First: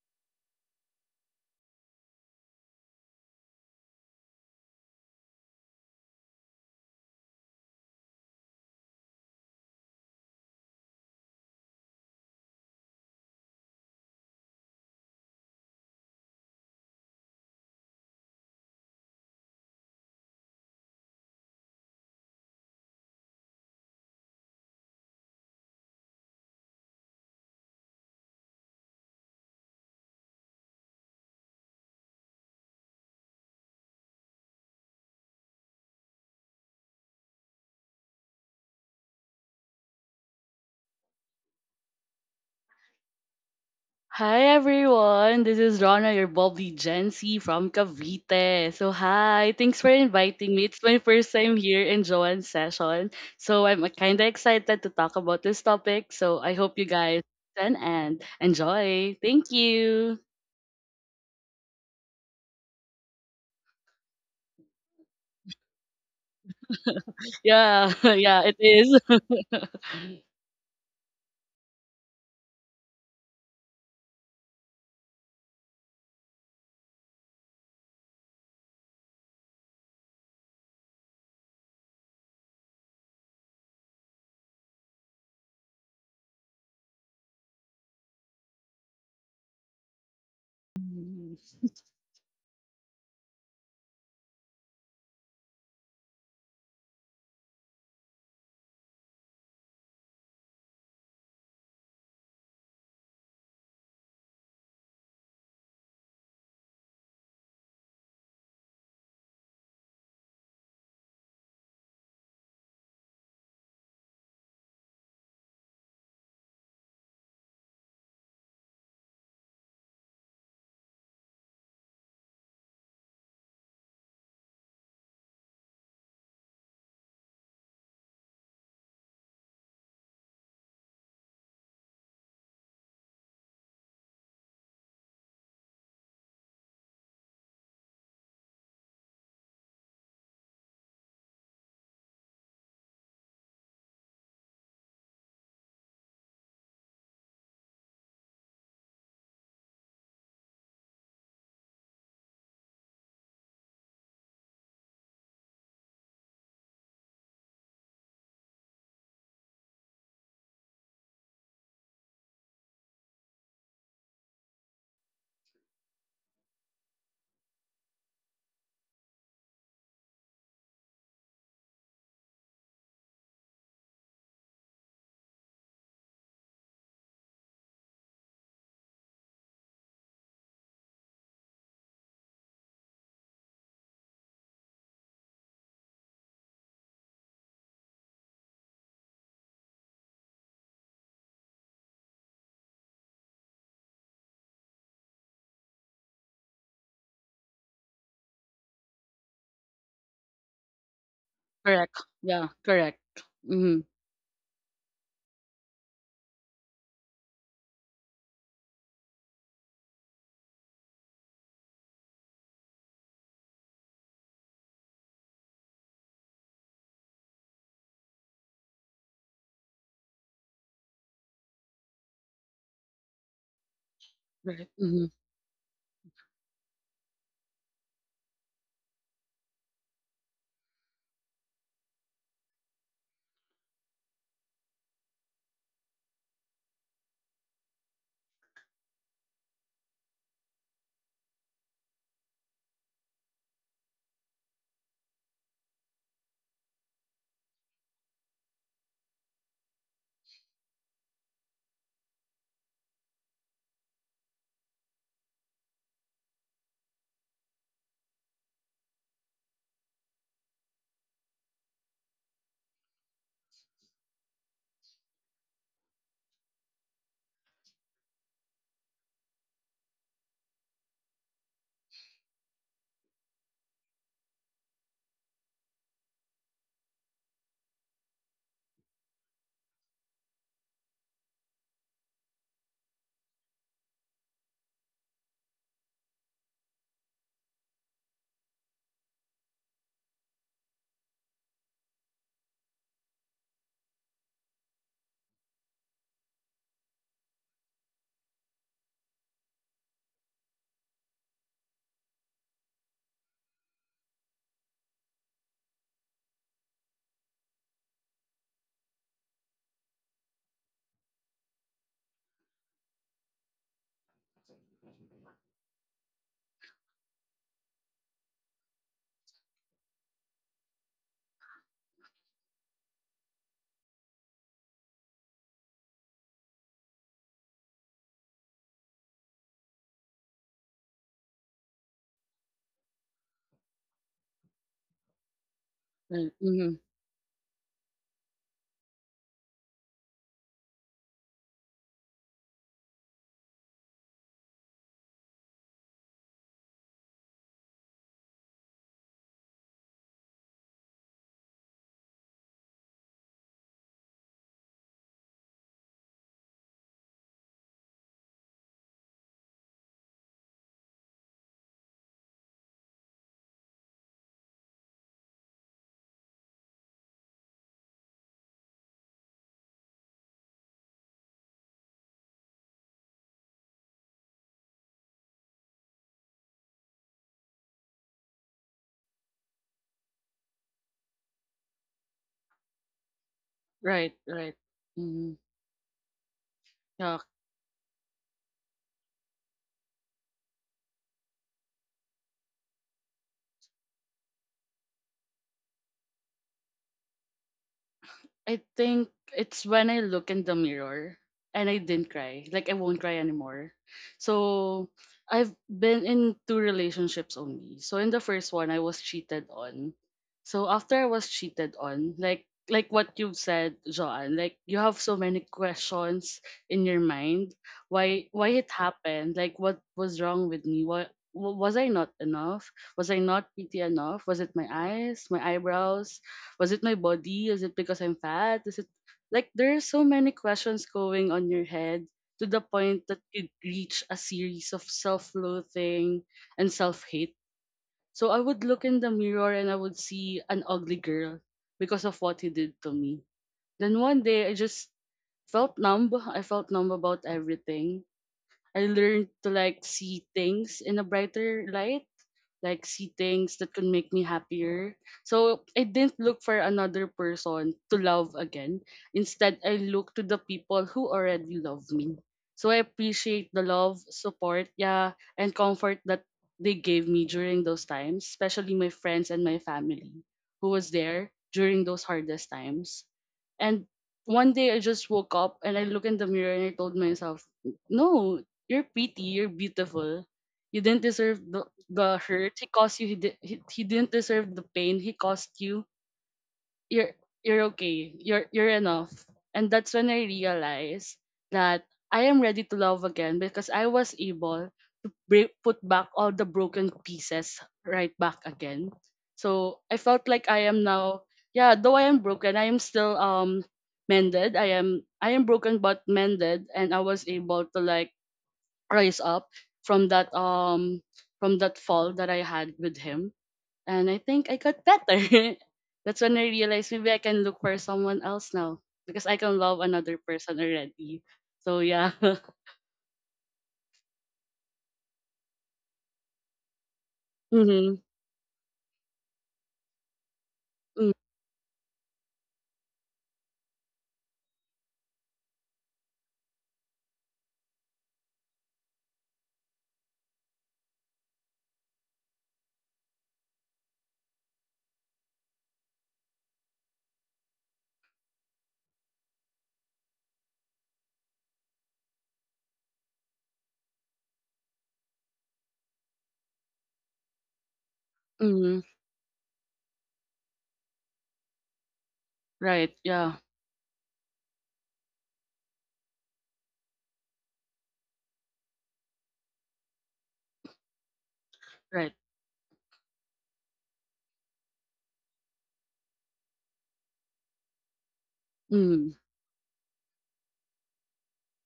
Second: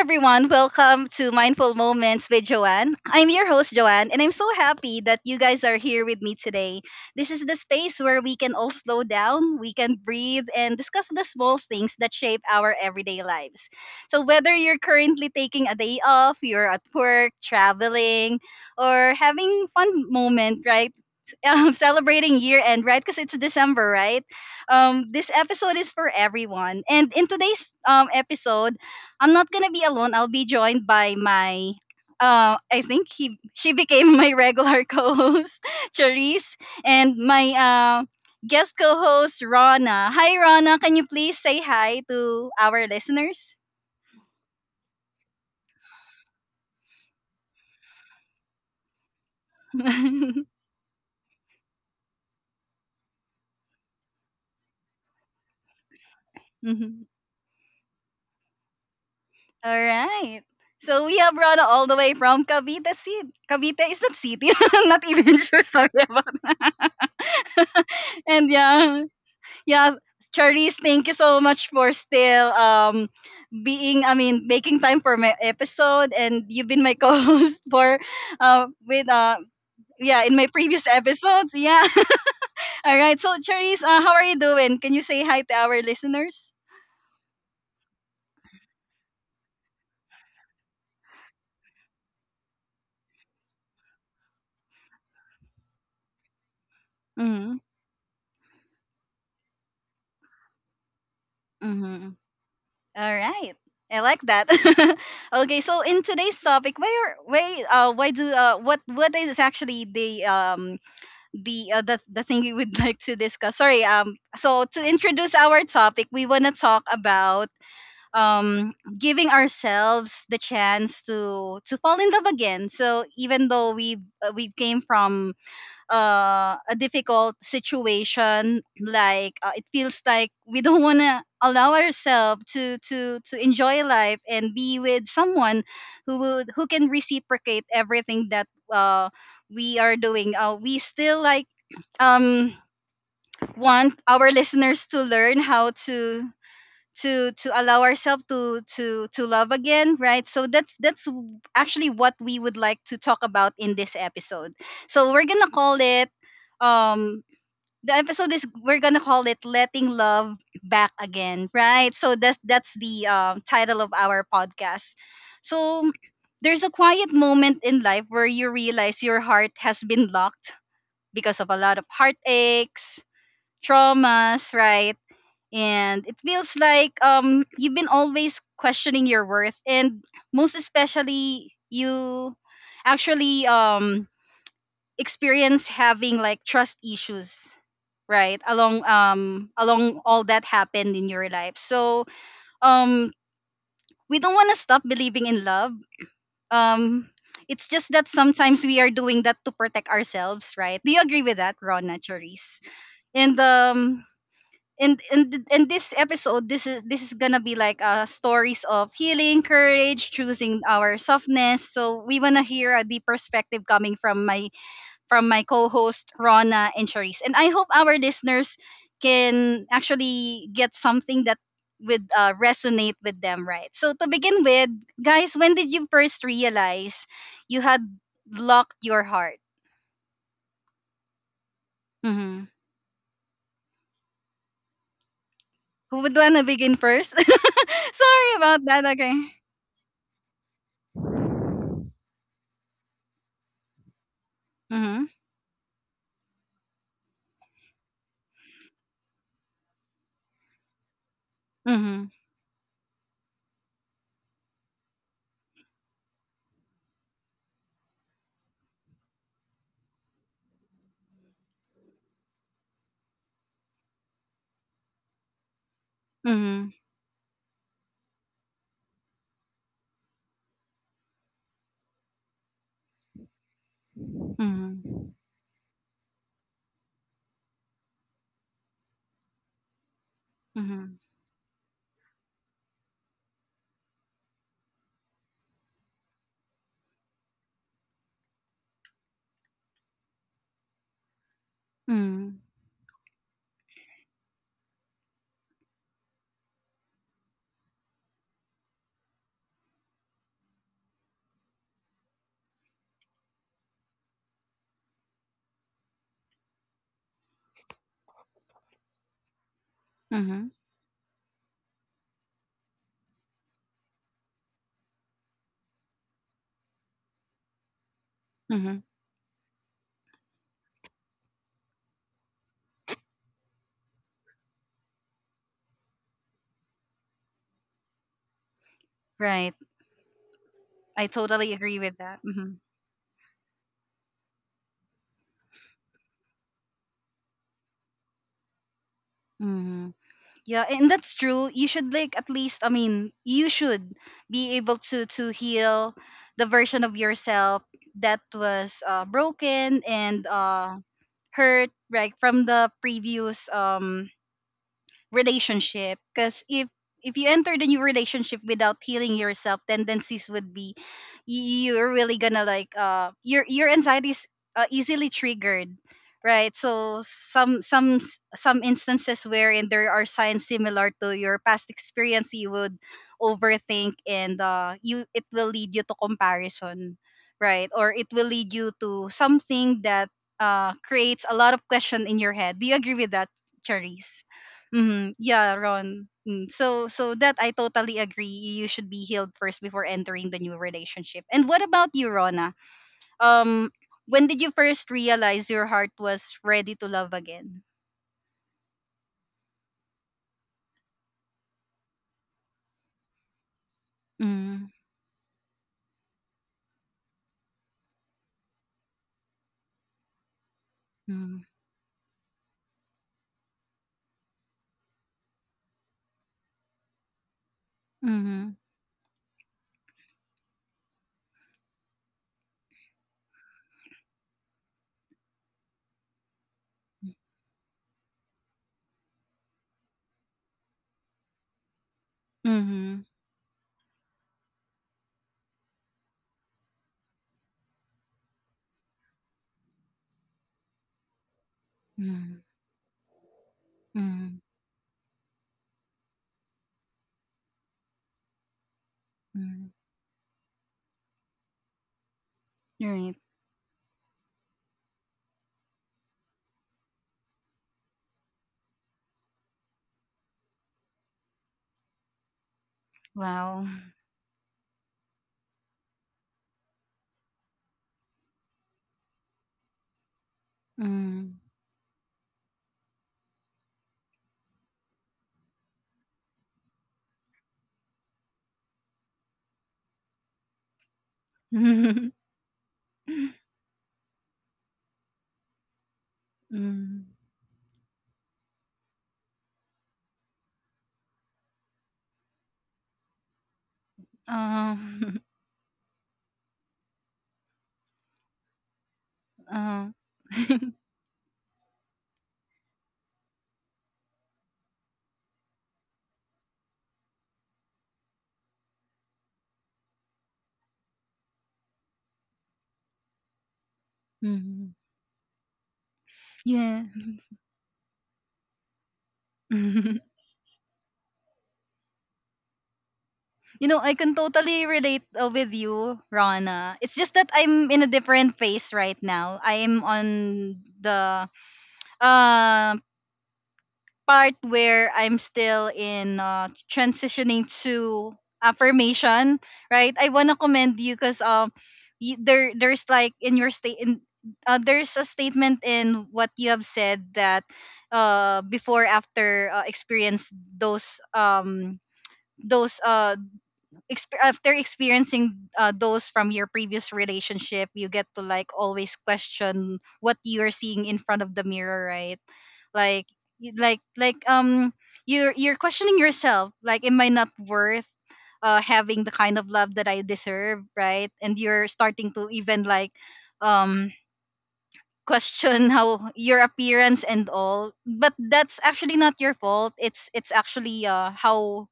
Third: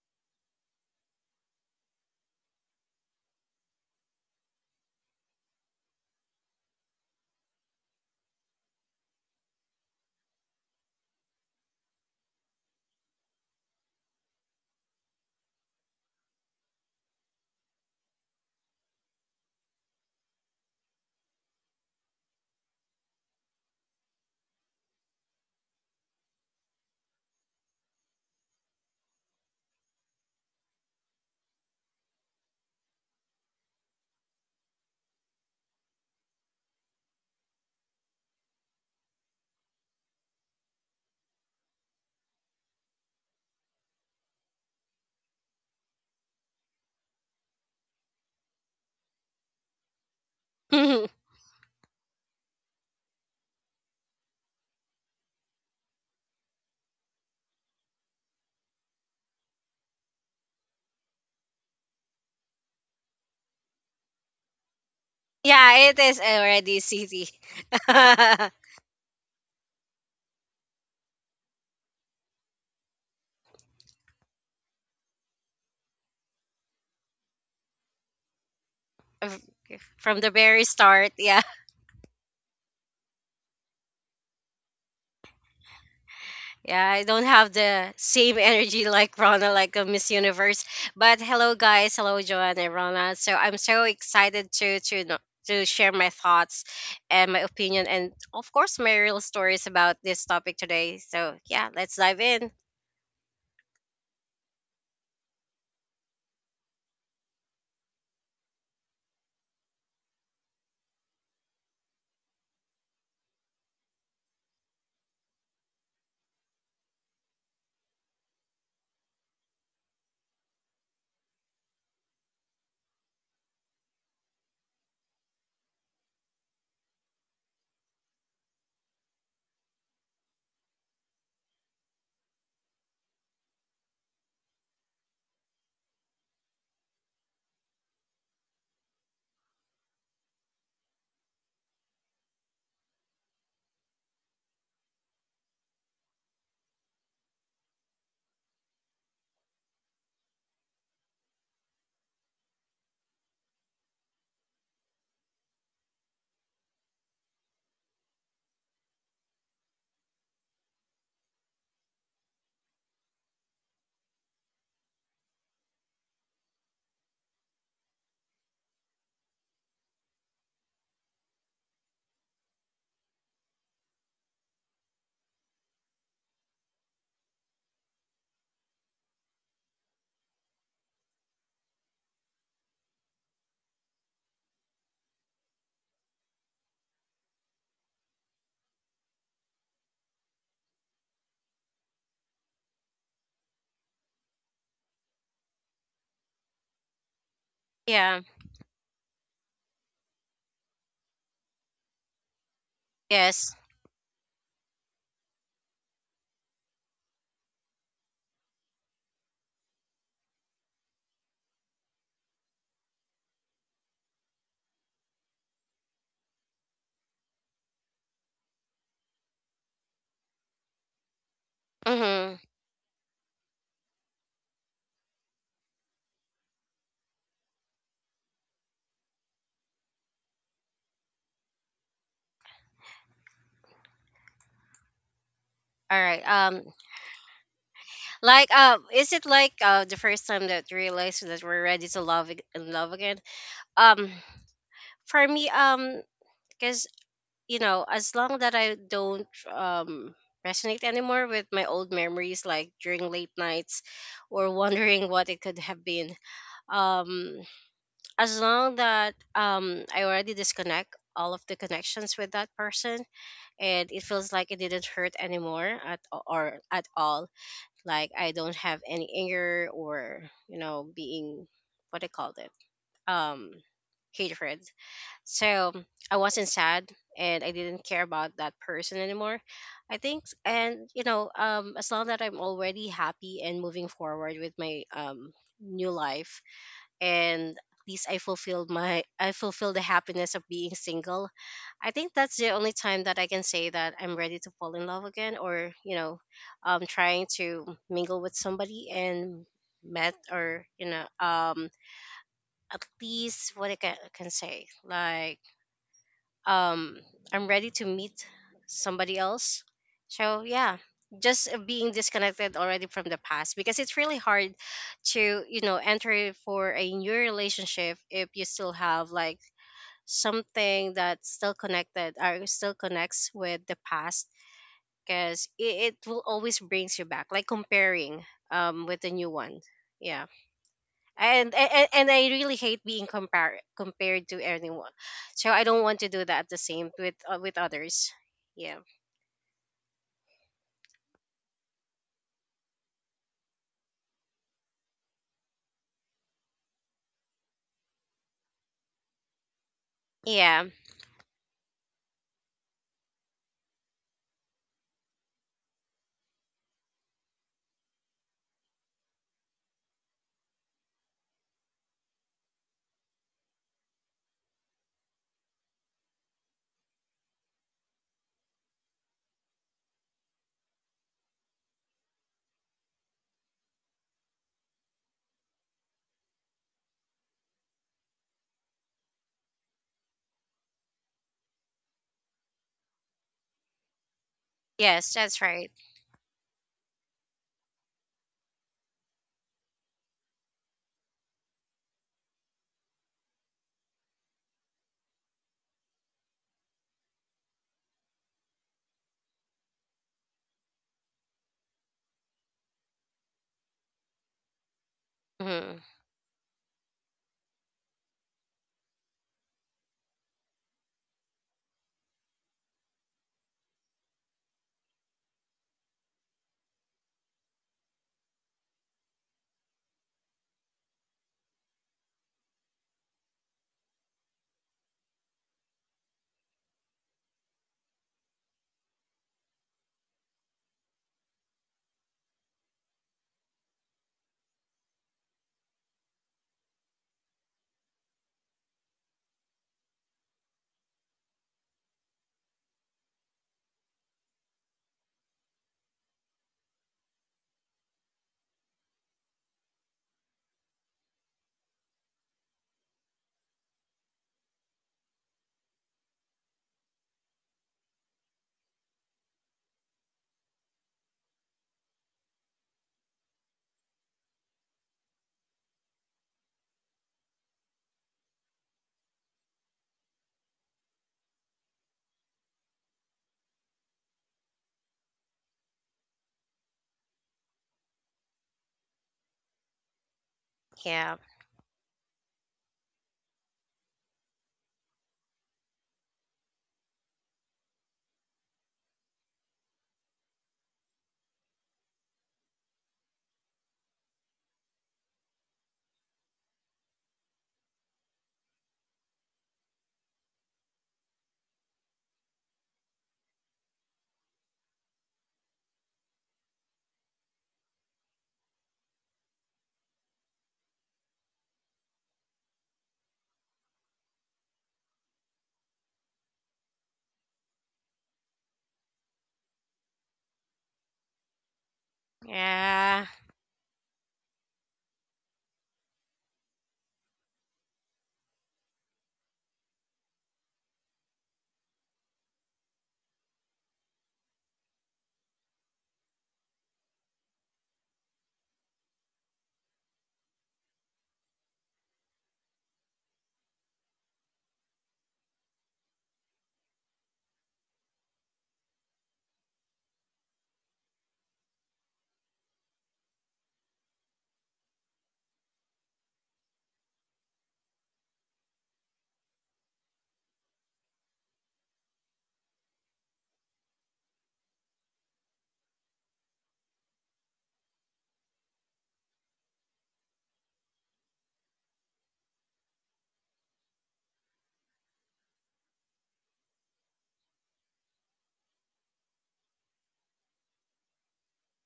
everyone. Welcome to Mindful Moments with Joanne. I'm your host Joanne, and I'm so happy that you guys are here with me today. This is the space where we can all slow down, we can breathe and discuss the small things that shape our everyday lives. So whether you're currently taking a day off, you're at work, traveling, or having fun moment, right? Celebrating year end, right? Because it's December, right? This episode is for everyone. And in today's episode, I'm not gonna be alone. I'll be joined by my. I think he she became my regular co-host, Charisse, and my guest co-host Rana. Hi, Rana. Can you please say hi to our listeners? Hi everyone, this is Rana, your bubbly Gen Z from Cavite. So hi, thanks for inviting me. It's my yeah, first time here in Joanne's session, so I'm kind of excited to talk about this topic. So I hope you Mhm. guys listen and enjoy. Thank All you. right. So we have run all the way from Cavite City. Cavite is that city? I'm not even sure. Sorry it is about already that. city. Yeah, yeah, and it is. yeah, yeah. Charisse, thank you so much for still being making time for my episode, and you've been my co-host for with F- From yeah, the in my very previous start, yeah. episodes, yeah. All right, so Charisse, how are you doing? Can you say hi to our listeners? Yeah, I don't have the same energy like Rona, like a Miss Universe. But hello, Mhm. guys. Hello, Joanne and Rona. So I'm so excited to share my thoughts and my Mm-hmm. opinion, and of course, my real stories about this topic today. So yeah, let's Mm-hmm. dive in. All right. I like that. Okay, so in today's topic, why are why do what is actually the the thing we would like to discuss? Sorry, so to introduce our topic, we want to talk about um giving ourselves the chance to fall in love again. So even though we came from a difficult situation, it feels like we don't want to allow ourselves to enjoy life and be with someone who can reciprocate everything that uh, we are doing. We still like um want our listeners to learn how to allow ourselves to love again, right? So that's actually what we would like to talk about in this episode. So we're gonna call it um the episode is we're gonna call it Letting Love Back Again, right? So that's the title of our podcast. So there's a quiet moment in life where you realize your heart has been locked because of a lot of heartaches, traumas, right? And it feels like you've been always questioning your worth, and most especially you actually experience having like trust issues, right, along all that happened in your life. So um we don't want to stop believing in love. um it's just that Yeah. sometimes we are doing that to protect ourselves, right? Do you agree with that, Ron, Correct. Yeah, Cherise? correct. And Yes. Mm-hmm. In th- and this episode, this is gonna be like stories of healing, courage, choosing our softness. So we wanna hear a deep perspective coming from my co-host Rona and Charisse. And I hope our listeners can actually get something that would Mm-hmm. resonate with them, right? So to begin with, Right. Mm-hmm. guys, when did you first realize you had locked your heart? Hmm, who All would right. wanna begin first? Sorry about that. Okay. Is it like the first time that you realized that we're ready to love ag- and love again? Um, Mm-hmm. for me, because you know, as long that I don't resonate anymore with my old Mhm, memories, like during late nights, or wondering what it could have been. Um, as long that I already disconnect all of the connections with that person, and it feels like it didn't hurt anymore at or mhm, at all, like I don't have any anger, or you know, being what I called it, um hatred. mhm, So I wasn't sad and I didn't care about that person anymore. I think, and mhm, as long that I'm already happy and moving forward with my new life, and at least I fulfilled the happiness of being single. I think that's mhm, the only time that I can say that I'm ready to fall in love again, or, you know, trying to mingle with somebody and met, or, you know, at least what I can say, like um I'm ready to meet somebody else. So mhm, yeah, just being disconnected already from the past, because it's really hard to, you know, enter for a new relationship if you still mhm. have like something that's still connected or still connects with the past, because it will always brings you back, like comparing with the new Right. one. Yeah I totally and agree and, with and that. I really Mhm. hate being compared to anyone. So I don't want to do Right. that the Mm-hmm. same with others. Yeah. Mm-hmm. Yeah, and that's true. You should like, at least, you should be able to heal the version of yourself that was broken and Yeah. Hurt, right, from the previous relationship. Because if you enter the new relationship without healing yourself, tendencies would be you're really gonna like your anxiety is easily triggered. Right, so some instances wherein there are signs similar to your past experience, you would overthink, and you, it will lead you to comparison, right, or it will lead you to something that creates a lot of question in your head. Do you agree with that, Right. Cherries? Right. Mm-hmm. Yes, Mm-hmm. that's Yeah, right. Ron. Mm. So so Yeah. that I totally agree. You should be healed first before entering the new relationship. And what about you, Rona? Um, when did you first realize your heart was ready to love again? I think it's when I look in the mirror and I didn't cry. Like I won't cry anymore. Mm-hmm. So I've hmm been in two relationships only. So in the first one I was cheated on. So after I was cheated on, like what you said, Joanne, like you have so many questions in your mind. Why Mm-hmm. it happened? Like what was wrong with me? What was I not enough? Was I not pretty enough? Was it my eyes, my eyebrows, was it my body? Is it because I'm fat? Is it like there are so many questions going on your head to the Mm-hmm. point that it reach a series of self-loathing and self-hate. So I would look in the mirror and I would see an ugly girl because of Mm-hmm. what he did to me. Then one Mm-hmm. day I just felt numb. I felt numb about everything. I learned to like see things in a brighter light like Right. see things that can make me happier. So I didn't look for another person to love again. Instead, I look to the people who already love me. So I appreciate Wow. the love, support, yeah, and comfort that they gave me during those times, especially my friends and my family who was Mm. there during those hardest times. And one day I just woke up and I look in the mirror and I told myself, "No, you're pretty, you're beautiful. You didn't Yeah. deserve the, mm. the hurt he caused you. He, he didn't deserve the pain he caused you. You're you're okay. You're enough." And that's when I realized that I am ready to love again because I was able Um. Put back all the broken pieces right back again. Uh, So I felt like I am now, yeah, though I am broken, I am still mended. I am broken but mended, and I was able to like rise up from that um from that fall that I had with him, and I think I mm. got better. That's when I Yeah. realized maybe I can look for someone else now because I can love another person already. So yeah. Yeah. You know, I can totally relate with you, Rana. It's just that I'm in a Mm-hmm. different phase right now. I'm on the uh, part where I'm still in transitioning to affirmation, right? I wanna commend you because there there's like in your state in there's a statement in what you have said that before after experience those those uh after experiencing those from your previous relationship, you get to like Mm-hmm. always question what you're seeing in front of the mirror, right? Right. like Yeah. y- like like um you're questioning yourself like, am I not worth having the kind of love that I deserve, right? And you're starting Right. to even like um question how your appearance and all, but that's actually not Mm. your fault. It's actually how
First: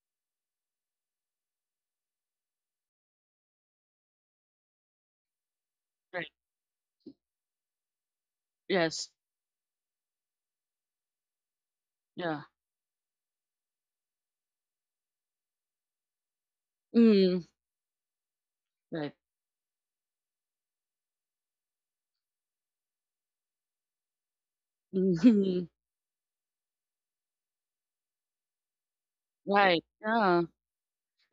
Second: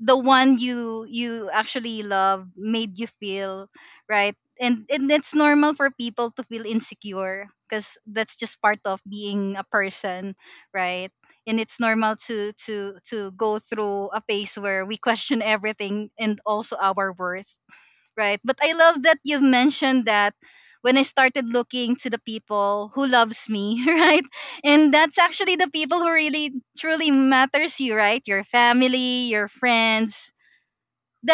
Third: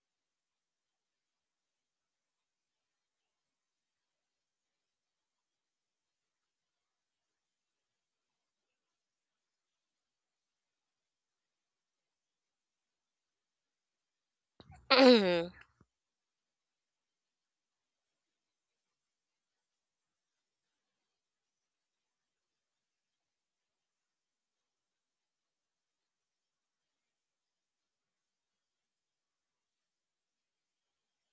the one you actually love made you feel, right? And it's normal for Right. people to feel insecure because that's just part of Yes. being a person, right? And it's normal Yeah. to go through a phase where we question hmm everything and also our worth. Mm. Right. But I love Right. that you've mentioned that when I started looking to the people who loves me, right? And that's actually the Mhm. people who really truly matters you, right? Your family, your Right. friends. Yeah.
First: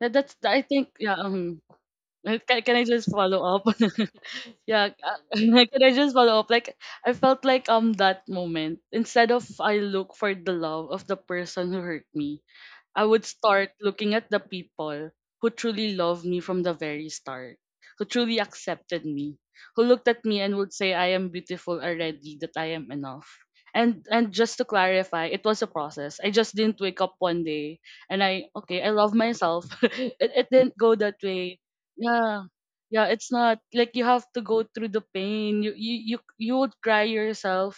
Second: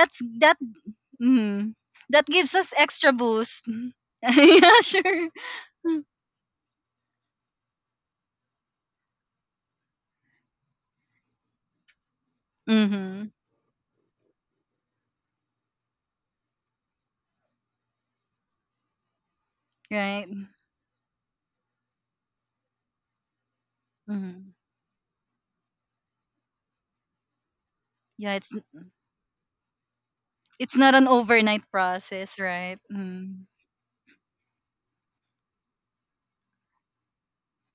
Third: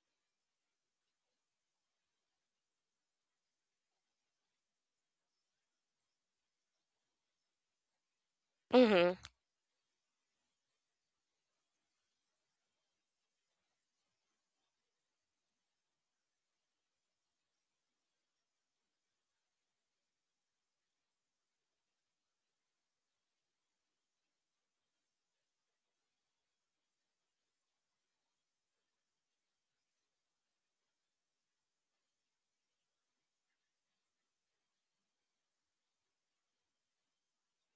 That, that's that, I think, yeah. Mm, that uh, gives Can, us can I just extra follow boost. up? Yeah, Yeah. Sure. Can I just follow up? Like I felt like that moment, hmm instead of I look for the love of the person who hurt me, I would Mhm. start looking at the people who truly loved me from the very start, who truly accepted me, who looked at Right. me and would say, I am beautiful already, that I am enough. And Mhm. just to clarify, it was a process. I just didn't wake up one day and Yeah, I okay, I love myself. It it's didn't not go an that way. overnight process, Yeah. right? Yeah, it's Mm. not like you have to go through the pain. You would cry yourself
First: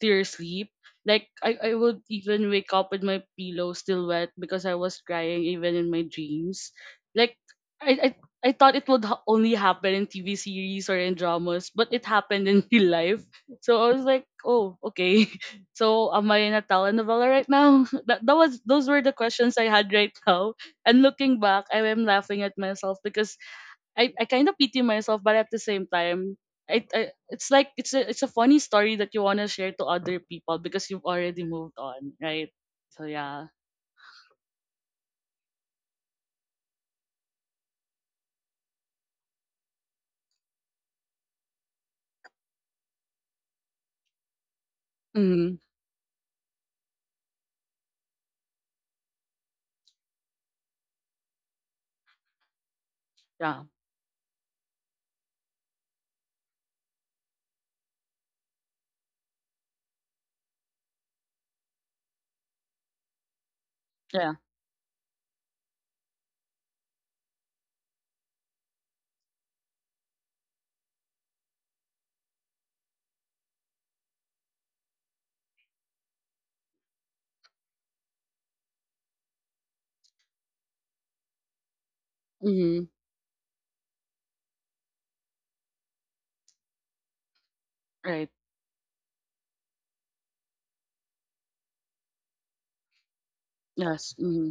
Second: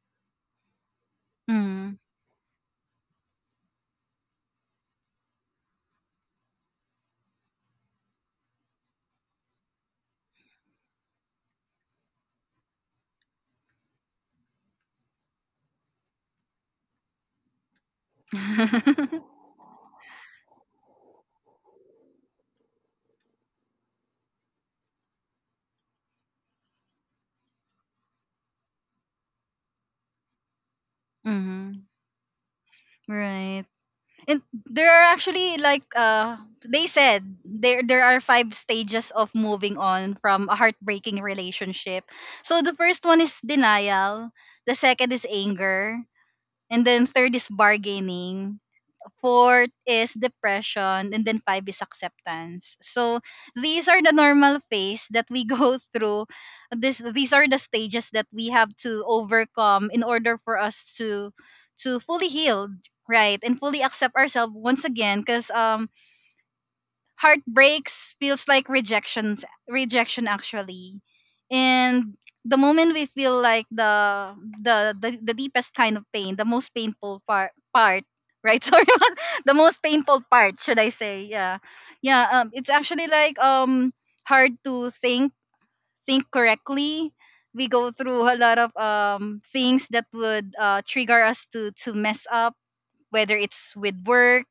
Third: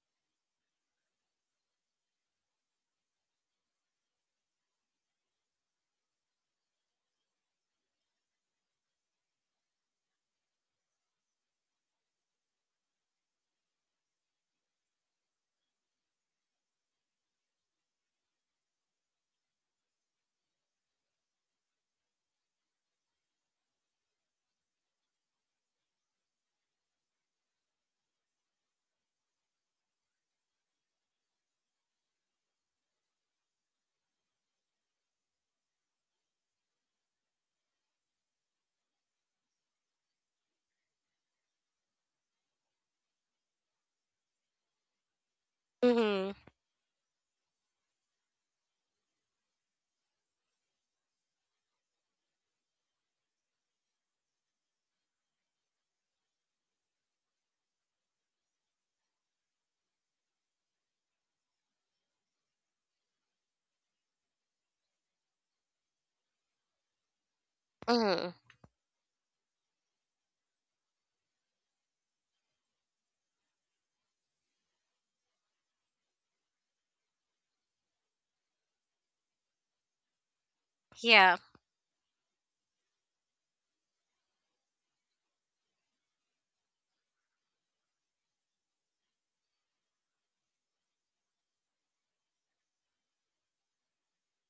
to your sleep like I Mm. would even wake up with my pillow still wet because I was crying even in my dreams. Like I I, I thought it would only happen in TV series or in dramas, but it happened in real life. So I was like, oh, okay. So am I in a telenovela right now? That that was those were the questions I had right now. And looking back, I am laughing at myself because I kind of pity myself, but at the same time, I it's like it's a funny story that you want to share to other people because you've already moved mhm. on, right? So yeah. Right. And there are actually like they said there are five stages of moving on from a heartbreaking relationship. So the first one is denial, the second is Mm-hmm. anger, hmm and then third is bargaining, fourth is depression, and then five is acceptance. So Yeah, these are the normal phase that we go through. This These are the stages that we have to overcome in order for us to fully heal, right, and fully accept yeah. ourselves once again. Because heartbreaks hmm feels like rejection, actually, and the moment we feel like the deepest kind of pain, the most painful part part, right? Sorry, the most painful part, should I say. Yeah. Yeah, yeah, it's Mm-hmm. actually like hard to think correctly. We go through Right. a lot of things that would trigger us to mess up, whether it's with Yes. work, Mm-hmm.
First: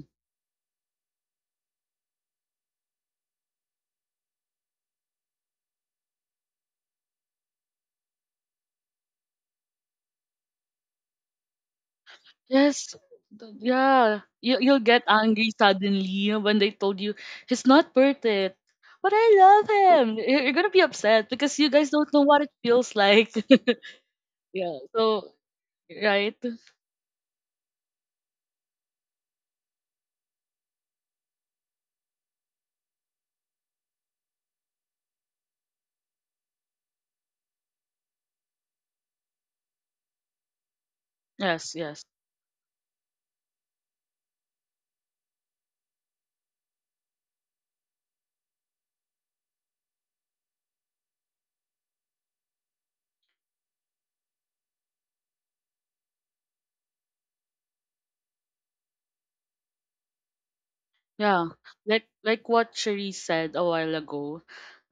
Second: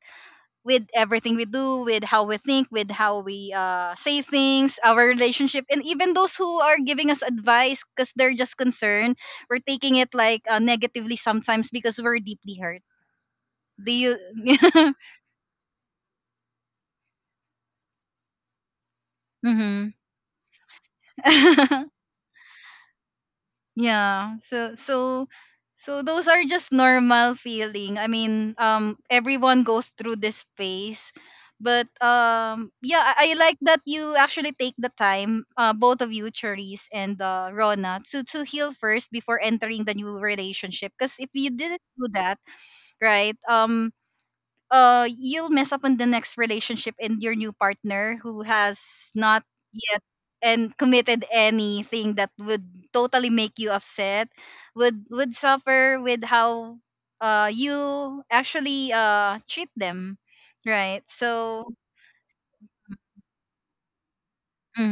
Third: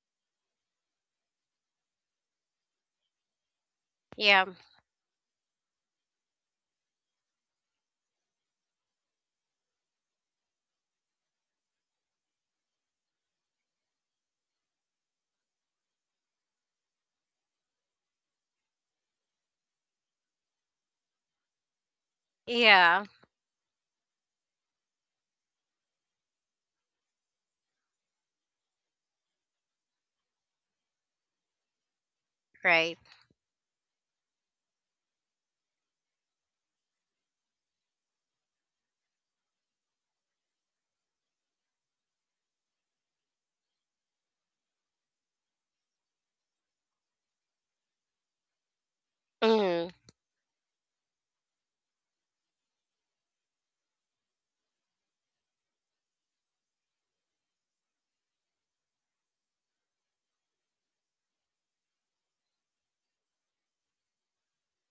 with everything we do, with how we think, with how we say Yeah. things, our relationship, and even those who are giving us advice because they're just concerned, we're taking it like negatively sometimes because we're deeply hurt. Yes. Do you? Yeah. You'll get angry suddenly when they told you he's not worth it. But I love Mm-hmm. him. You're gonna be upset because you guys don't know what it feels Yeah. like. Yeah. So Yeah. so So so those right. are just normal feeling. Everyone goes through this phase. But Right. yeah, I like that you actually take the time, both of you, Cherise and Rona, to heal first before entering the new relationship. Because if you Yes. didn't Yes. do that, right? You'll mess up on the next relationship, and your new partner who has not hmm yet and committed anything that would totally make you upset would suffer with how you actually treat them, right? Yeah, So like what Cherie said a while ago,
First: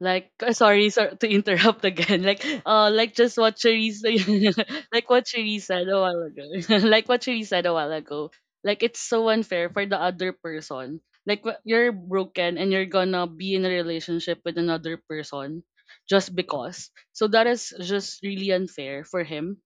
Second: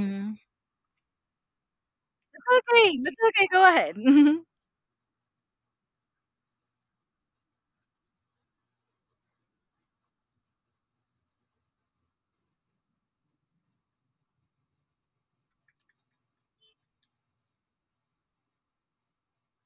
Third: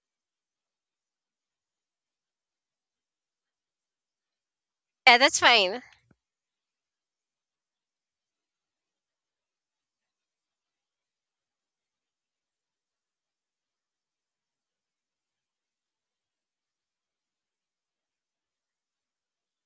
like sorry to interrupt again. Like it's uh, okay, like that's just okay, what go Cherie ahead. said, Mm-hmm. like Yeah, what that's Cherie fine. said a while ago, like what Cherie said a while ago. Like it's so unfair for the other person. Like you're broken and you're gonna be in a relationship with another person just because. So that is just really unfair for him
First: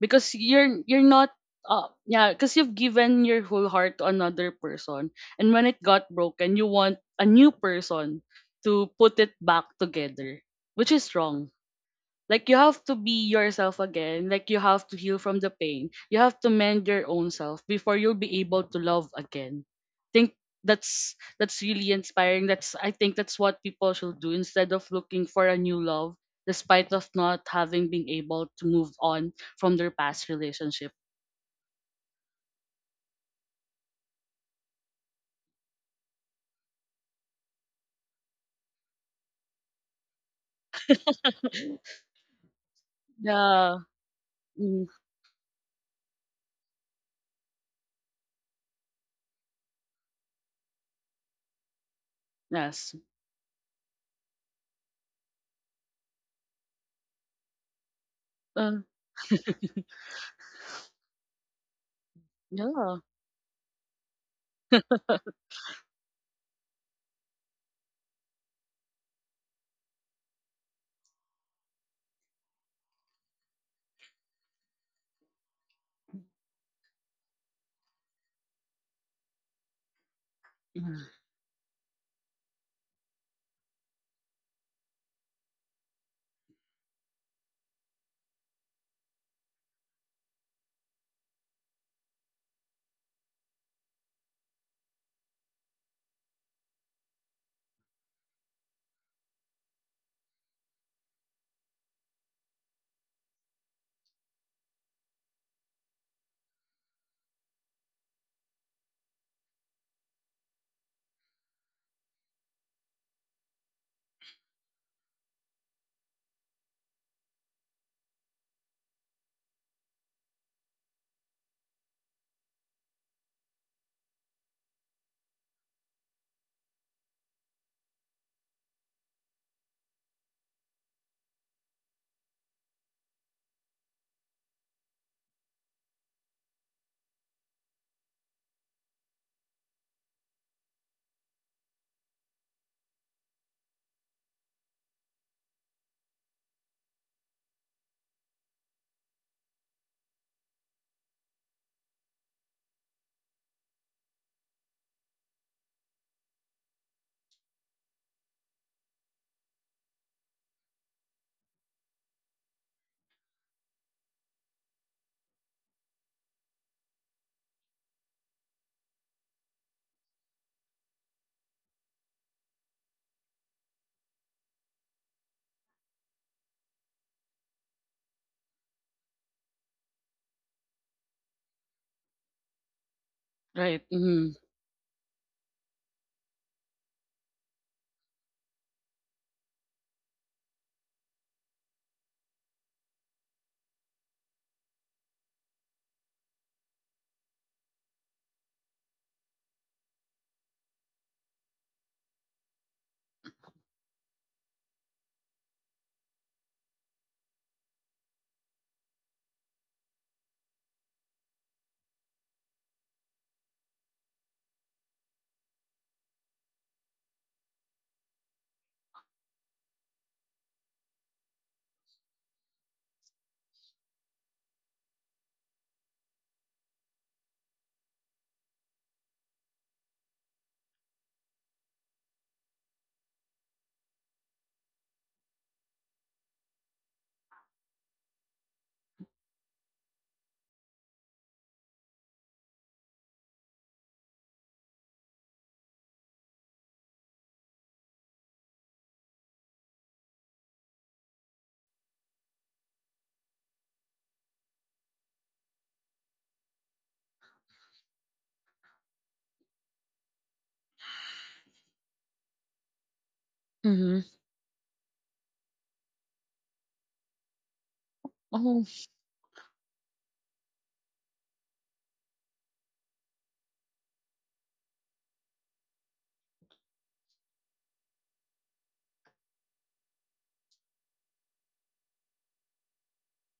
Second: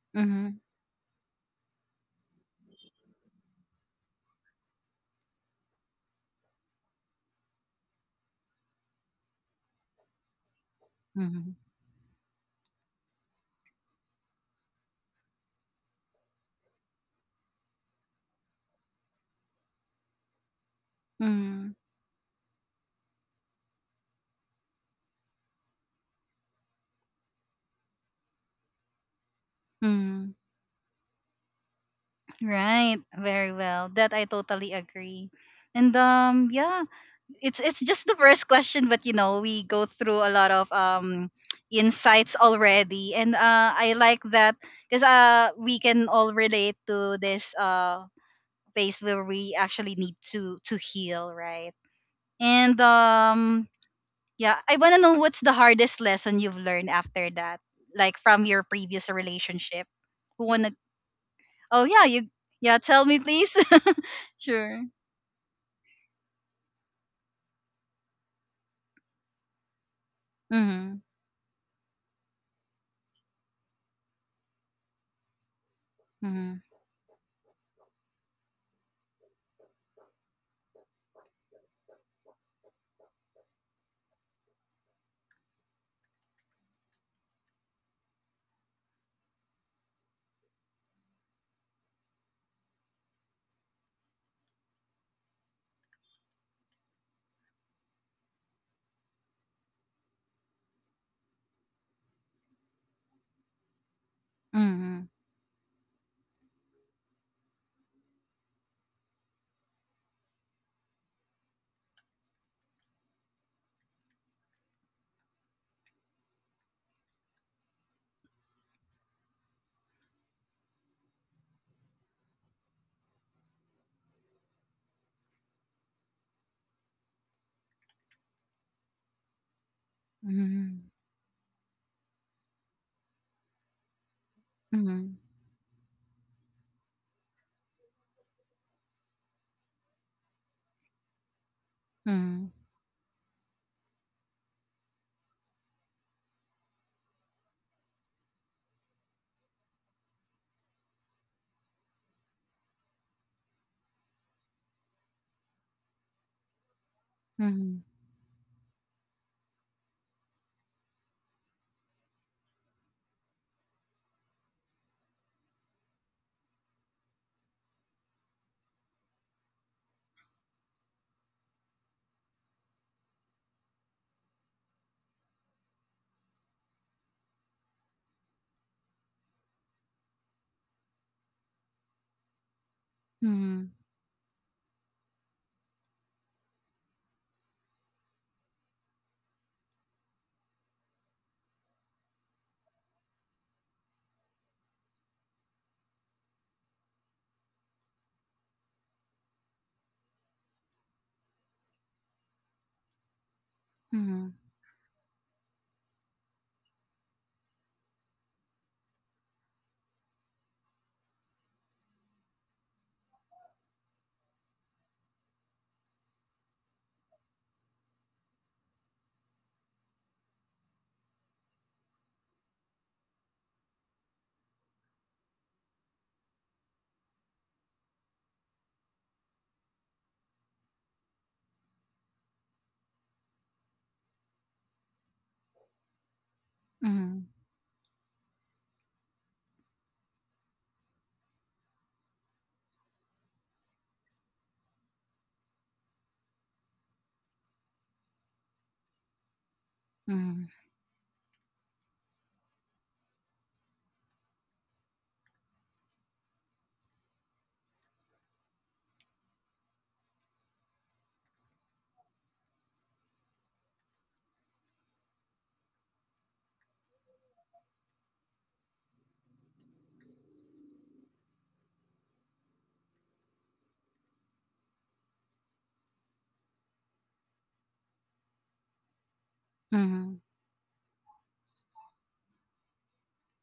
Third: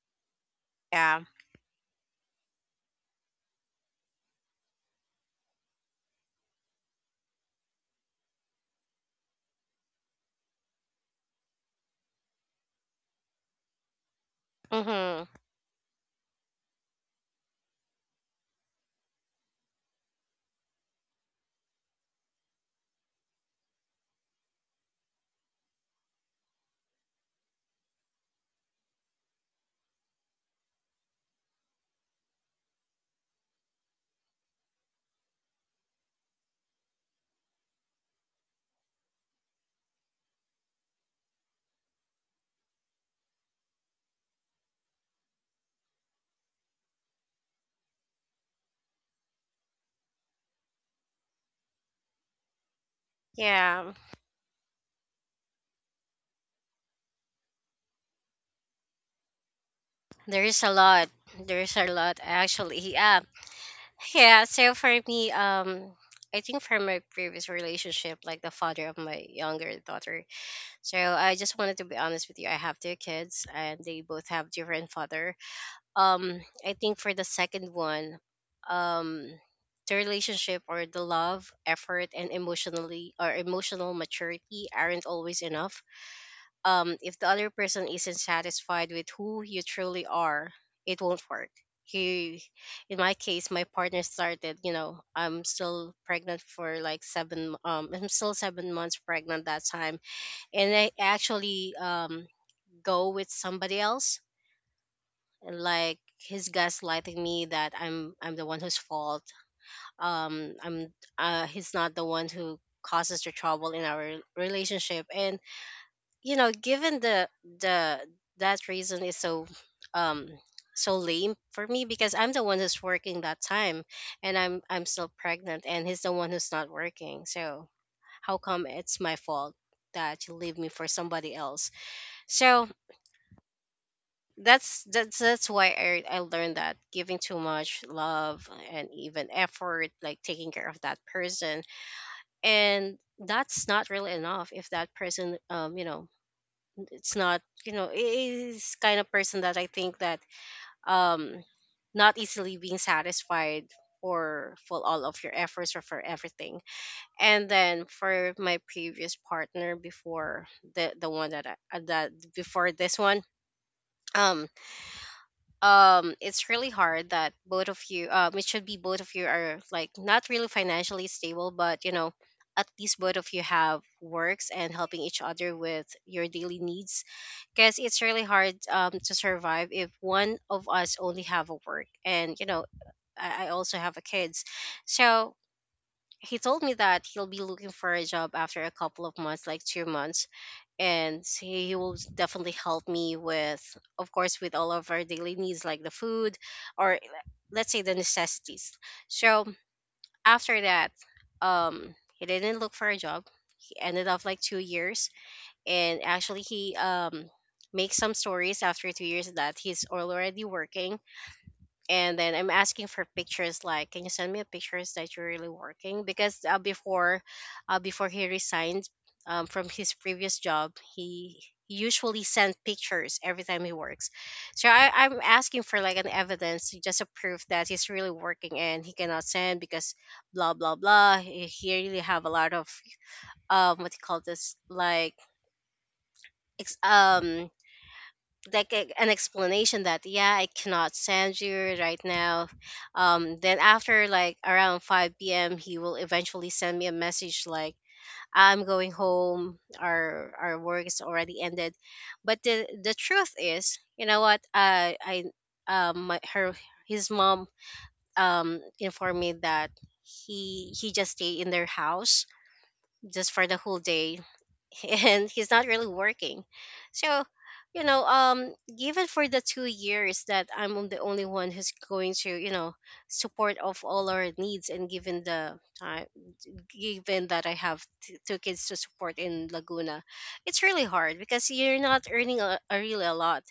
because you're Yeah. not, yeah, because you've given your whole heart to another person, and when it got broken, you want a new person to put it back together, which is wrong. Mm-hmm. Like you have to be yourself again, like you have to heal hmm from the pain. You have to mend your own self before you'll be able to love again. Think that's Mm-hmm. really inspiring. That's I think that's what people should do instead of looking for a new love despite of not having been able to move on from their past relationship. Right, very well. That I totally agree. And yeah, it's just the first question, but you know, we go through a lot of insights already, and Yeah. I like that, Mm, cuz we can all relate to this phase where we actually need to heal, right? And yes. Yeah. yeah, I want to know what's the hardest lesson you've learned after that, like from your Uh, previous relationship. There Who is want a to? lot. There is Oh a yeah, lot you, actually. yeah, yeah. tell Yeah. me please. Yeah, so Sure. for me, I think from my previous relationship, like the father of my younger daughter. So Mhm, I just wanted to be honest with you. I have two kids, and they both have different father. Um, mhm, I think for the second one, um, the relationship or the Mm-hmm. love, effort, and emotionally or emotional maturity aren't always enough, if the other person isn't satisfied with who you truly are, it won't work. He, in my case, my partner started. You know, I'm still pregnant for like seven. I'm still 7 months pregnant that time, and I actually go with somebody else. mhm, Like he's gaslighting me that I'm the one whose fault. I'm He's not the one who causes the trouble in our relationship, and you know, given the that reason is so um so lame for me, because I'm the one who's working that time, and I'm still pregnant and he's the one who's not working, so how come it's my fault that you leave me for mhm, somebody else? So that's that's mhm, that's why I learned that giving too much love and even effort, like taking care of that person, mhm, and that's not really enough if that person, you know, it's not, you know, it is kind of person that I think that um not easily being satisfied for all of your efforts or for everything. And then mhm, for my previous partner before, the one that I, that before this one, um it's really hard that both of you, it should be both of you are like not really financially stable, but you know, at least both of you have works and helping each other with your daily needs, because it's really hard to survive if one of us only have a work, and you know, I also mhm, Right. have a Mhm. kids. So he told me that he'll be looking for a job after a couple of months, like 2 months, and he will definitely help me with, of course, with all of our daily needs, like the food, or let's say the necessities. So after that, he didn't look for a job. He ended up like mhm, 2 years, and actually he makes some stories after 2 years that he's already working. And then I'm asking for pictures, like can you send me a pictures that you're really working, because before he resigned, from his previous job he usually sent pictures every time he works. So I'm asking for like an evidence, just a proof that he's really working, and he cannot send because blah blah blah, he really have a lot of what do you call this, like ex- mhm, um like a, an explanation that yeah I cannot send you right now. Then after like around 5 p.m. he will eventually send me a message like I'm going home, our mhm, work is already ended. But the truth is, you know what, I her, his mom informed me that he just stayed in their house just for the whole Mhm. day. And he's not really working. So, you know, Oh. given for the 2 years that I'm the only one who's going to, you know, support of all our needs, and given the time, given that I have two kids to support in Laguna, mhm, it's really hard because you're not earning a really a lot,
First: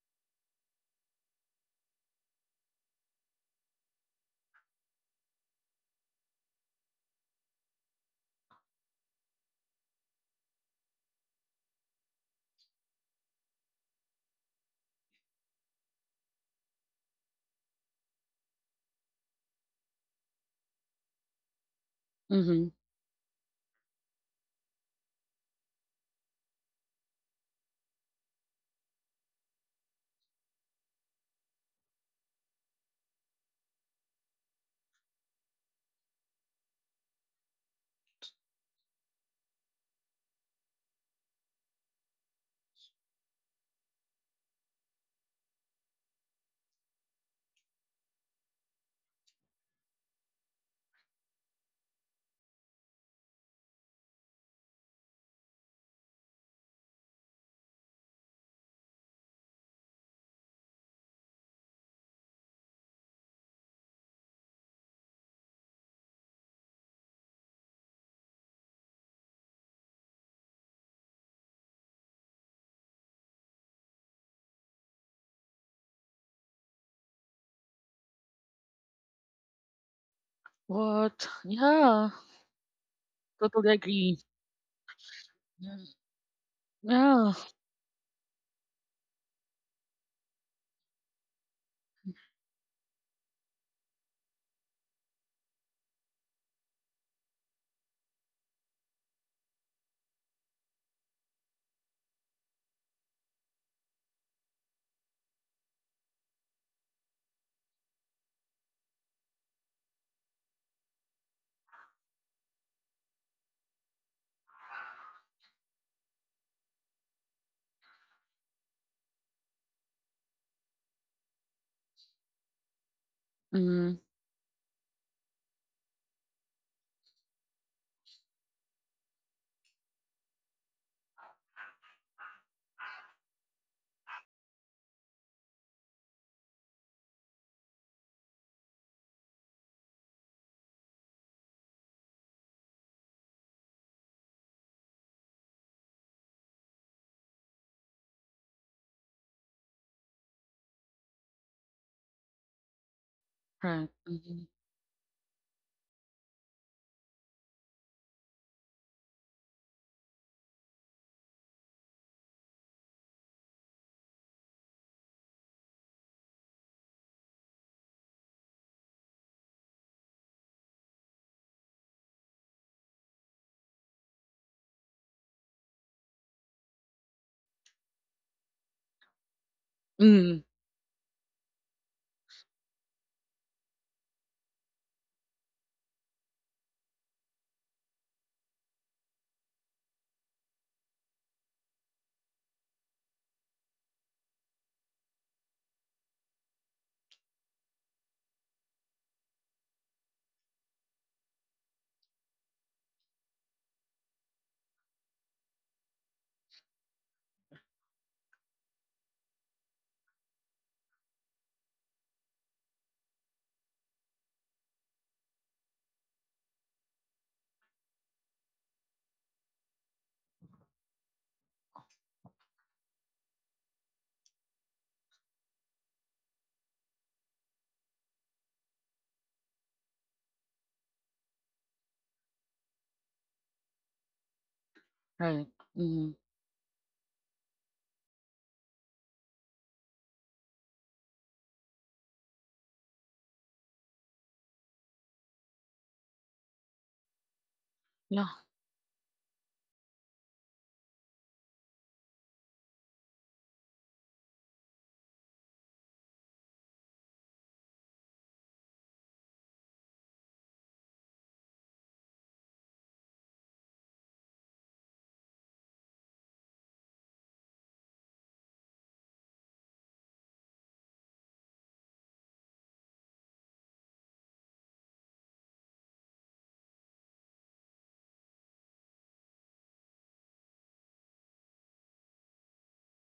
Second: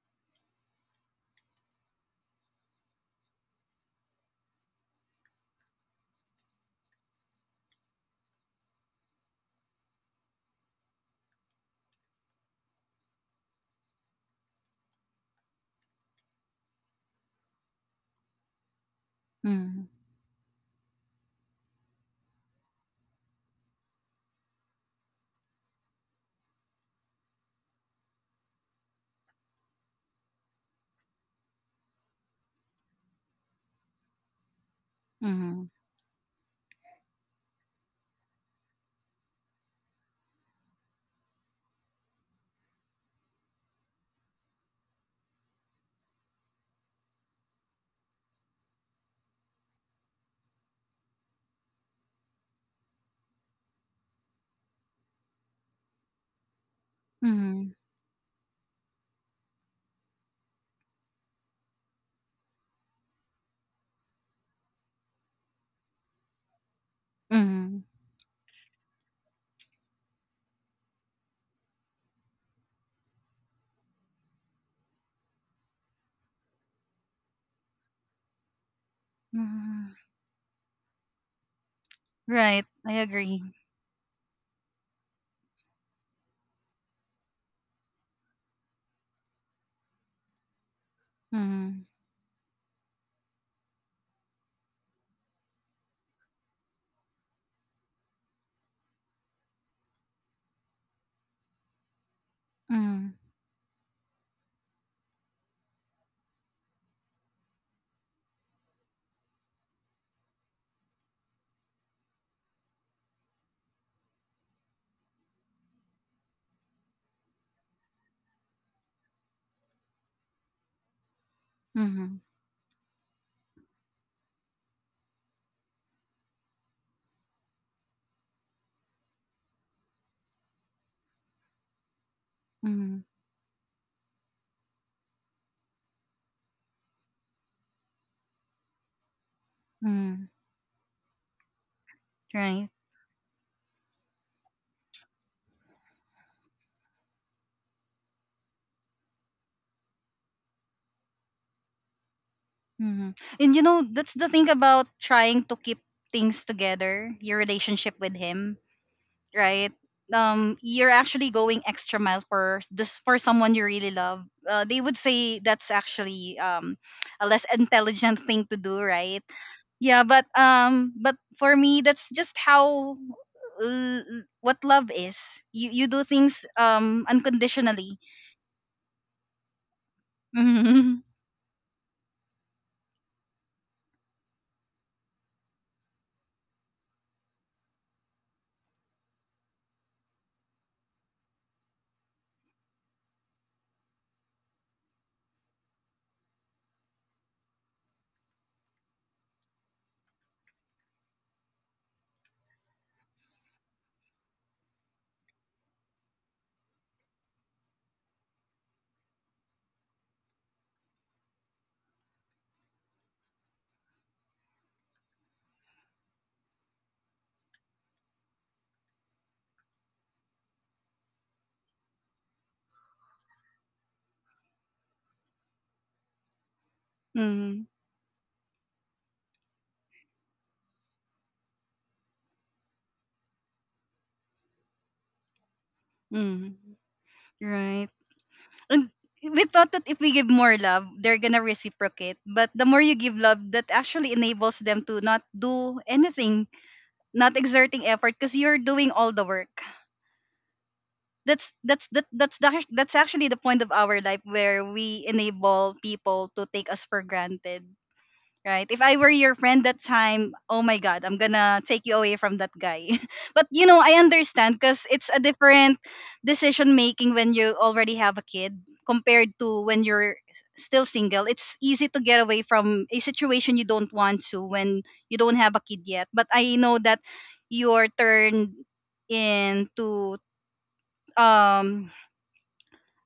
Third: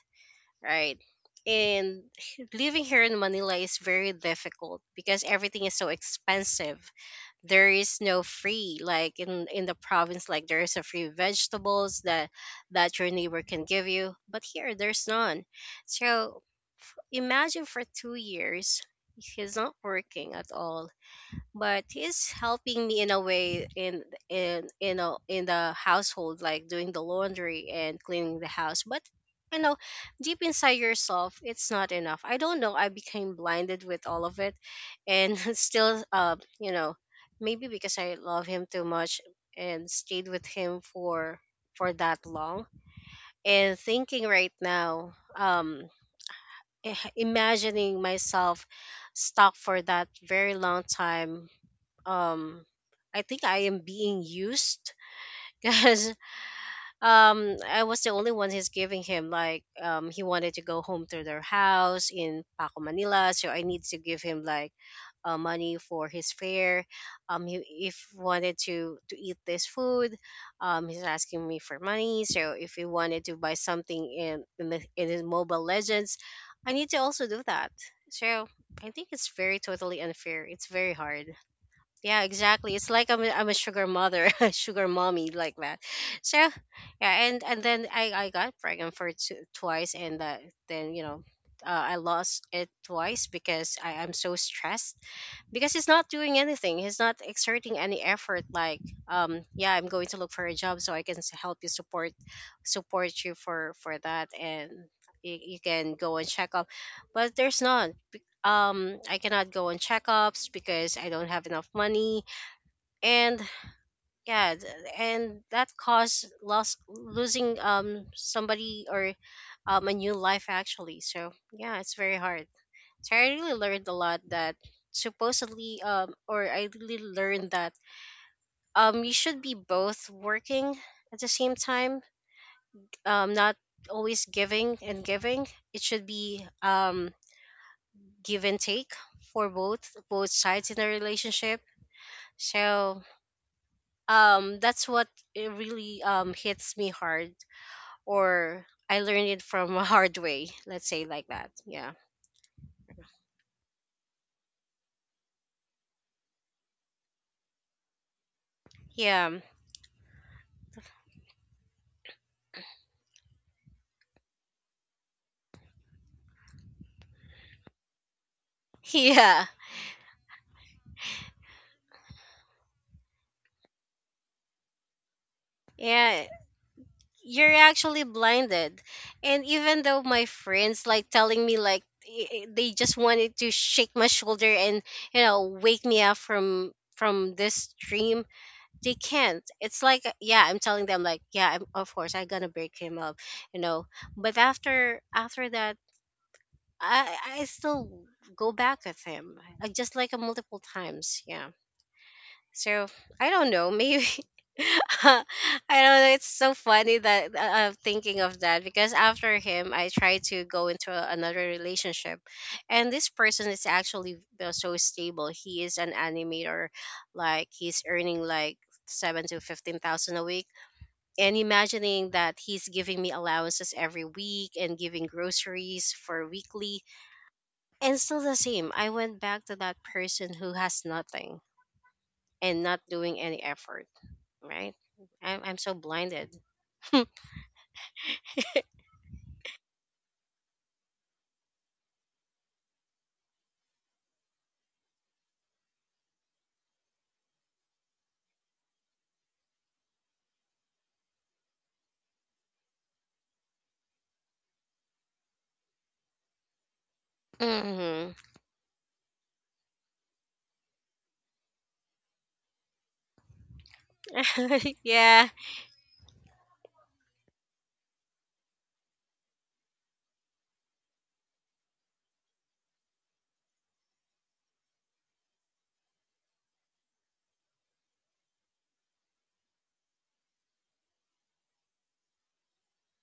right? And living here in Manila is very difficult because everything is so expensive. There is no free, like in the province, like there is a free vegetables that your neighbor can give you, but here there's none. So imagine for 2 years he's not mhm, working at all, but he's Mhm. helping me in a way, in you know, in the household, like doing the laundry and cleaning the house, but you know, deep inside yourself it's not enough. I don't know, I became blinded with all of it, and mhm, still, you know, maybe because I love him too much and stayed with him for that long. And thinking right now, imagining myself stuck for that very long time, um I think I am being used, because mhm, I was the only one, he's giving him like he wanted to go home to their house in Paco, Manila, so I need to give him like money for his fare. um he, mhm, if wanted to eat this food, he's asking me for money. So if he wanted to buy something in his Mobile Legends, I need to also do that. So I think it's very mhm. totally unfair, it's very hard. What? Yeah. Yeah, Right, exactly. It's I like agree. I'm a Totally sugar agree. mother, sugar mommy, like Yeah. that. So yeah, Yeah. And then I got pregnant for twice, and then you know, Mhm, I lost it twice because I am so stressed, because he's not doing anything, he's not exerting any effort, like yeah, I'm going to look for a job so I can help you support mhm, you for that, and you can go and check up. But there's none. I cannot go on checkups because I don't have enough money, and yeah th- and that caused loss losing somebody, or a new life actually. So yeah, it's very mhm, hard. So I really learned a Mhm. lot that supposedly, or I really learned that you should be both working at the same time. mhm, Not always giving and giving. It should be give and take for mhm. both sides in a relationship. Right. So that's what it really hits me hard, or I learned it from a hard way, let's say like that. Yeah. Mhm. And you know, Right. that's the thing Mhm. about trying to keep things together, your relationship with him, Yeah. right? You're actually going extra mile for this, for someone you really love. They would say that's actually a less intelligent thing to do, right? Yeah. Yeah, but for me, that's just how what love is. You do Yeah. things You're unconditionally. actually blinded, and even though my Mm. friends like telling me like, they just wanted to shake my shoulder and you know, wake me up from this dream, they can't. It's like yeah, I'm telling them like yeah of course I'm gonna break him up, you know. But after that, I still go back with him, just like a multiple times, yeah. So I don't know. Maybe I don't know. It's so funny that I'm thinking of that, because after him, I tried to go into another relationship, and this person is actually so stable. He is an animator, like he's earning like seven to fifteen thousand a week. And imagining that he's giving me allowances every week and giving groceries for weekly, Mm-hmm. and still the same. I went back to that person who has nothing and not doing any effort, right? I'm Right. I'm so Mhm. blinded. Mm-hmm. Right. And we thought that if we give more love, they're gonna reciprocate. But the more you give love, that actually enables them to not do anything, not exerting effort Yeah. because you're doing all the work. That's actually the point of our life where we enable people to take us for granted, Hmm. right? If I were your friend that time, oh my God, I'm gonna take you away from that guy. But I understand because it's a Yeah. different decision making when you already have a kid, compared to when you're still single. It's easy to get away from a situation you don't want to when you don't have a kid yet. But I know that your turn into um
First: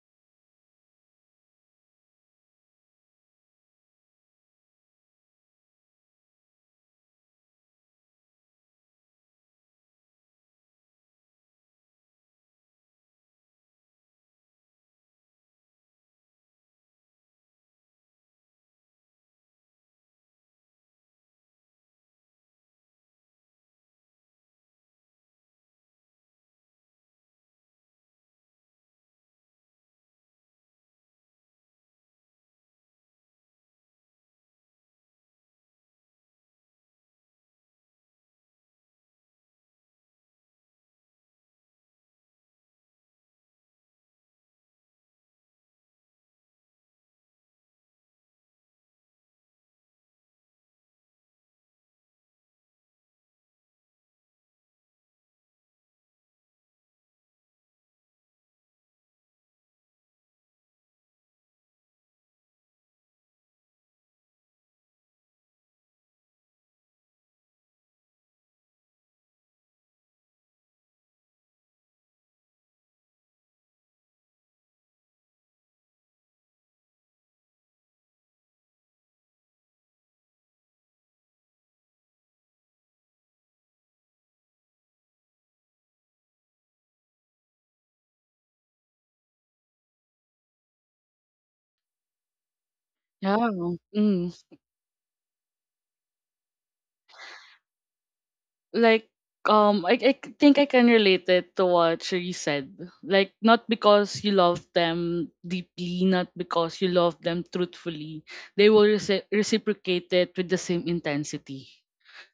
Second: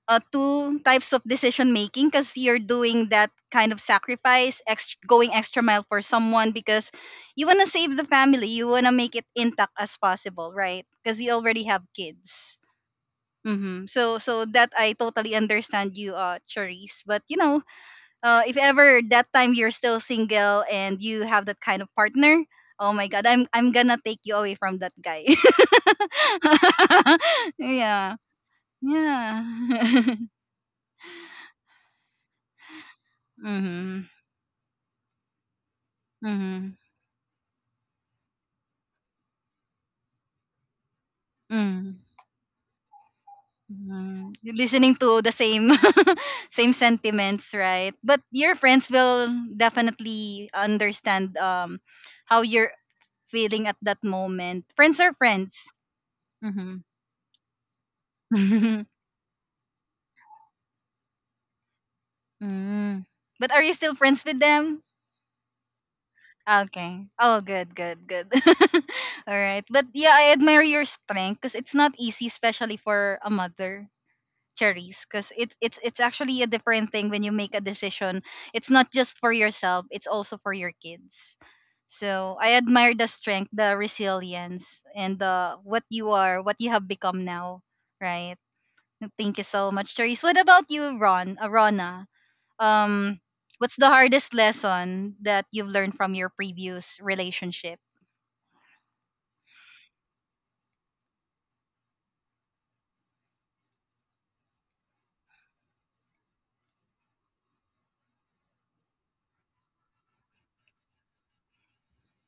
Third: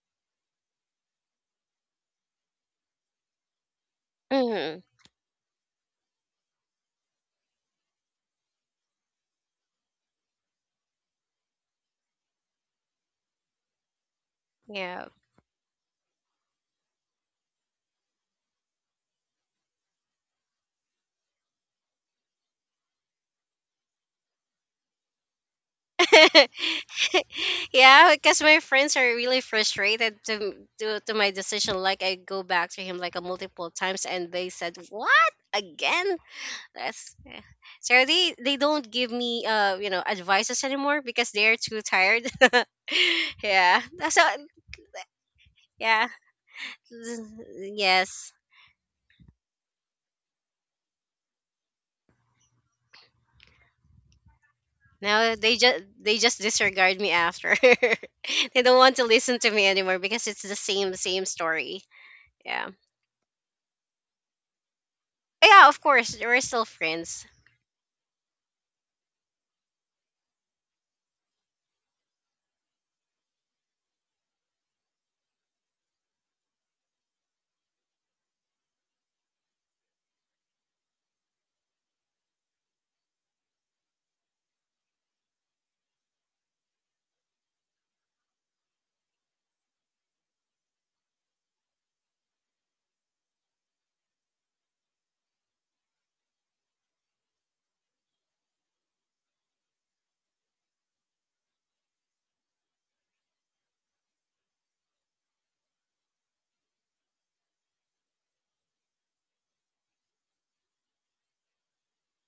two types of decision making because you're doing that kind of sacrifice, Hmm. Going extra mile for someone because you want to save the family, you want to make it intact as possible, right? Because you already have kids. Mm-hmm. So that I Yeah. totally understand you, Charisse. But if ever that time you're still single and you have that kind of partner, oh my God, I'm gonna take you away from that guy. Yeah, Yeah, because my friends are really yeah. To my decision. Like I go back to him like a multiple Mm-hmm. times, and they said, "What again?" Mhm. That's, yeah. So they don't give me advices anymore because they're too Mm. tired. Yeah. So Listening to the same yeah. same sentiments, right? But Yes. your friends will definitely understand how you're feeling at that moment. Friends are Now friends. they just Mhm. disregard me after. They don't want to listen to me anymore because it's the same story. Yeah. Mm. But are you still friends with them? Yeah, of course, we're still Okay. friends. Oh, good, good, good. All right. But yeah, I admire your strength because it's not easy, especially for a mother, cherries, because it's actually a different thing when you make a decision. It's not just for yourself, it's also for your kids. So I admire the strength, the resilience, and the what you are what you have become now, right? Thank you so much, cherries. What about you, Rona? um Yeah. what's the Mm. hardest lesson that you've learned from your previous relationship? Like I think I can relate it to what Sheree said. Like not because you love them deeply, not because you love them truthfully, they will reciprocate it with the same intensity.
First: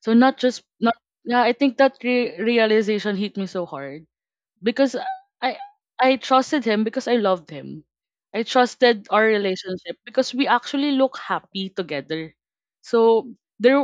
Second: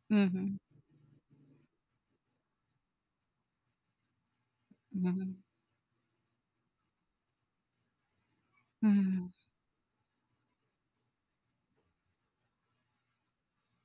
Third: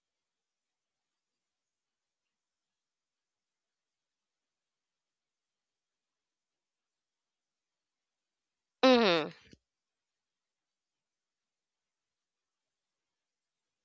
So not Mm-hmm. just not, yeah, I think that realization hit me so hard because Mm-hmm. I I trusted him because I loved him. I trusted our Mm-hmm. Mhm. relationship because we actually look happy together. So there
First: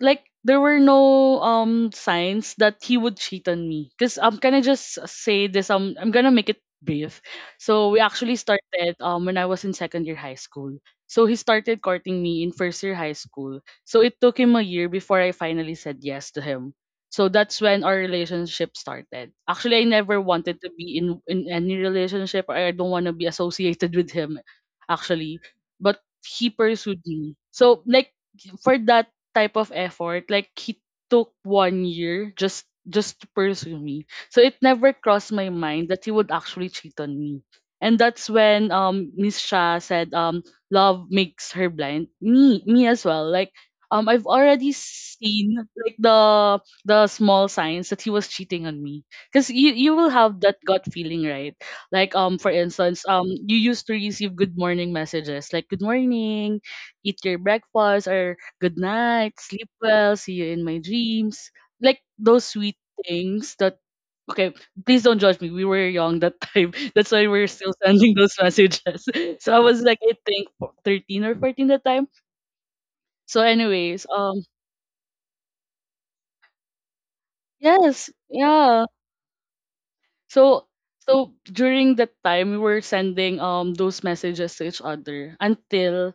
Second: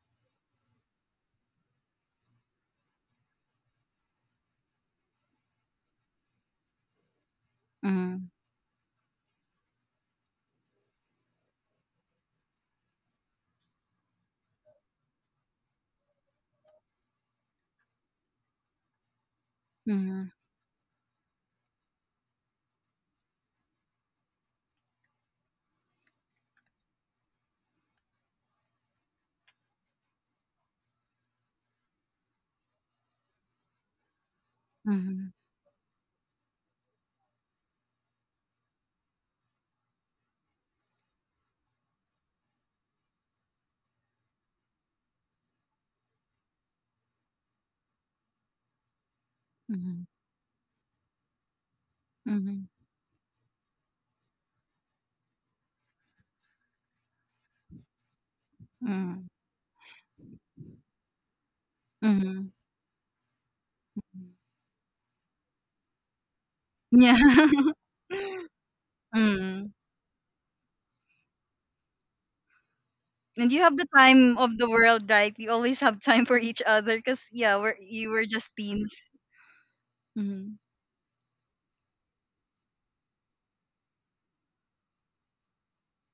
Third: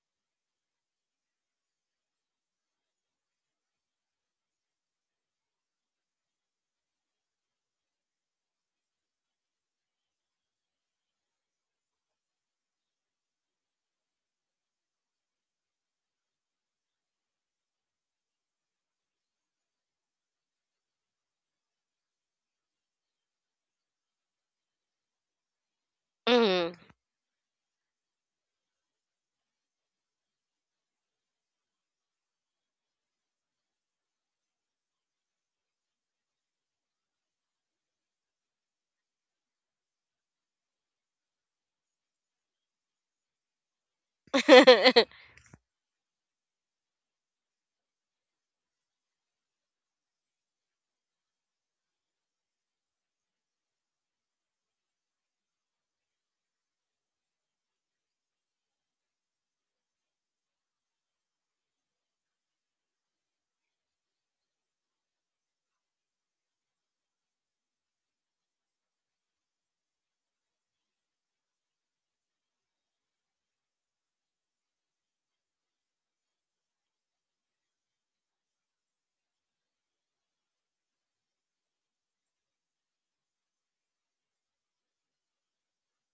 there were no signs that he would cheat on me because I'm gonna just say this, I'm gonna make it brief. So we Mm-hmm. actually started when I was in second year high school, so he started courting me in first year high school, so it took him a year before I finally said yes to him. So that's when our relationship started. Actually I never Mm-hmm. wanted to be in any relationship. I don't want to be associated with him, actually, but he Mhm. pursued me, so like, for that type of effort. Like he took one year just to pursue me. So it never Mm-hmm. crossed my mind that he would actually cheat on me. And that's when Miss Shah said, love makes her blind. Me as well. Like I've already seen, like, the small signs that he was cheating on me. Cause you Mm-hmm. will have that gut feeling, right? Like for Mm-hmm. instance, you used to receive good morning messages like good morning, eat your breakfast or good night, sleep well, see you in my dreams. Like those Mm-hmm, sweet things that mm-hmm. okay, please don't judge me. We were young that time. That's Yeah. why we're still sending those messages. So I Mm. was like I think 13 or 14 that time. So And you have the anyways, time of the world, right? You always have time for each other because, yeah, you yes, were just teens. yeah. Mm. So so during that time we were sending those messages to each other until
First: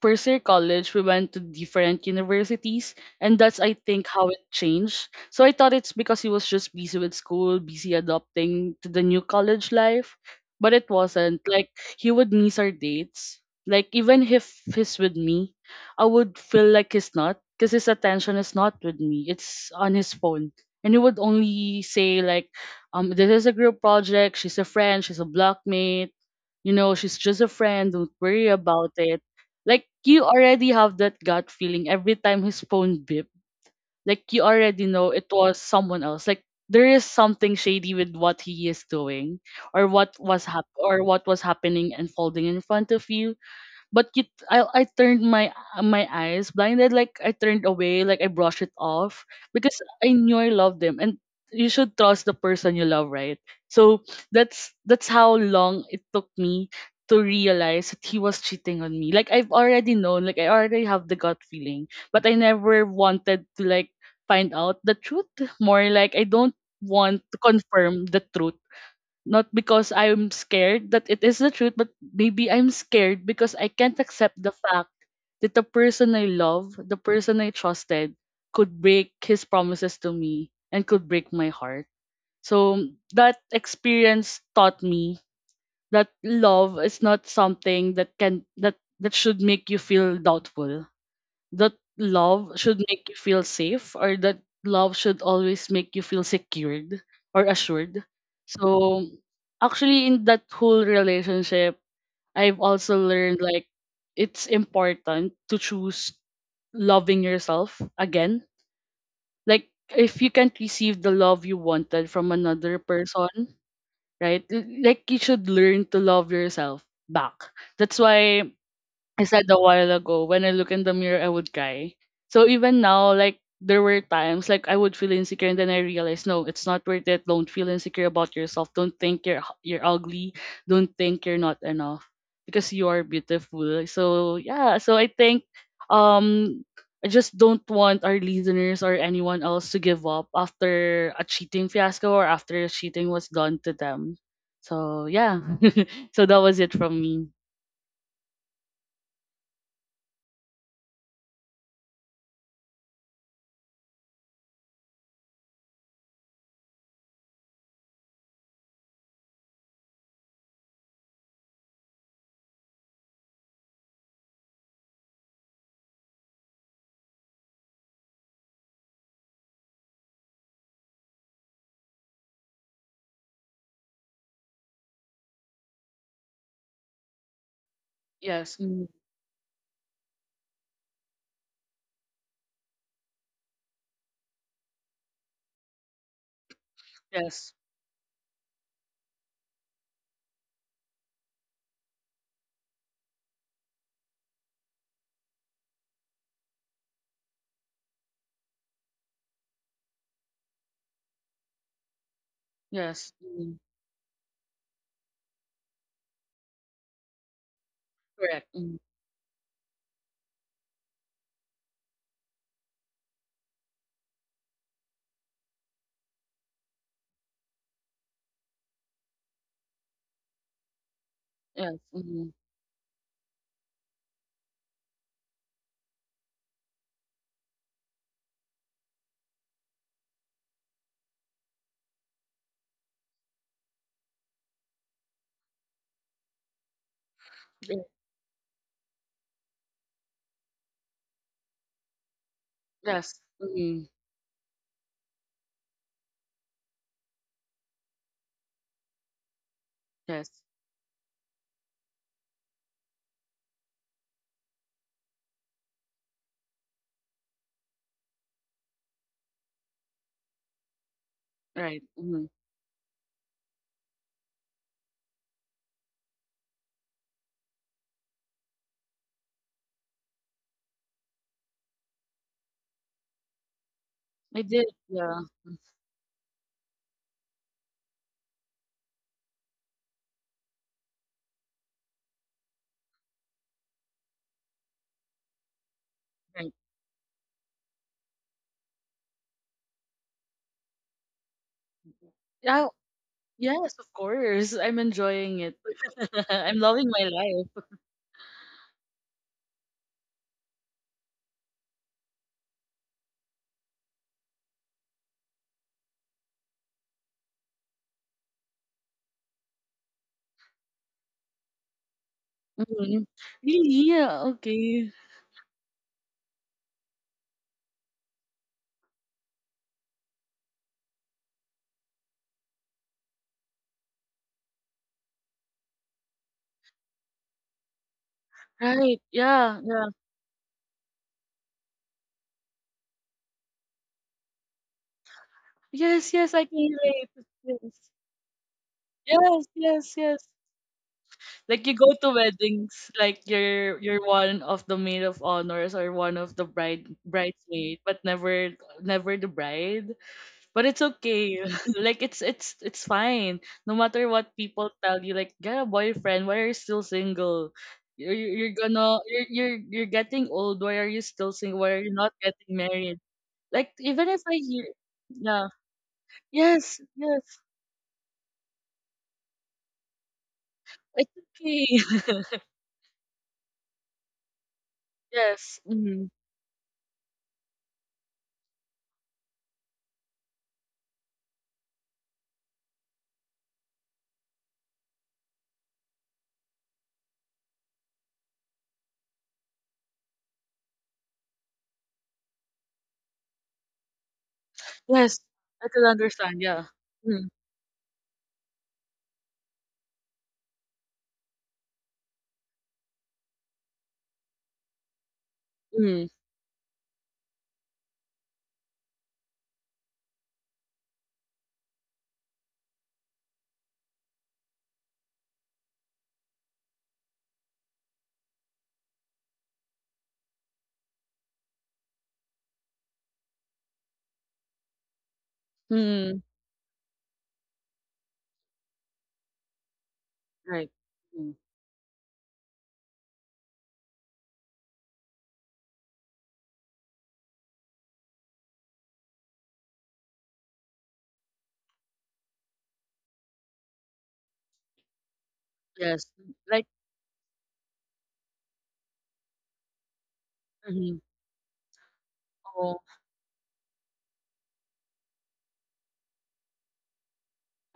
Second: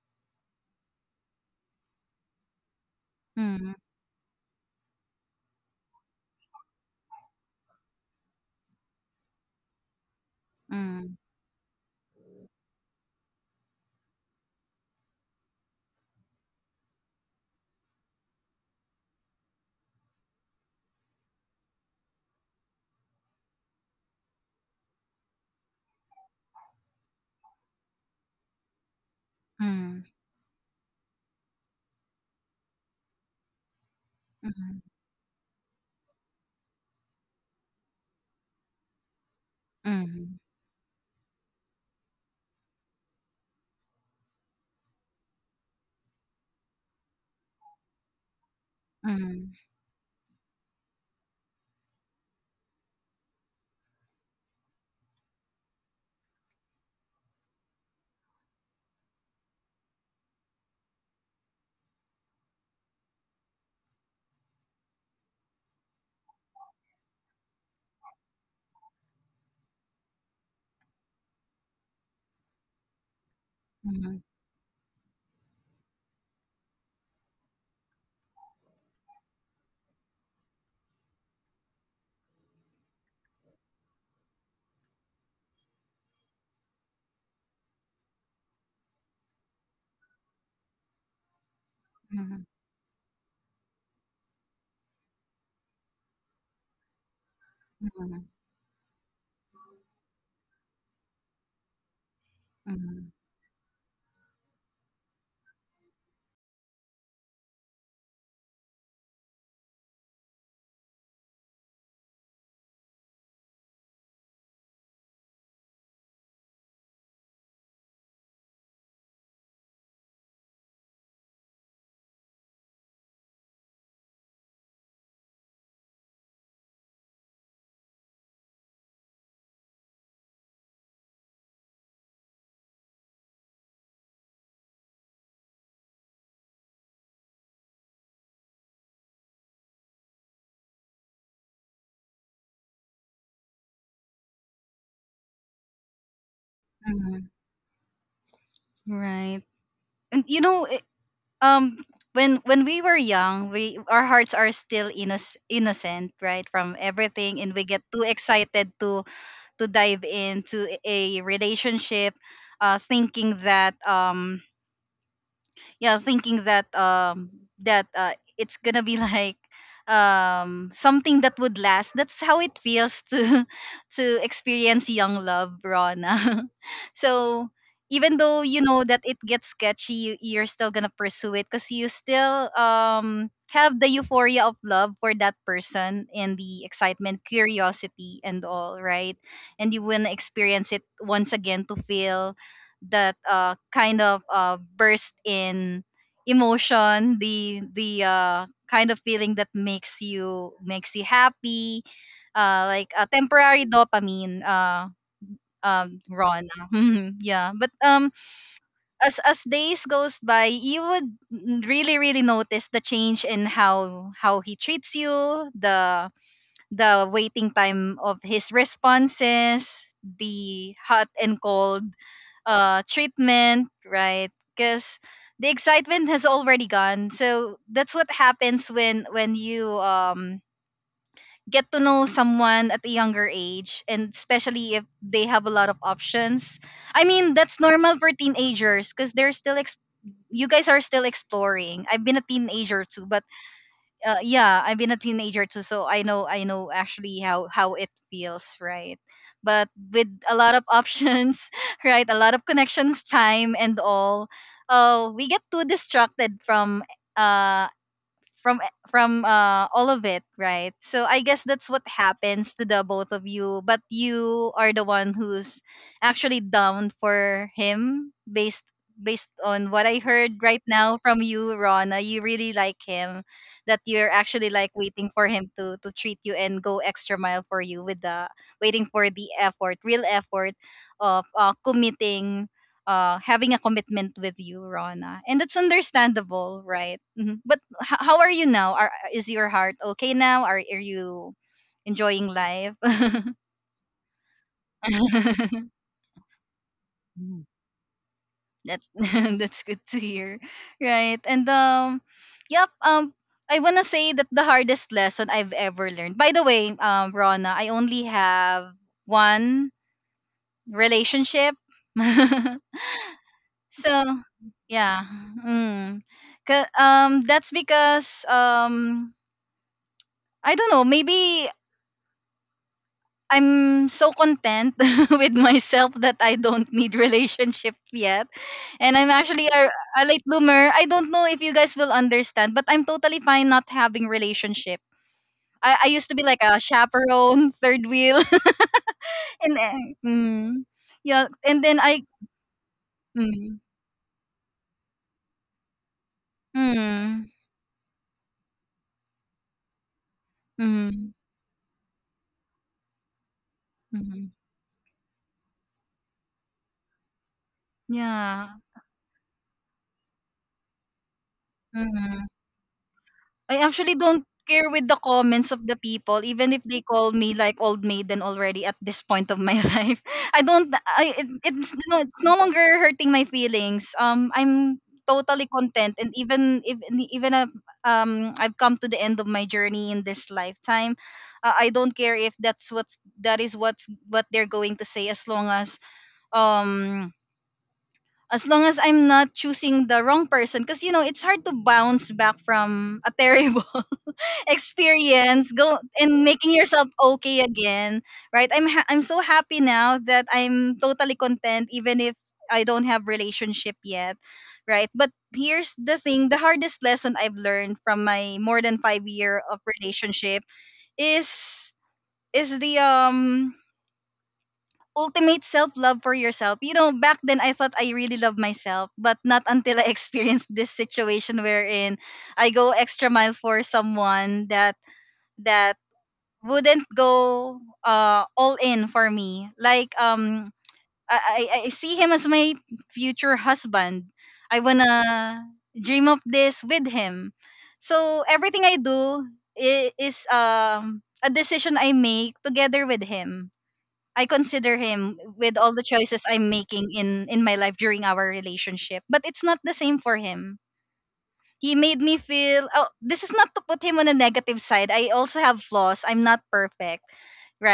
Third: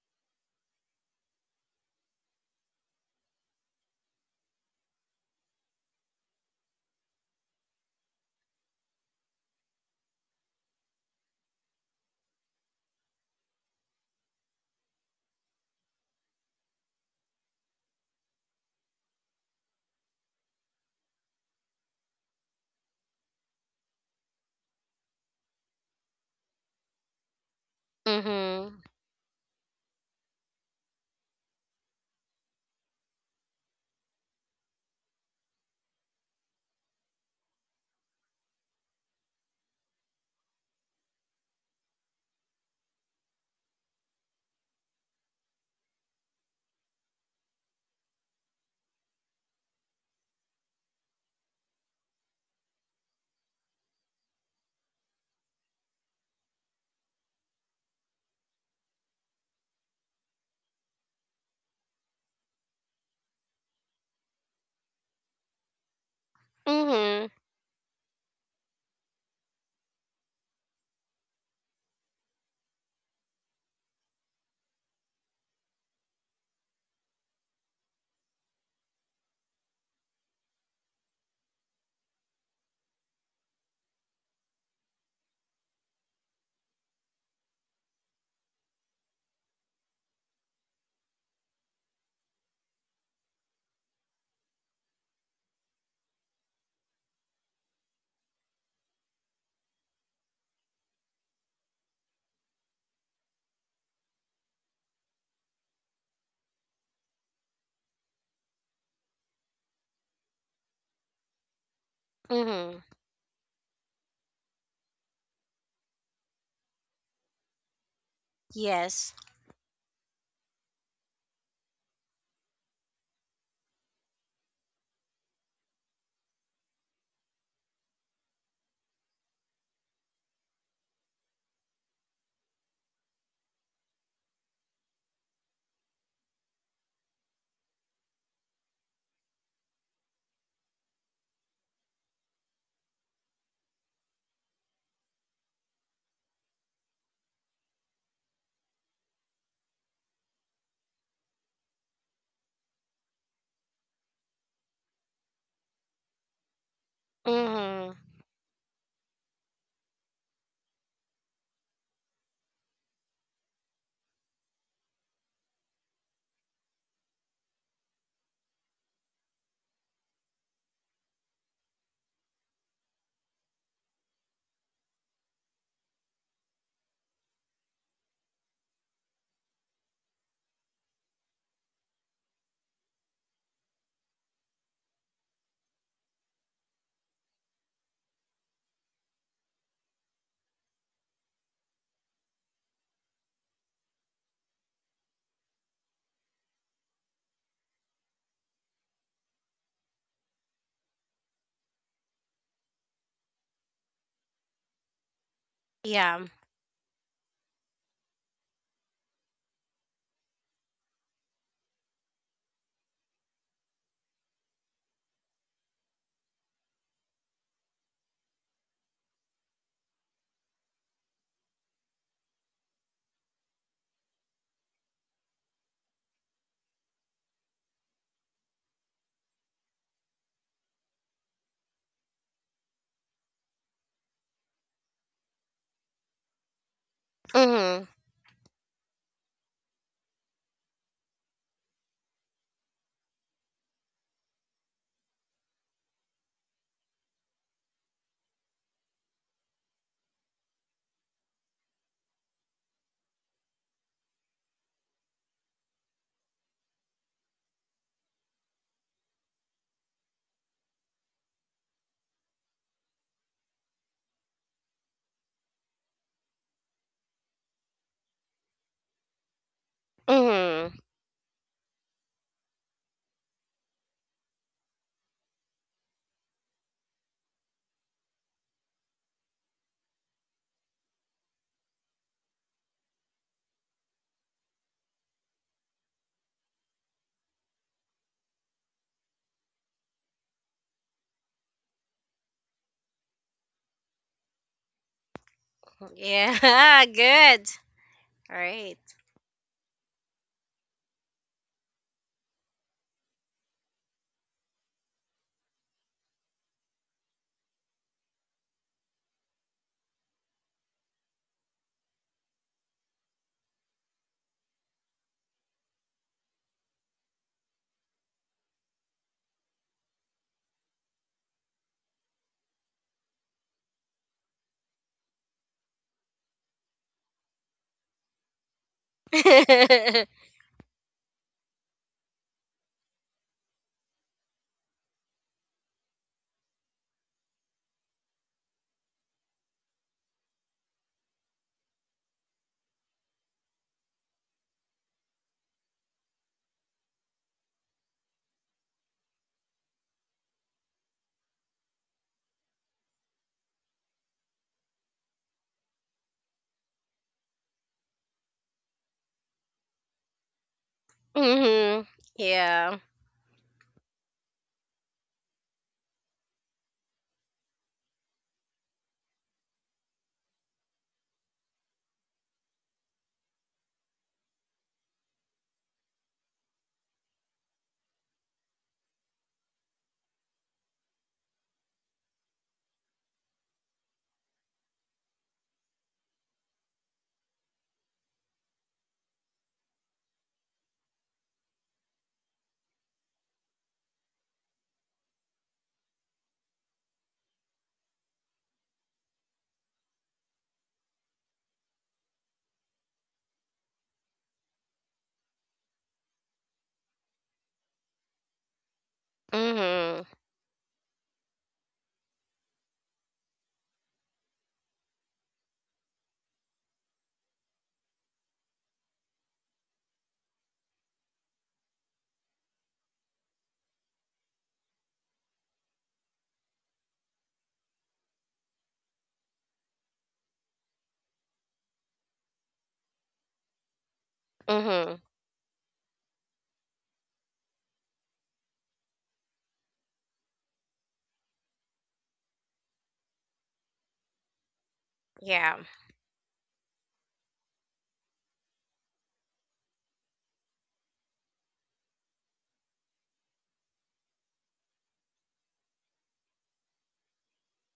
first-year college, we went to different universities, and that's I Mm. think how it changed. So I thought it's because he was just busy with school, busy adopting to the new college life, but it Mm. wasn't. Like he would miss our dates. Like even if he's with me, I would feel like he's not because his attention is not with me. It's on his phone. And he would only say like, this is a group project, she's a friend, she's a blockmate, she's just a friend. Don't worry Mhm. about it. Like Mm. you already have that gut feeling every time his phone beep. Like you Mm. already know it was someone else. Like there is something shady with what he is doing or what Mm. was or what was happening and folding in front of you. But you, I turned my eyes blinded, like I turned away, like I brushed it off Mm. because I knew I loved them, and you should trust the person you love, right? So that's how long it took me to realize that he was cheating on me. Like I've already known, like I already have the gut feeling, but I never wanted to like find out the truth. More like I don't want Mhm. to confirm the truth not because I'm scared that it is the truth, but maybe I'm scared because I can't Mm. accept the fact that the person I love, the person I trusted, could break his promises to me and could break my heart. So that experience taught me that love is not something that can that that should make you feel doubtful, that Mm. love should make you feel safe, or that love should always make you feel secured or assured. Mm. So actually, in that whole relationship, I've also Mm. learned like it's important to choose loving yourself again. Like if you can't receive the love you wanted from another Mhm. person, right? Like you should learn to love yourself back. That's why Yes. I said a while ago, when I look in the mirror, I would cry. So even now, like there were times like I would feel insecure, and then I realized, no, it's not worth it. Don't feel insecure about yourself. Don't think you're ugly. Don't think you're not enough because you are beautiful. So yeah, so I think um I just don't want our listeners or anyone else to give up after a cheating fiasco or after cheating was done to them. So yeah, so that was it from Mm. me. Right. And um, when we were young, we our hearts are still innocent, right? From everything, and we get Mhm. too excited to dive into a relationship, thinking that yeah thinking that that uh, it's gonna be like something that would last. That's how it feels to to experience young love, Rona. So even though Yes. you know Mm. that it gets sketchy, you're still gonna pursue it because you still have the euphoria of love for that person and the excitement, Yes. curiosity, and all, right? And you wanna experience it once again to feel that kind of burst in emotion, the kind of feeling that makes you happy, like a Yes. Mm. temporary dopamine, Yeah. Rona. Yeah, but Correct. Mm. as days goes by you would really, really notice the change in how he treats you, the the waiting time of his responses, the hot and Yes. cold Mm. Treatment, right? Because the excitement has already gone. So that's what happens when you get to know someone at a younger age, and especially if they have a lot of options. I mean, that's Mhm. Ye- normal for teenagers because they're still you guys are still exploring. I've been a teenager too, Yes. but Mm. Yeah, I've been a teenager too, so I know, I know actually how it feels, right? But with Yes. a lot of options, right? A lot of connections, time, and all, we get too distracted from uh from all of it, right? So I guess that's what Right. Mm. happens to the both of you, but you are the one who's actually down for him based on what I heard right Mhm. now from you, Rona. You really like him, that you're I actually did. like waiting Yeah. for him to treat you and go extra mile for you with the, waiting for the effort, real effort of committing, having a commitment with you, Rona. And that's Right. understandable, right? Mhm. But how are you now? Are, is your heart okay now? Are you enjoying Yeah. life? Yes, of course. I'm enjoying it. I'm loving Yeah. my Mm. Good. life. All right. That's that's good to hear, right? And yep, I want to say that the hardest lesson I've ever learned, by the way, Rona, I only have one relationship. Mm. Really? Yeah. So Okay. yeah. Mm. That's because I don't know, maybe I'm so content with myself that I don't need relationship yet. And Right. I'm actually Yeah. Yeah. a late bloomer. I don't know if you guys will understand, but I'm totally fine not having relationship. I used Yes. to be Yes. like I can a relate. chaperone, third Yes. wheel. Yes. And Yes. Yes. mm, yeah, and Like you then go I to weddings, like mm, you're one of the maid of honors or one of the bride mm, bridesmaid, but never the bride. But it's mm, mm, okay. Like it's fine. No matter mm, what people tell you, like get a boyfriend. Why are you still single? You're you're you're yeah. gonna you're you're getting old. Why are you still single? Why are Mhm. you not Mm. getting Yeah. married? I Like actually even if don't I hear, care with the yeah, comments of the people, even if yes, they call yes, me like old maiden already at this point of my life. I don't. it's I it, okay. It's no longer hurting my feelings. I'm totally Yes. content, Mm. and even if even if, I've come to the end of my journey in this lifetime, I don't care if that's what's that is what's what they're going to say, as long um. as long as I'm not choosing the wrong person, because you know it's hard to bounce back from a terrible Yes, experience, I go can and understand. making Yeah. yourself Mm. okay again, right? I'm so happy now that I'm totally content even if I don't have relationship yet, right? But here's the Mm. thing, the hardest lesson I've learned from my more than 5 year of Mhm. relationship is the ultimate self love for yourself. You know, back then I thought I really loved myself, but not until I experienced this situation wherein I go extra mile for someone that that Mm. wouldn't go all in for me. Like Right. Mm. I see him as my future husband. I Mhm. wanna dream of this with him. So everything I do, is a decision I make together with him. I consider him Yeah. with all the Yes. choices I'm Like making in my life during our relationship. But it's not the same for him. mhm. He made me feel, Oh, oh, this is not to put him on a negative side, I also have flaws, I'm not perfect,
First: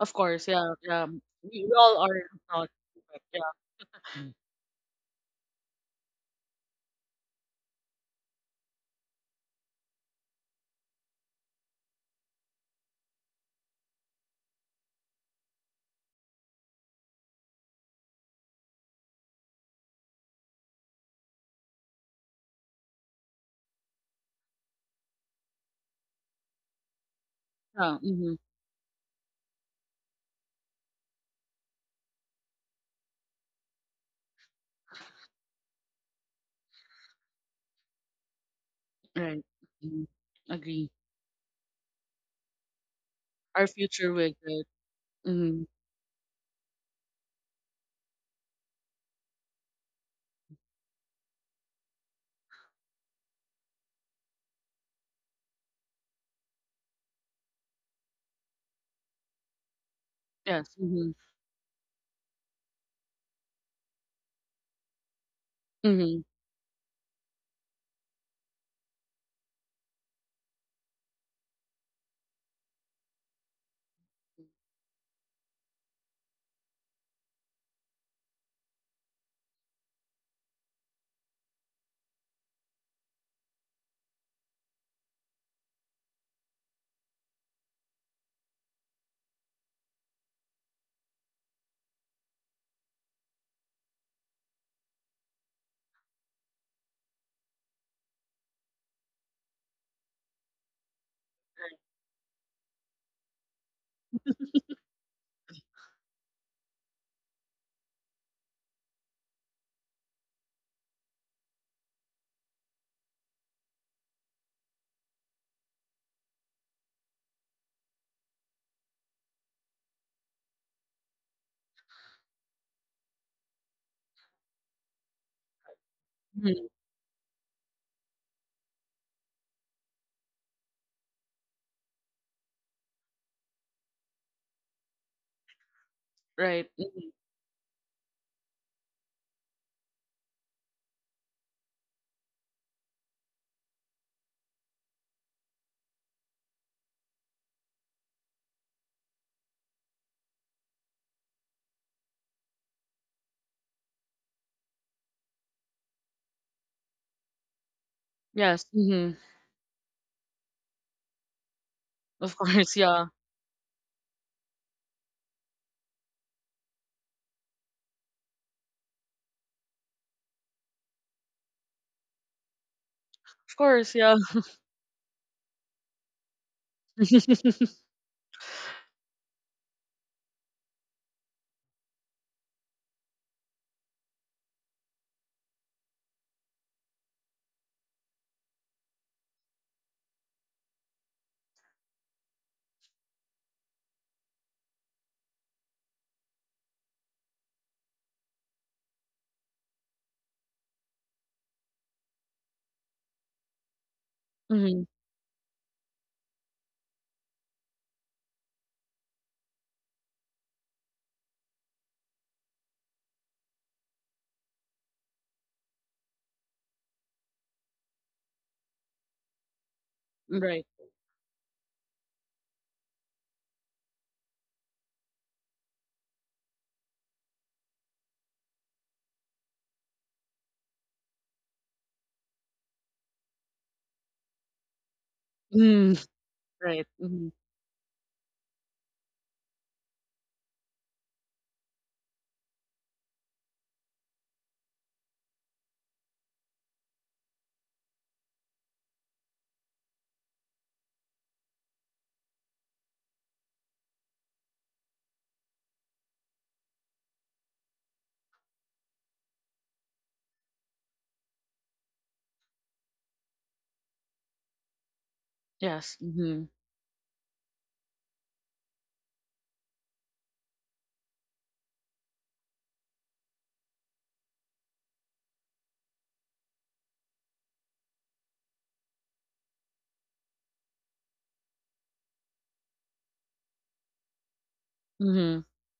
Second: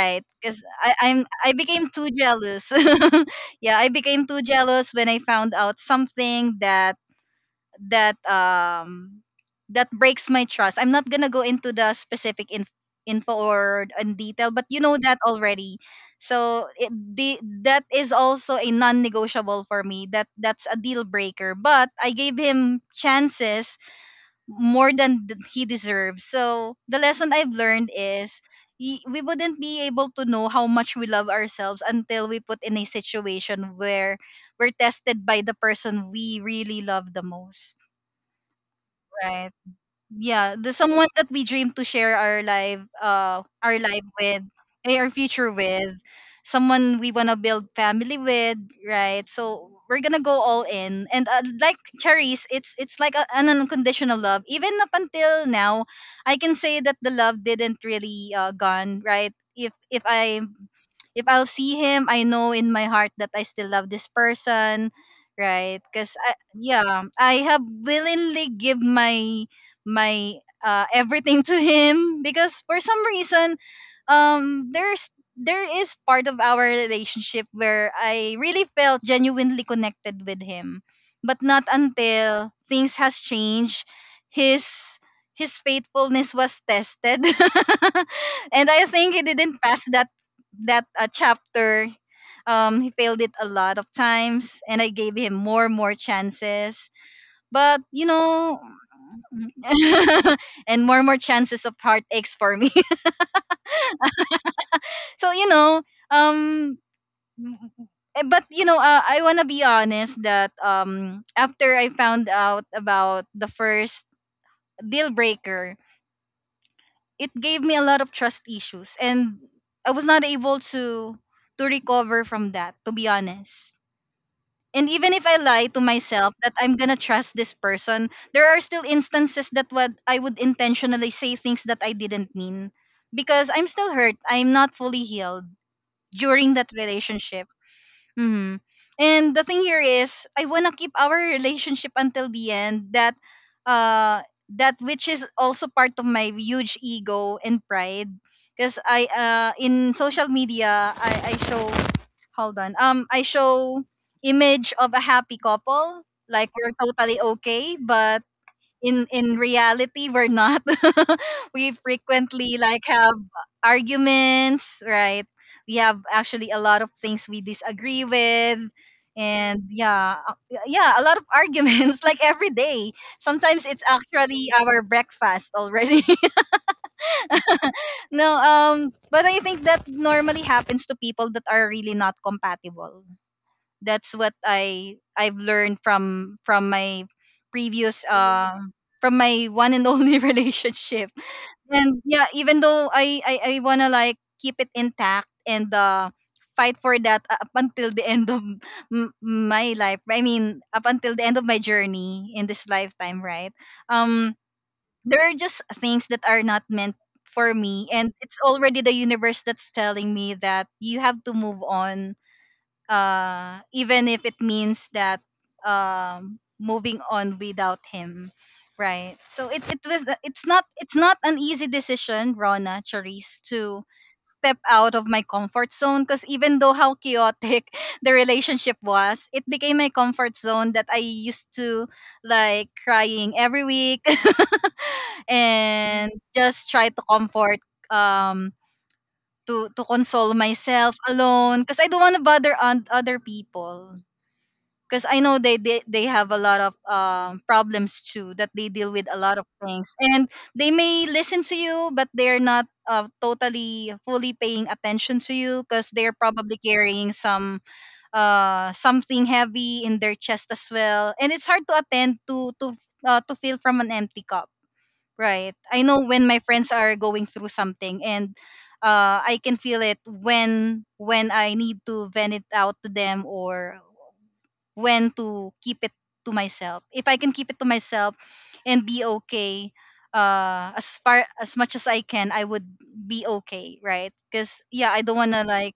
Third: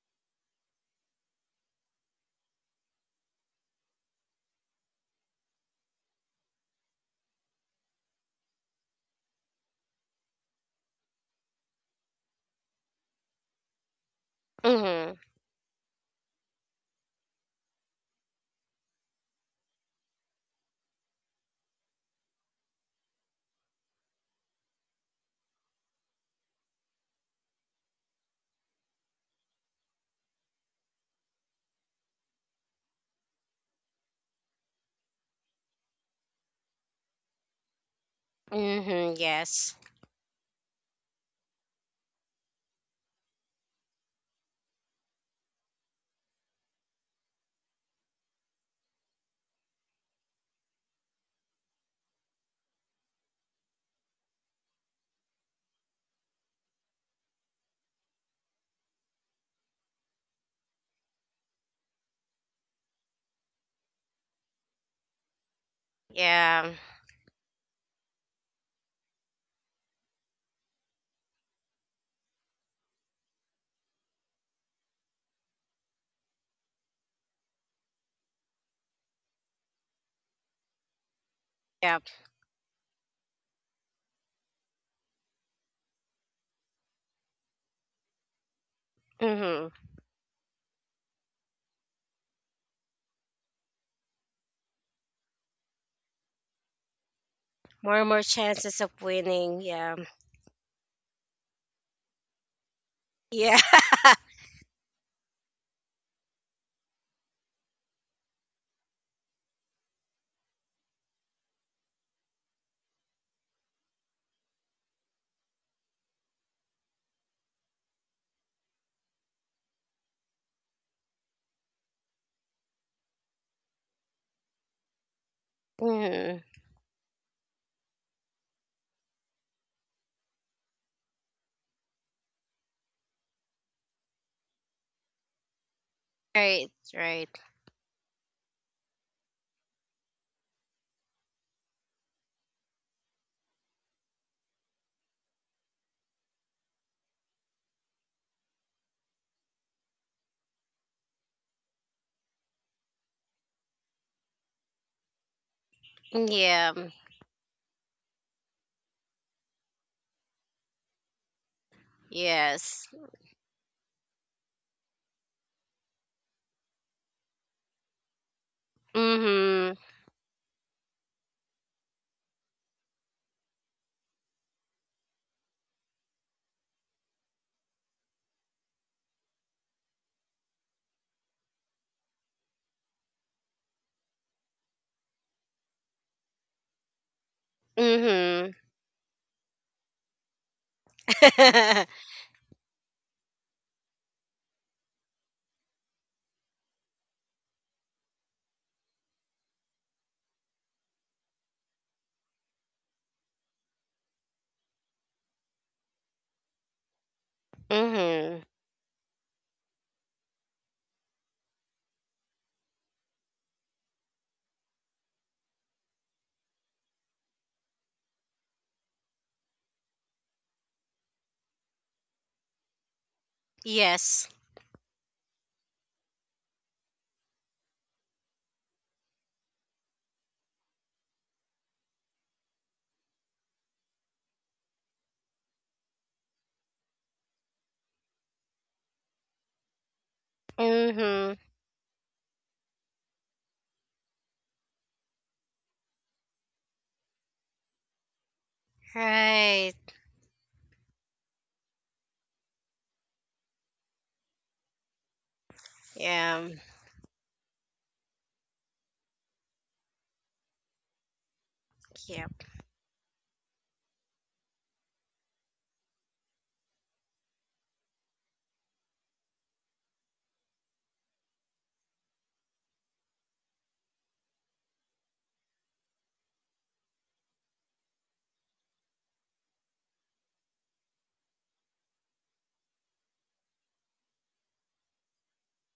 of course, Because yeah, i'm yeah. i I'm I We became all too are not jealous. perfect. Yeah, I Yeah. became too jealous when I found out something that that um that breaks my trust. I'm not gonna go into the specific, info, or in detail, but you know Mhm. that already. So it, the that is also a non-negotiable for me, that's a deal breaker, but I gave him chances more than he deserves. So the lesson I've learned Yeah. Mhm. is, we wouldn't be able to know how much we love ourselves until we put in a situation where we're tested by the person we really love the most. Mhm. Right. Right? Yes. Mhm. Yeah, the Agree. someone that we dream to share Our our life future with with, it. Our future Mhm. with, someone we want to build family with, right? So we're gonna go all in and, like cherries, it's like an unconditional love even up until now. I can say that the love didn't really gone, right? if if i Yes. Mhm. if I'll see him, I know in my heart that I still love this person, right? Because Mhm. Yeah. yeah, I have willingly give my everything to him, because for some reason, um, there's there is part of our relationship where I really felt genuinely connected with him, but not Yeah. until things has changed, his his faithfulness was tested. And I think he didn't Hmm. pass that chapter. He failed it a lot of times, and I gave him more and more chances, but More you and more know, chances of winning. Yeah. And more chances of heartaches for me. Yeah. So um but I want to be honest that after I found out about the first deal breaker, it gave me a lot of trust issues, and I was not able to recover from that, to be honest. And even if I lie to myself Hmm. that Mhm. I'm gonna trust this person, there are still instances that what I would intentionally say things that I didn't mean, because I'm still hurt. I'm not fully healed during Right. Right. that Mhm. Right. relationship. Mm-hmm. And the thing here is, I wanna keep our relationship until the end. Uh, that which is also part of my huge ego and pride, because I in social media I show, hold on, I show image of a happy couple, like Yeah. we're totally okay, but Yes. in Mhm. in reality we're not. We Of frequently course. like Yes. Yeah. have arguments, right? We have actually a lot of things we disagree with, and Hmm. yeah a lot of arguments like every day. Of Sometimes it's course. Yeah. actually our breakfast already. No, but I think that normally happens to people that are really not compatible. That's what I've learned from my previous, Hmm. from my one and only relationship. And yeah, even though I wanna like keep it intact and fight for that up until the end of my life. I mean, up until the end of my journey in this lifetime, right? Um, Mhm. there are just things that are not meant for me, and it's Hmm. already the universe that's telling me that you have to move on, even if it means that, moving on without him, right? So it, it was it's Right. not it's not an easy decision, Rona, Charisse, to Yes. step out of my comfort zone, because even though how chaotic the relationship was, it became my comfort zone that I used to like crying every week Mhm. and just Right. try to Mhm. comfort, um to console myself Hmm. alone, because I don't want to bother on other people. Because I know they have a lot of problems too that they deal with a lot of Right. things, and they may listen to you but they're not, totally fully paying attention to you, because they're Yeah. probably carrying something heavy in their chest as well, and it's hard to attend Yep. to fill from an empty cup. Right. I Yes. know when my Mhm. friends are going through something, and I can feel it when I need to vent it out to them, or when to keep it to myself. If I can keep it to myself and be okay, as far as much as I can, I would be okay, right? Cuz yeah, I don't want Mhm. to like,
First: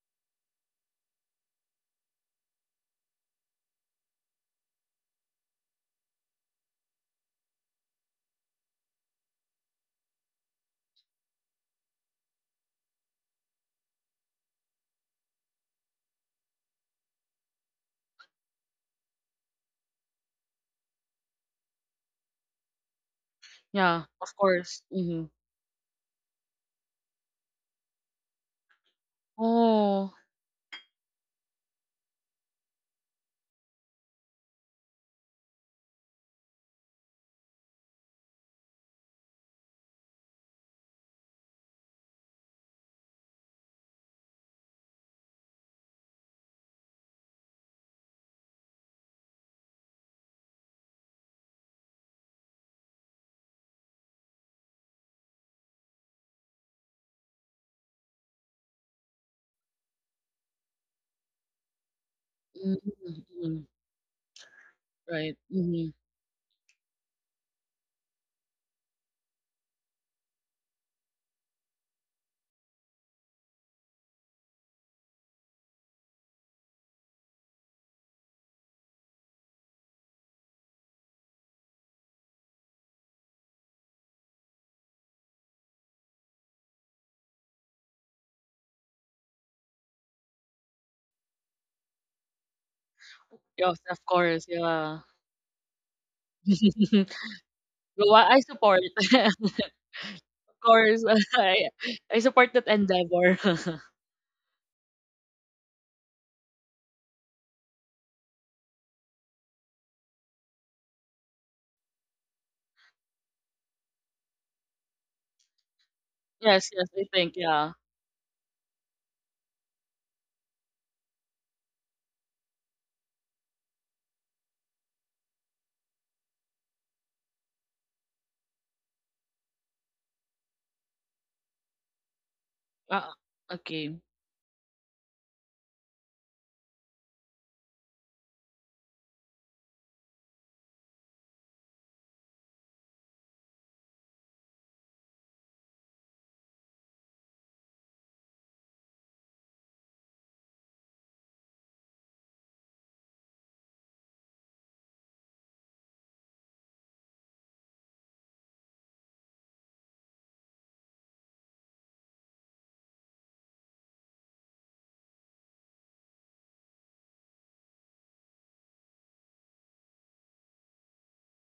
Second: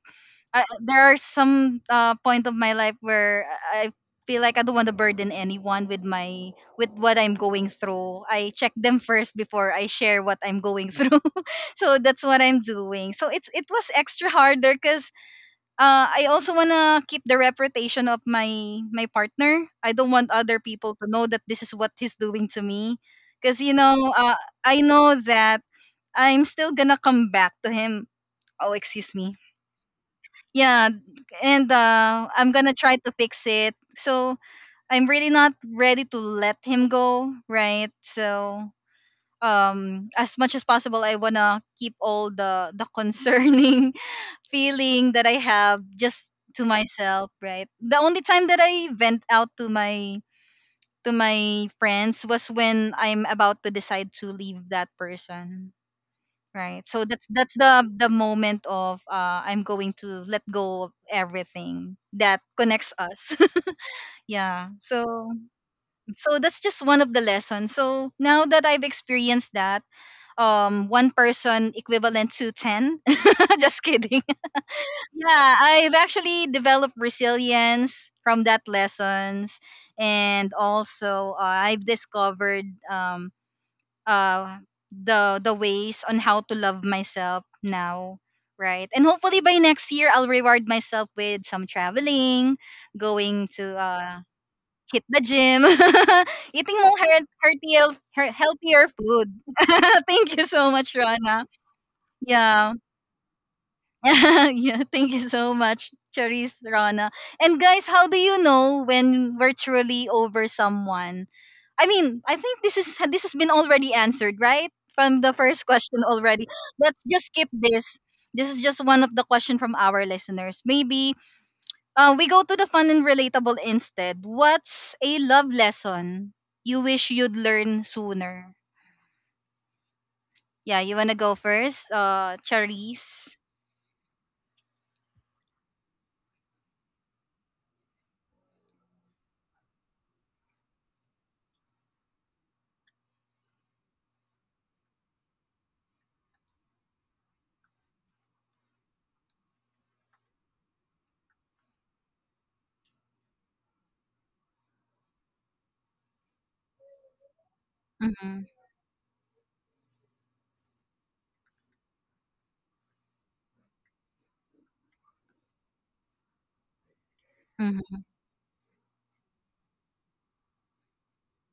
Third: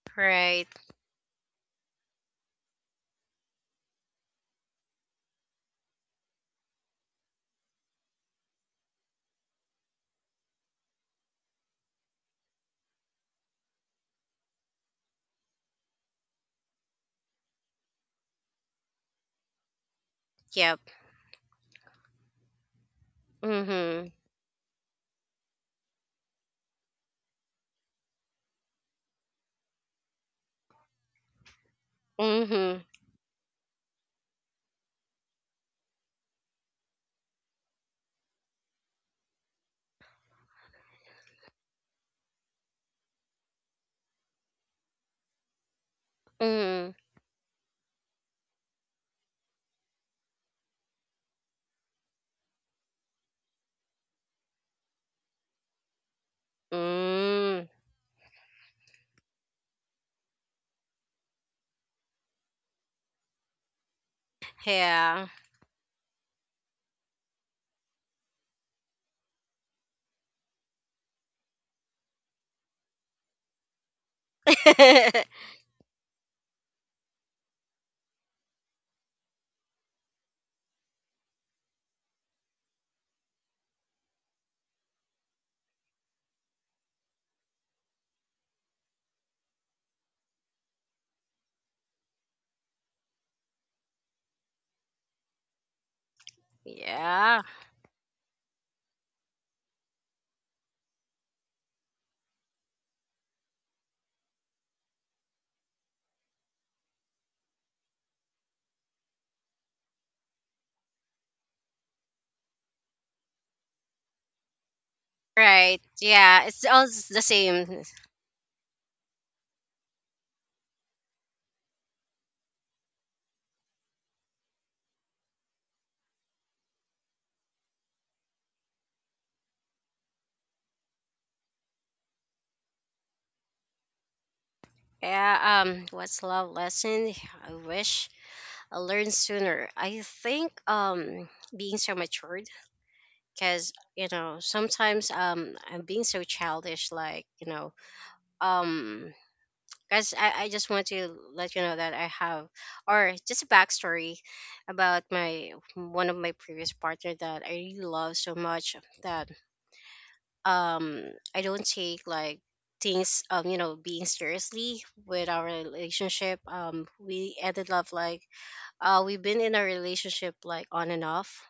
Right. there are some, point of my life where I I feel like I don't want to burden anyone with my, with what I'm going through. I check them first before I share what I'm going through. So that's what I'm doing. So it was extra harder because, I also wanna keep the reputation of my partner. I don't want other Yep. people to know that this is what he's doing to me. Because Yeah. Hmm. Of course. I know Mhm. that I'm still gonna come back to him. Oh, excuse me, Oh. yeah, and Hmm. I'm gonna Hmm. try to fix it, so I'm really not ready to let him go, right? So, as much as possible, I wanna keep all the concerning feeling that I have just to myself, right? The only time that I vent out to my friends was when I'm about to decide to leave that person, right? So that's that's Mm. the the moment of, I'm going to let go of everything that Mhm. connects us. Mhm. Yeah, Yeah. so Right. Mhm. so that's just one of the lessons. So now that I've experienced that, one person equivalent to 10. Just kidding. Yeah, I've actually developed resilience from that lessons. And also, I've discovered, um uh the ways on how to love myself now, right? And hopefully by next year I'll reward myself with some traveling, going to, Yes. Of course. hit Yeah. the gym eating more heart- Yeah. heartier Well, heart- I support. healthier food. Of Thank you so much, course. Rana. I I support that Yeah. endeavor. Yeah, thank you so much, Charisse, Rana. And guys, how do you know when we're truly over someone? I mean, I think this has been already answered, right? From the first Right. question Yeah. already. It's Yes, all yes, Let's I the just think, skip yeah. same. this. This is just one of the question from our listeners. Maybe, we go to the fun and relatable instead. What's a love lesson you wish you'd learn sooner? Yeah, you wanna go first, Uh, Charisse. okay. Yeah, what's love lesson? I wish I learned sooner. I think being so matured because you know sometimes I'm being so childish, like you know, um guys, I just want to let you know that I have, or just a backstory about my one of my previous partner that I really love so Mm-hmm. much, that um I don't take like things, you know, being seriously with our relationship. We ended up Mm-hmm. like, we've been in a relationship like on and off,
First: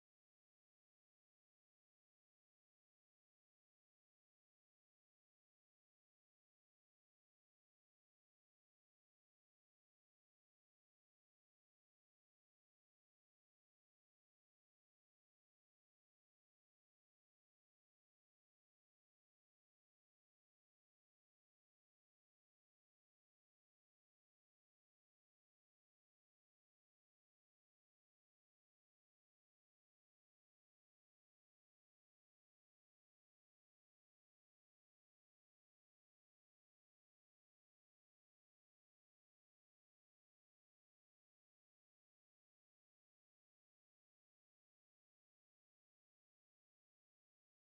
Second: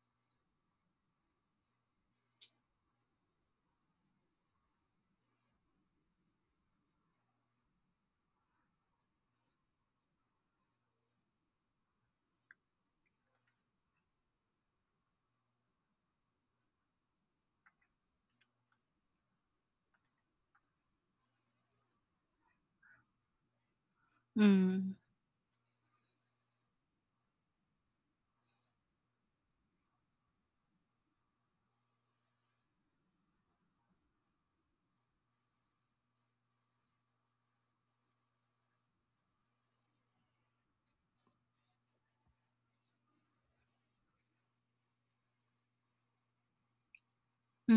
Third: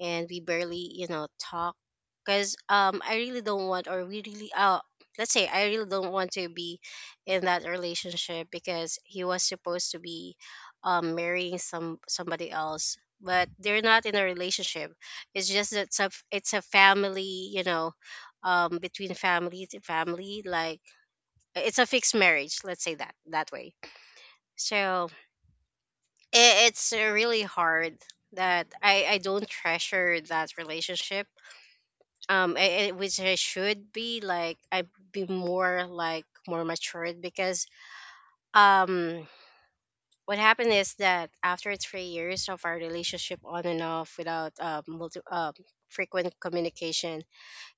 and we barely, you know, talk, because I really don't want, or we really let's say I really don't want to be in that relationship, because he was supposed to be marrying somebody else, but they're not in a relationship. It's just that it's a family, you know, between family to family. Like it's a fixed marriage, let's say that that way. Mm-hmm. So it's really hard that I don't treasure that relationship. Which I should be like, I'd be more like more matured, because um what happened is that after 3 years of our relationship on and off without multi frequent communication,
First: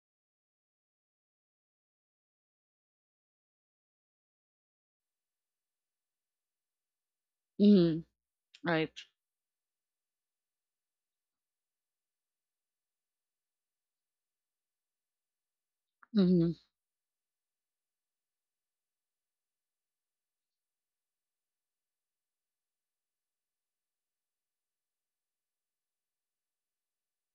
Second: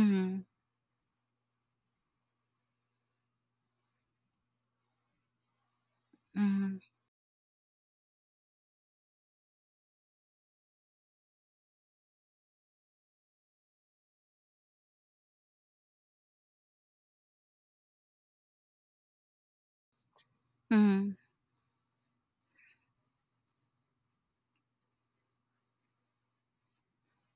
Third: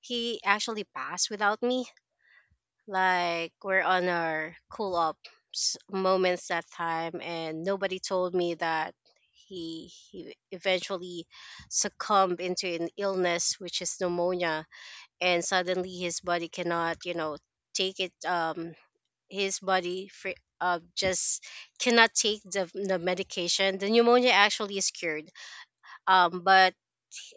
he actually passed without me. Like we're on our cool up s- moments that Mhm, time, and nobody Mhm. told me Right. that he eventually succumbed into an illness which is pneumonia, and suddenly his body Mhm. cannot, you know, take it. His body mhm, just cannot take the medication. The pneumonia actually is cured, but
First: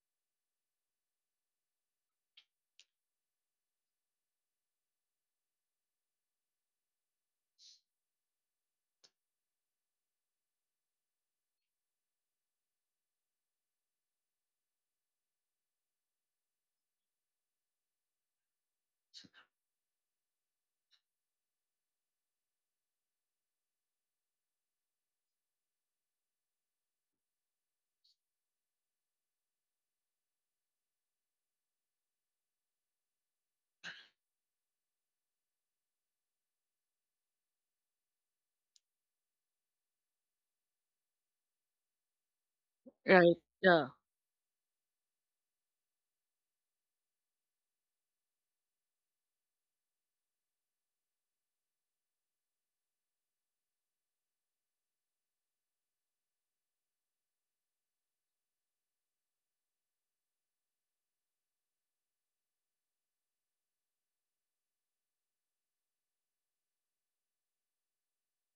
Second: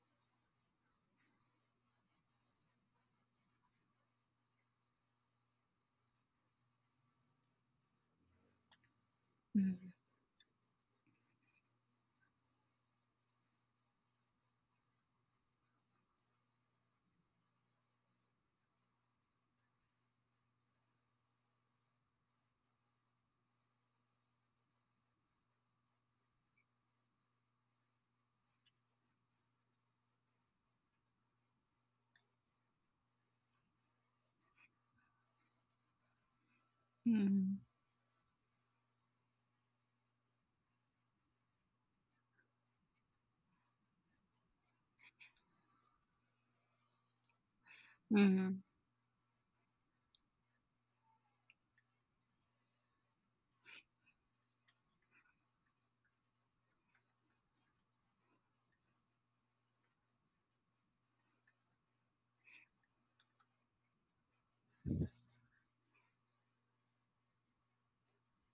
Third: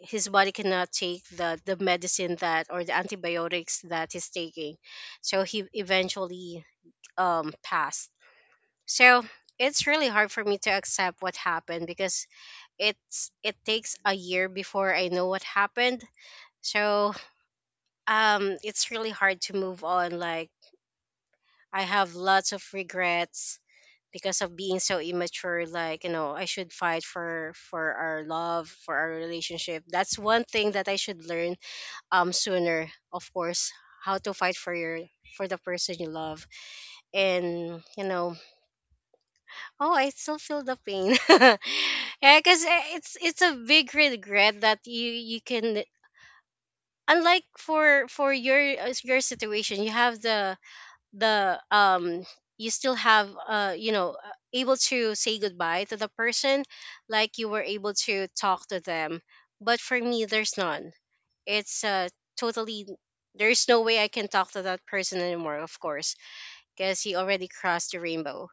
his body cannot take the medicine, that, or the antibiotics that he's taking. So he eventually passed. So it's mhm, really hard for me to accept what happened, because it takes a year before I know what happened. So it's really hard to move on. Like I have lots of regrets, because of being so immature. Like you know, I should fight for our love, for our relationship. That's one thing that I should learn sooner, of course: how to fight for your, for the person you love. mhm, And you know, oh, I still feel the pain. Yeah, because it's Right. it's a Yeah. big regret that you can, unlike for mhm, your situation, you have the, the um you still have, you know, able to say goodbye to the person, like you were able to talk to them. But for me there's none. It's totally, there's no way I can talk to that person anymore, of course, because he already crossed the rainbow.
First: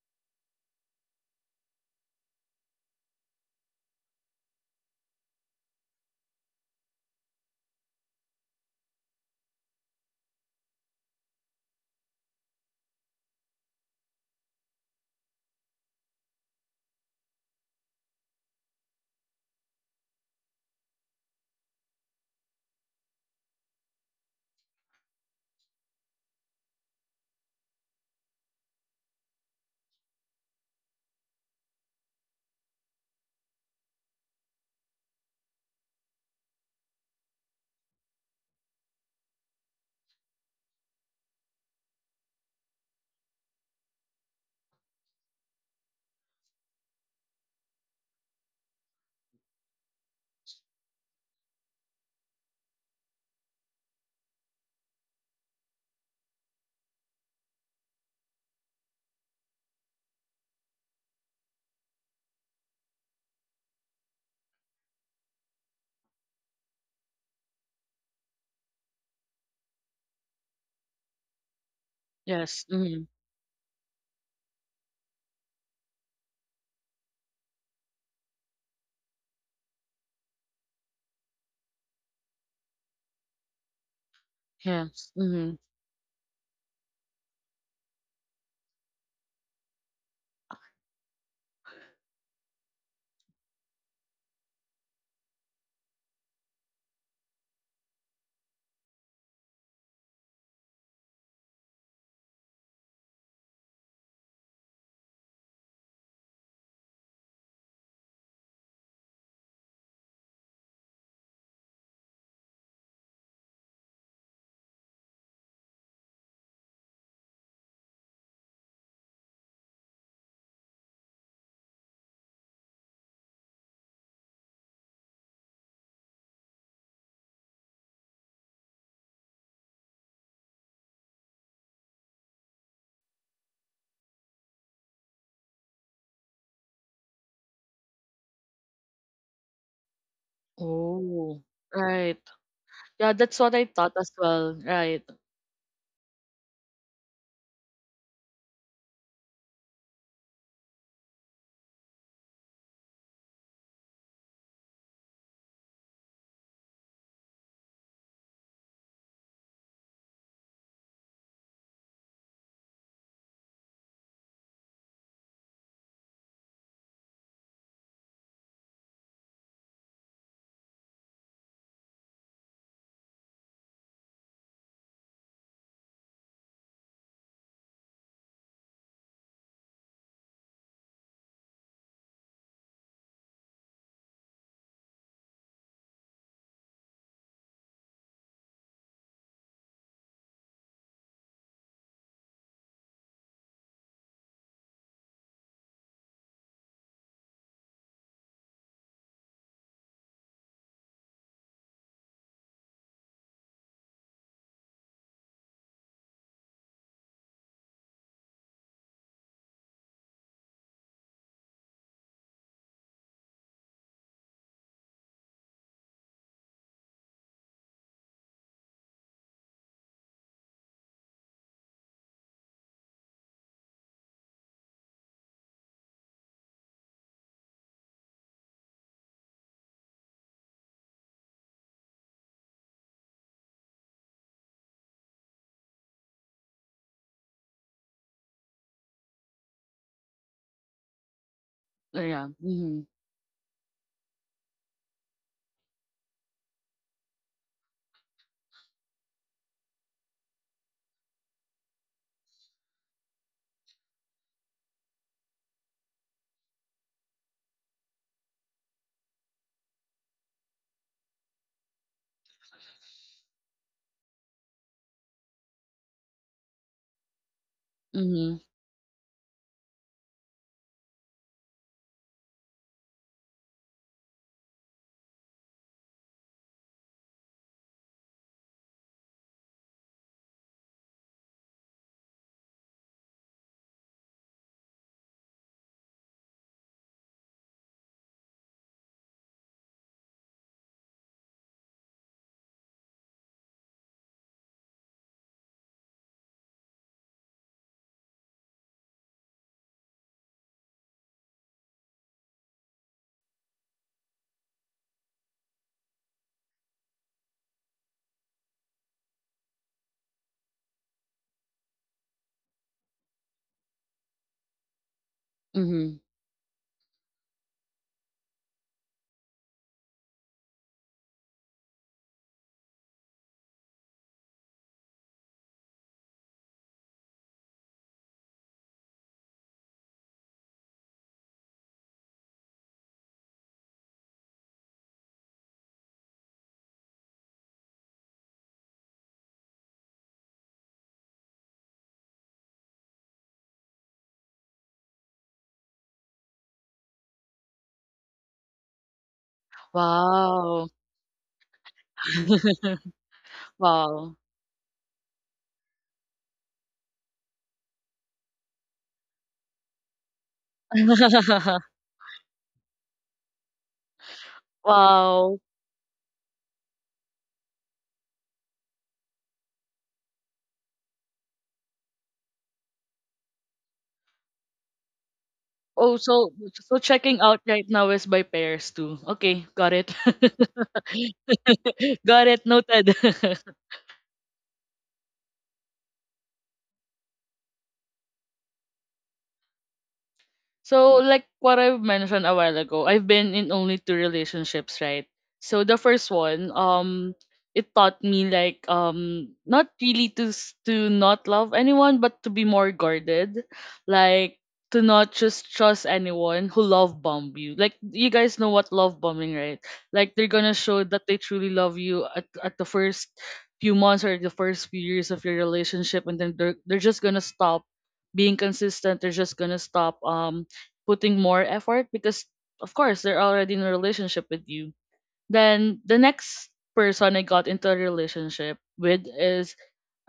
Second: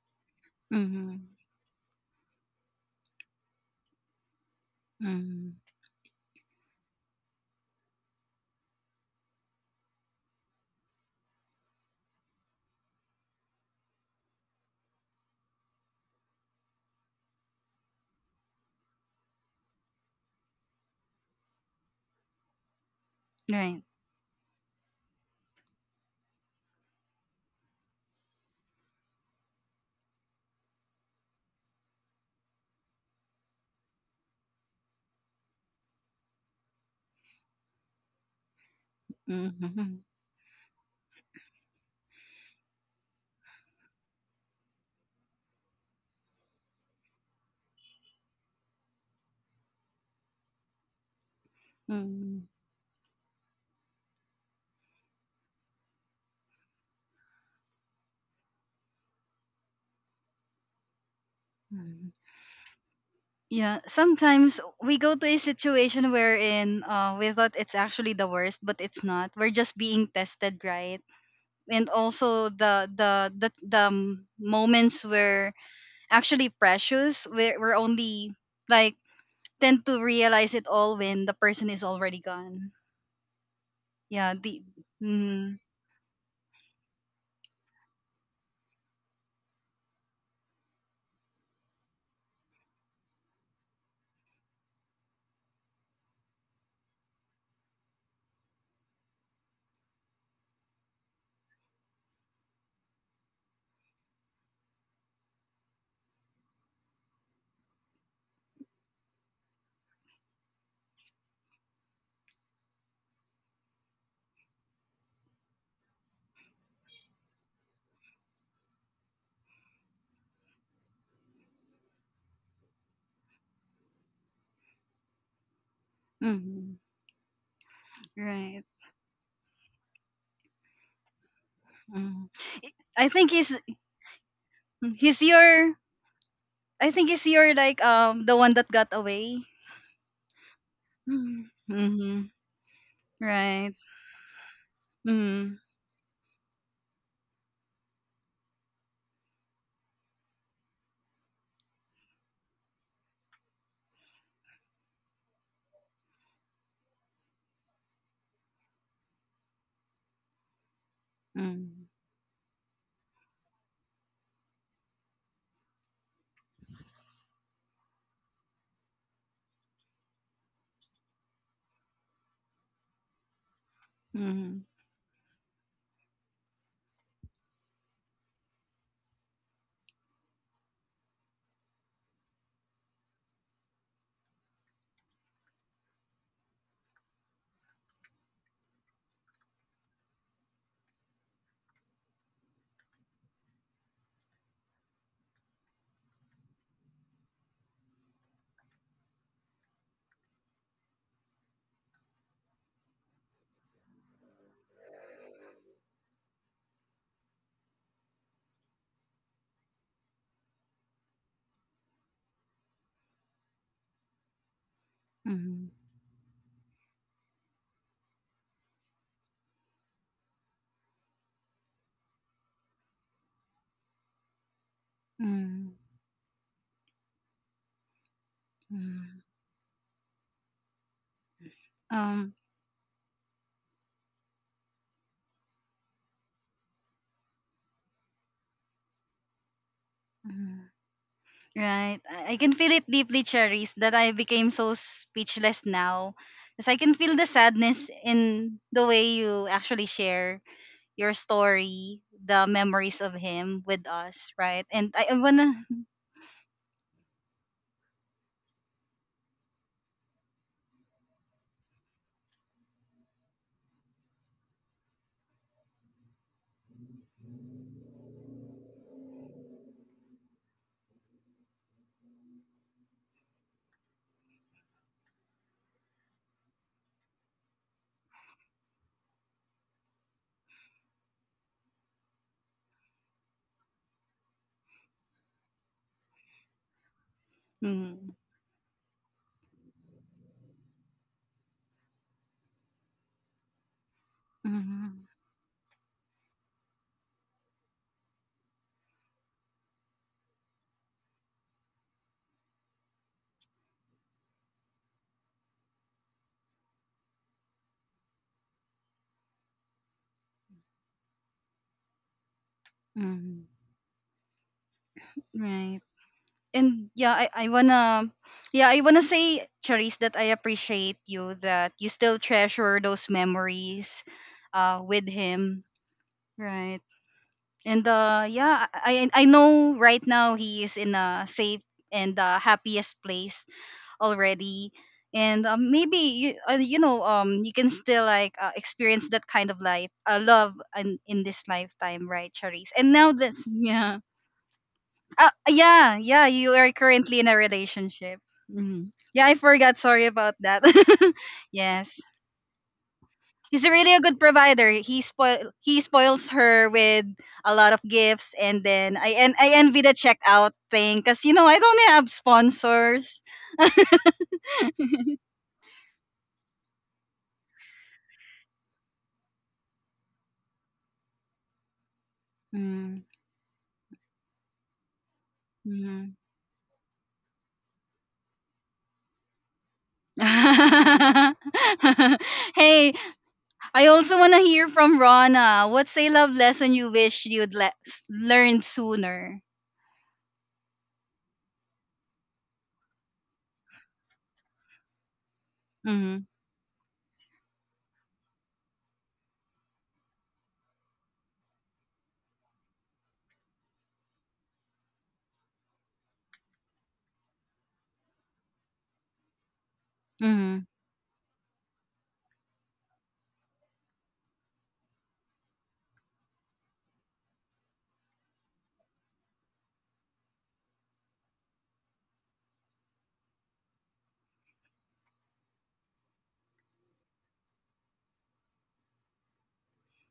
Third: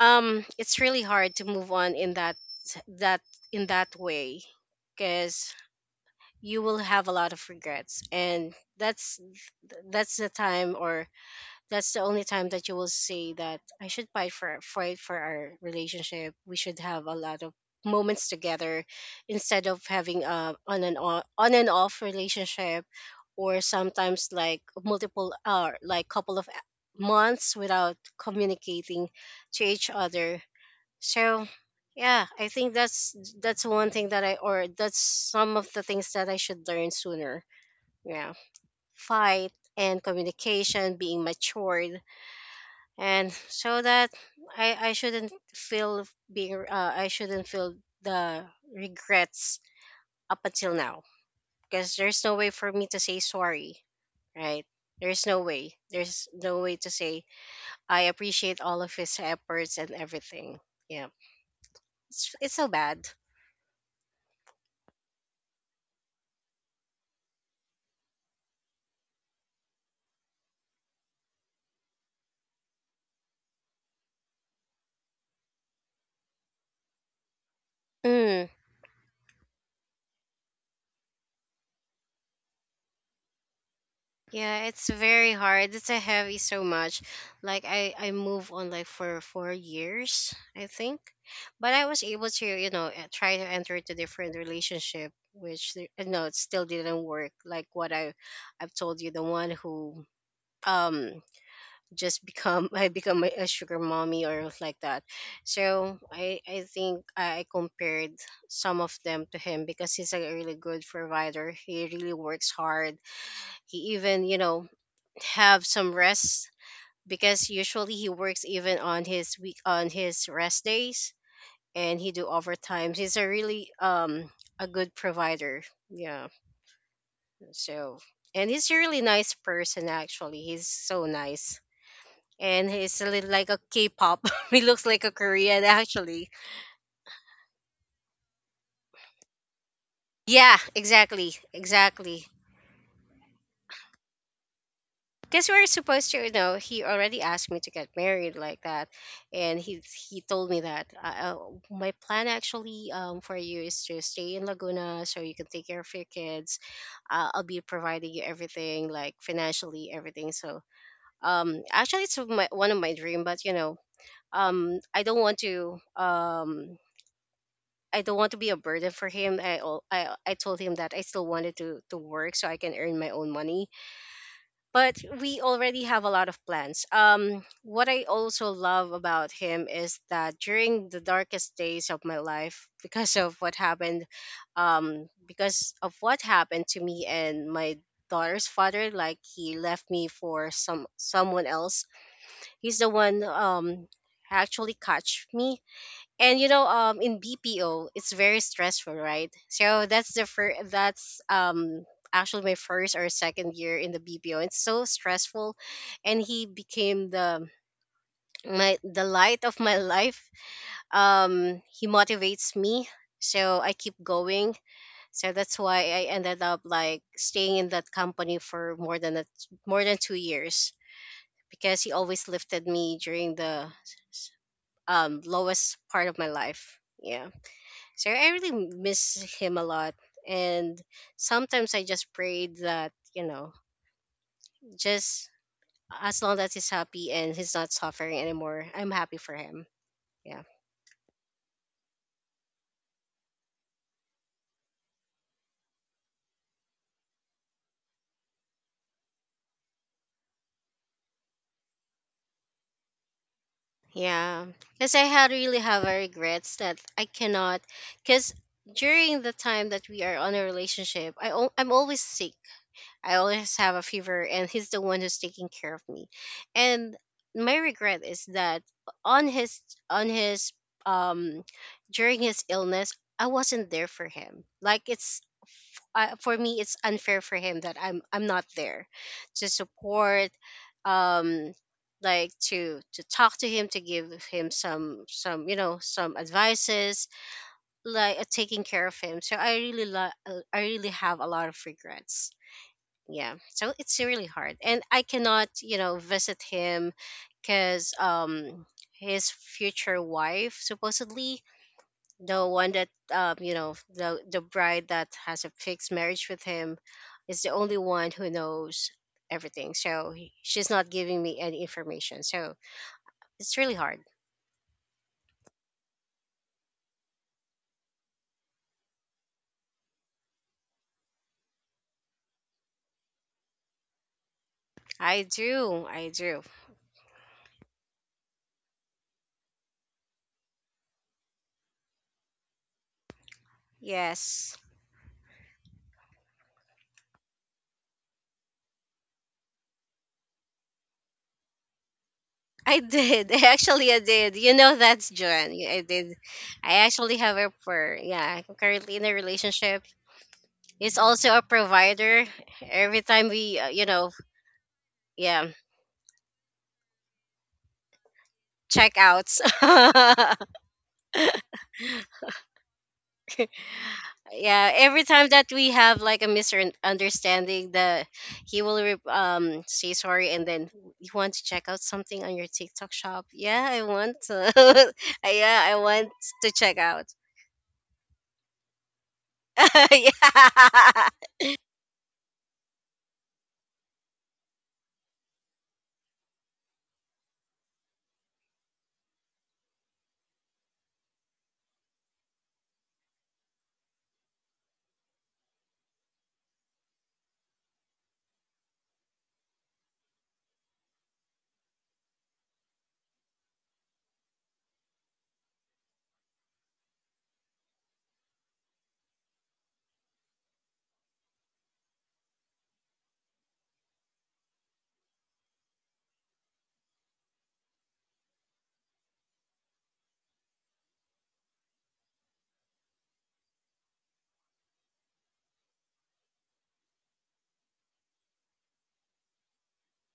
It's really mhm, hard to move on in that, in that way, because mhm. you will have a lot of regrets. And that's the time, or that's the only time that you will say that i should fight for, fight for our relationship. We should have a lot of moments together, instead of having a on and off relationship, or Right. sometimes like multiple, like couple of months without communicating to each other. So yeah, I think that's one thing that I, or that's some of the things that I should learn sooner. Yeah. Fight and Mhm, communication, being matured, and so that I shouldn't feel, being I shouldn't feel the regrets up until now, because there's no mhm, way for me to say sorry, right? There's no way. There's no way to say I appreciate all of his efforts and everything. Yeah, mhm. it's so bad. Yeah, sometimes we go to a situation wherein, we thought it's actually the worst, but it's not. We're just being tested, right? And also Yes. the Mhm. the the, the moments were actually precious. We're only Mm. like tend to realize it all when the person is already gone. Yeah. Yeah, The. it's Yes. very Mm, Mhm. hard. It's a heavy so much. Like I moved on like for 4 years, I think. But I was able to, you know, try to enter into different relationship, which no, it still didn't work, like what I've told you, the one who um just become, I become a sugar mommy or like that. So, I think I compared some of them to him, because he's a really good provider. He really works hard. He even, you know, have some rest, because usually he works even on his week, on his rest days, and he do overtimes. He's a really a good provider. Yeah. mm, So, and right. he's a really nice person actually. He's so nice. Mm. And he's a I little think like he's a K-pop. He looks like a he's Korean your actually. I think he's your, like, the one that got away. Yeah, exactly. Mm-hmm. Oh. Right. Exactly. Mm-hmm. Yeah, that's what I Right. thought as well. Right. Because Mm-hmm. we're supposed to, you know, he already asked me to get married like that. And he told me that, my plan actually, for you is to stay in Laguna so you can take care of your kids. I'll be providing you everything, like financially everything. So Mm-hmm. actually it's my, one of my dream. But you know, um i don't want to um I don't want to be a burden for him. I told him that I still wanted to work so I can earn my own money. Mm-hmm. But we already have a lot of plans. What I also love about him is that during the darkest days of my life, because of what happened, because of what happened to me and my daughter's father, like he left me for someone else. He's the one actually catch me. And you know, in BPO it's very stressful, right? So that's the first that's actually my first or second year in the BPO. It's so stressful. And he became the my the light of my life. He motivates me so I keep going. So that's Mm-hmm. why I ended up like staying in that company for more than a, more than 2 years, because he always lifted me during the Mm-hmm. lowest part of my life. Yeah. So I really miss Mm-hmm. him a lot. And sometimes I just Um. prayed that, you know, just as long as he's happy and he's not suffering anymore, I'm happy for him. Yeah. Mhm. Right. Oh. Yeah. I can feel Mhm. it deeply, Cherise, that I became so speechless now. Because I can feel the sadness in the way you actually share your story, the memories of him with us, Yeah. right? Because And I I had really wanna. have a regrets that I cannot. Because during the time that we are on a relationship, I'm always sick. I always have a fever, and he's the one who's taking care of me. And my regret is Mhm. that on his on his um during his illness, I wasn't there for him. Like it's for me, it's unfair for him that I'm not there to support, um, like to talk to him, to give him some, you know, some advices, Mm-hmm. like, taking care of him. So I really I really have a lot of regrets. Yeah, so it's really hard, and Mm-hmm. I cannot, you know, visit him because his future wife supposedly, the one that, you know, the bride that has a fixed marriage with him, is the only one who knows everything. So she's not giving me any information, so Mhm. it's really hard. Right. Mhm. And yeah, I wanna say, Charisse, that I appreciate you that you still treasure those memories, with I him. do, I do. Right. And yeah, I know right now he is in a safe and, happiest place Yes, already. And maybe you can still like, experience that kind of life, love in this lifetime, right, I Charisse? And now did. that's Actually, I yeah. did. You know that's John. Yeah, I Yeah, did. yeah, you I are actually currently in have a a, for relationship. yeah. I'm currently Mhm. in a Yeah, I relationship. forgot. Sorry about that. Wow. He's also a Yes. provider. Every time we, He's you really a know, good Wow. provider. He yeah, spoil he spoils her with a lot of gifts, and then I and checkouts. I envy the checkout thing, cuz I don't have sponsors. Yeah, every time that Wow. we have like a misunderstanding, the he will say sorry, and then you want to check out something on your TikTok shop. Yeah, I want. To. Yeah, I Oh, want Mm-hmm. so to check so out. checking out right now is by pairs too. Okay, got it. Yeah. Got it. Hey, Noted. I also want to hear from Rana. What's a love lesson you wish you'd learned sooner? So, like what I've mentioned a while ago, I've been in only two relationships, right? So the first Mhm. one, it taught me like not really to not love anyone, but to be more guarded, like to not just trust anyone who love bomb you. Like you guys know what love bombing, right? Like they're gonna show that they truly love you at the first few months or the first few years of your relationship, and then they're just gonna stop being consistent. They're just gonna stop putting more effort because of course they're already in a relationship with you. Then the next person I got into a relationship with is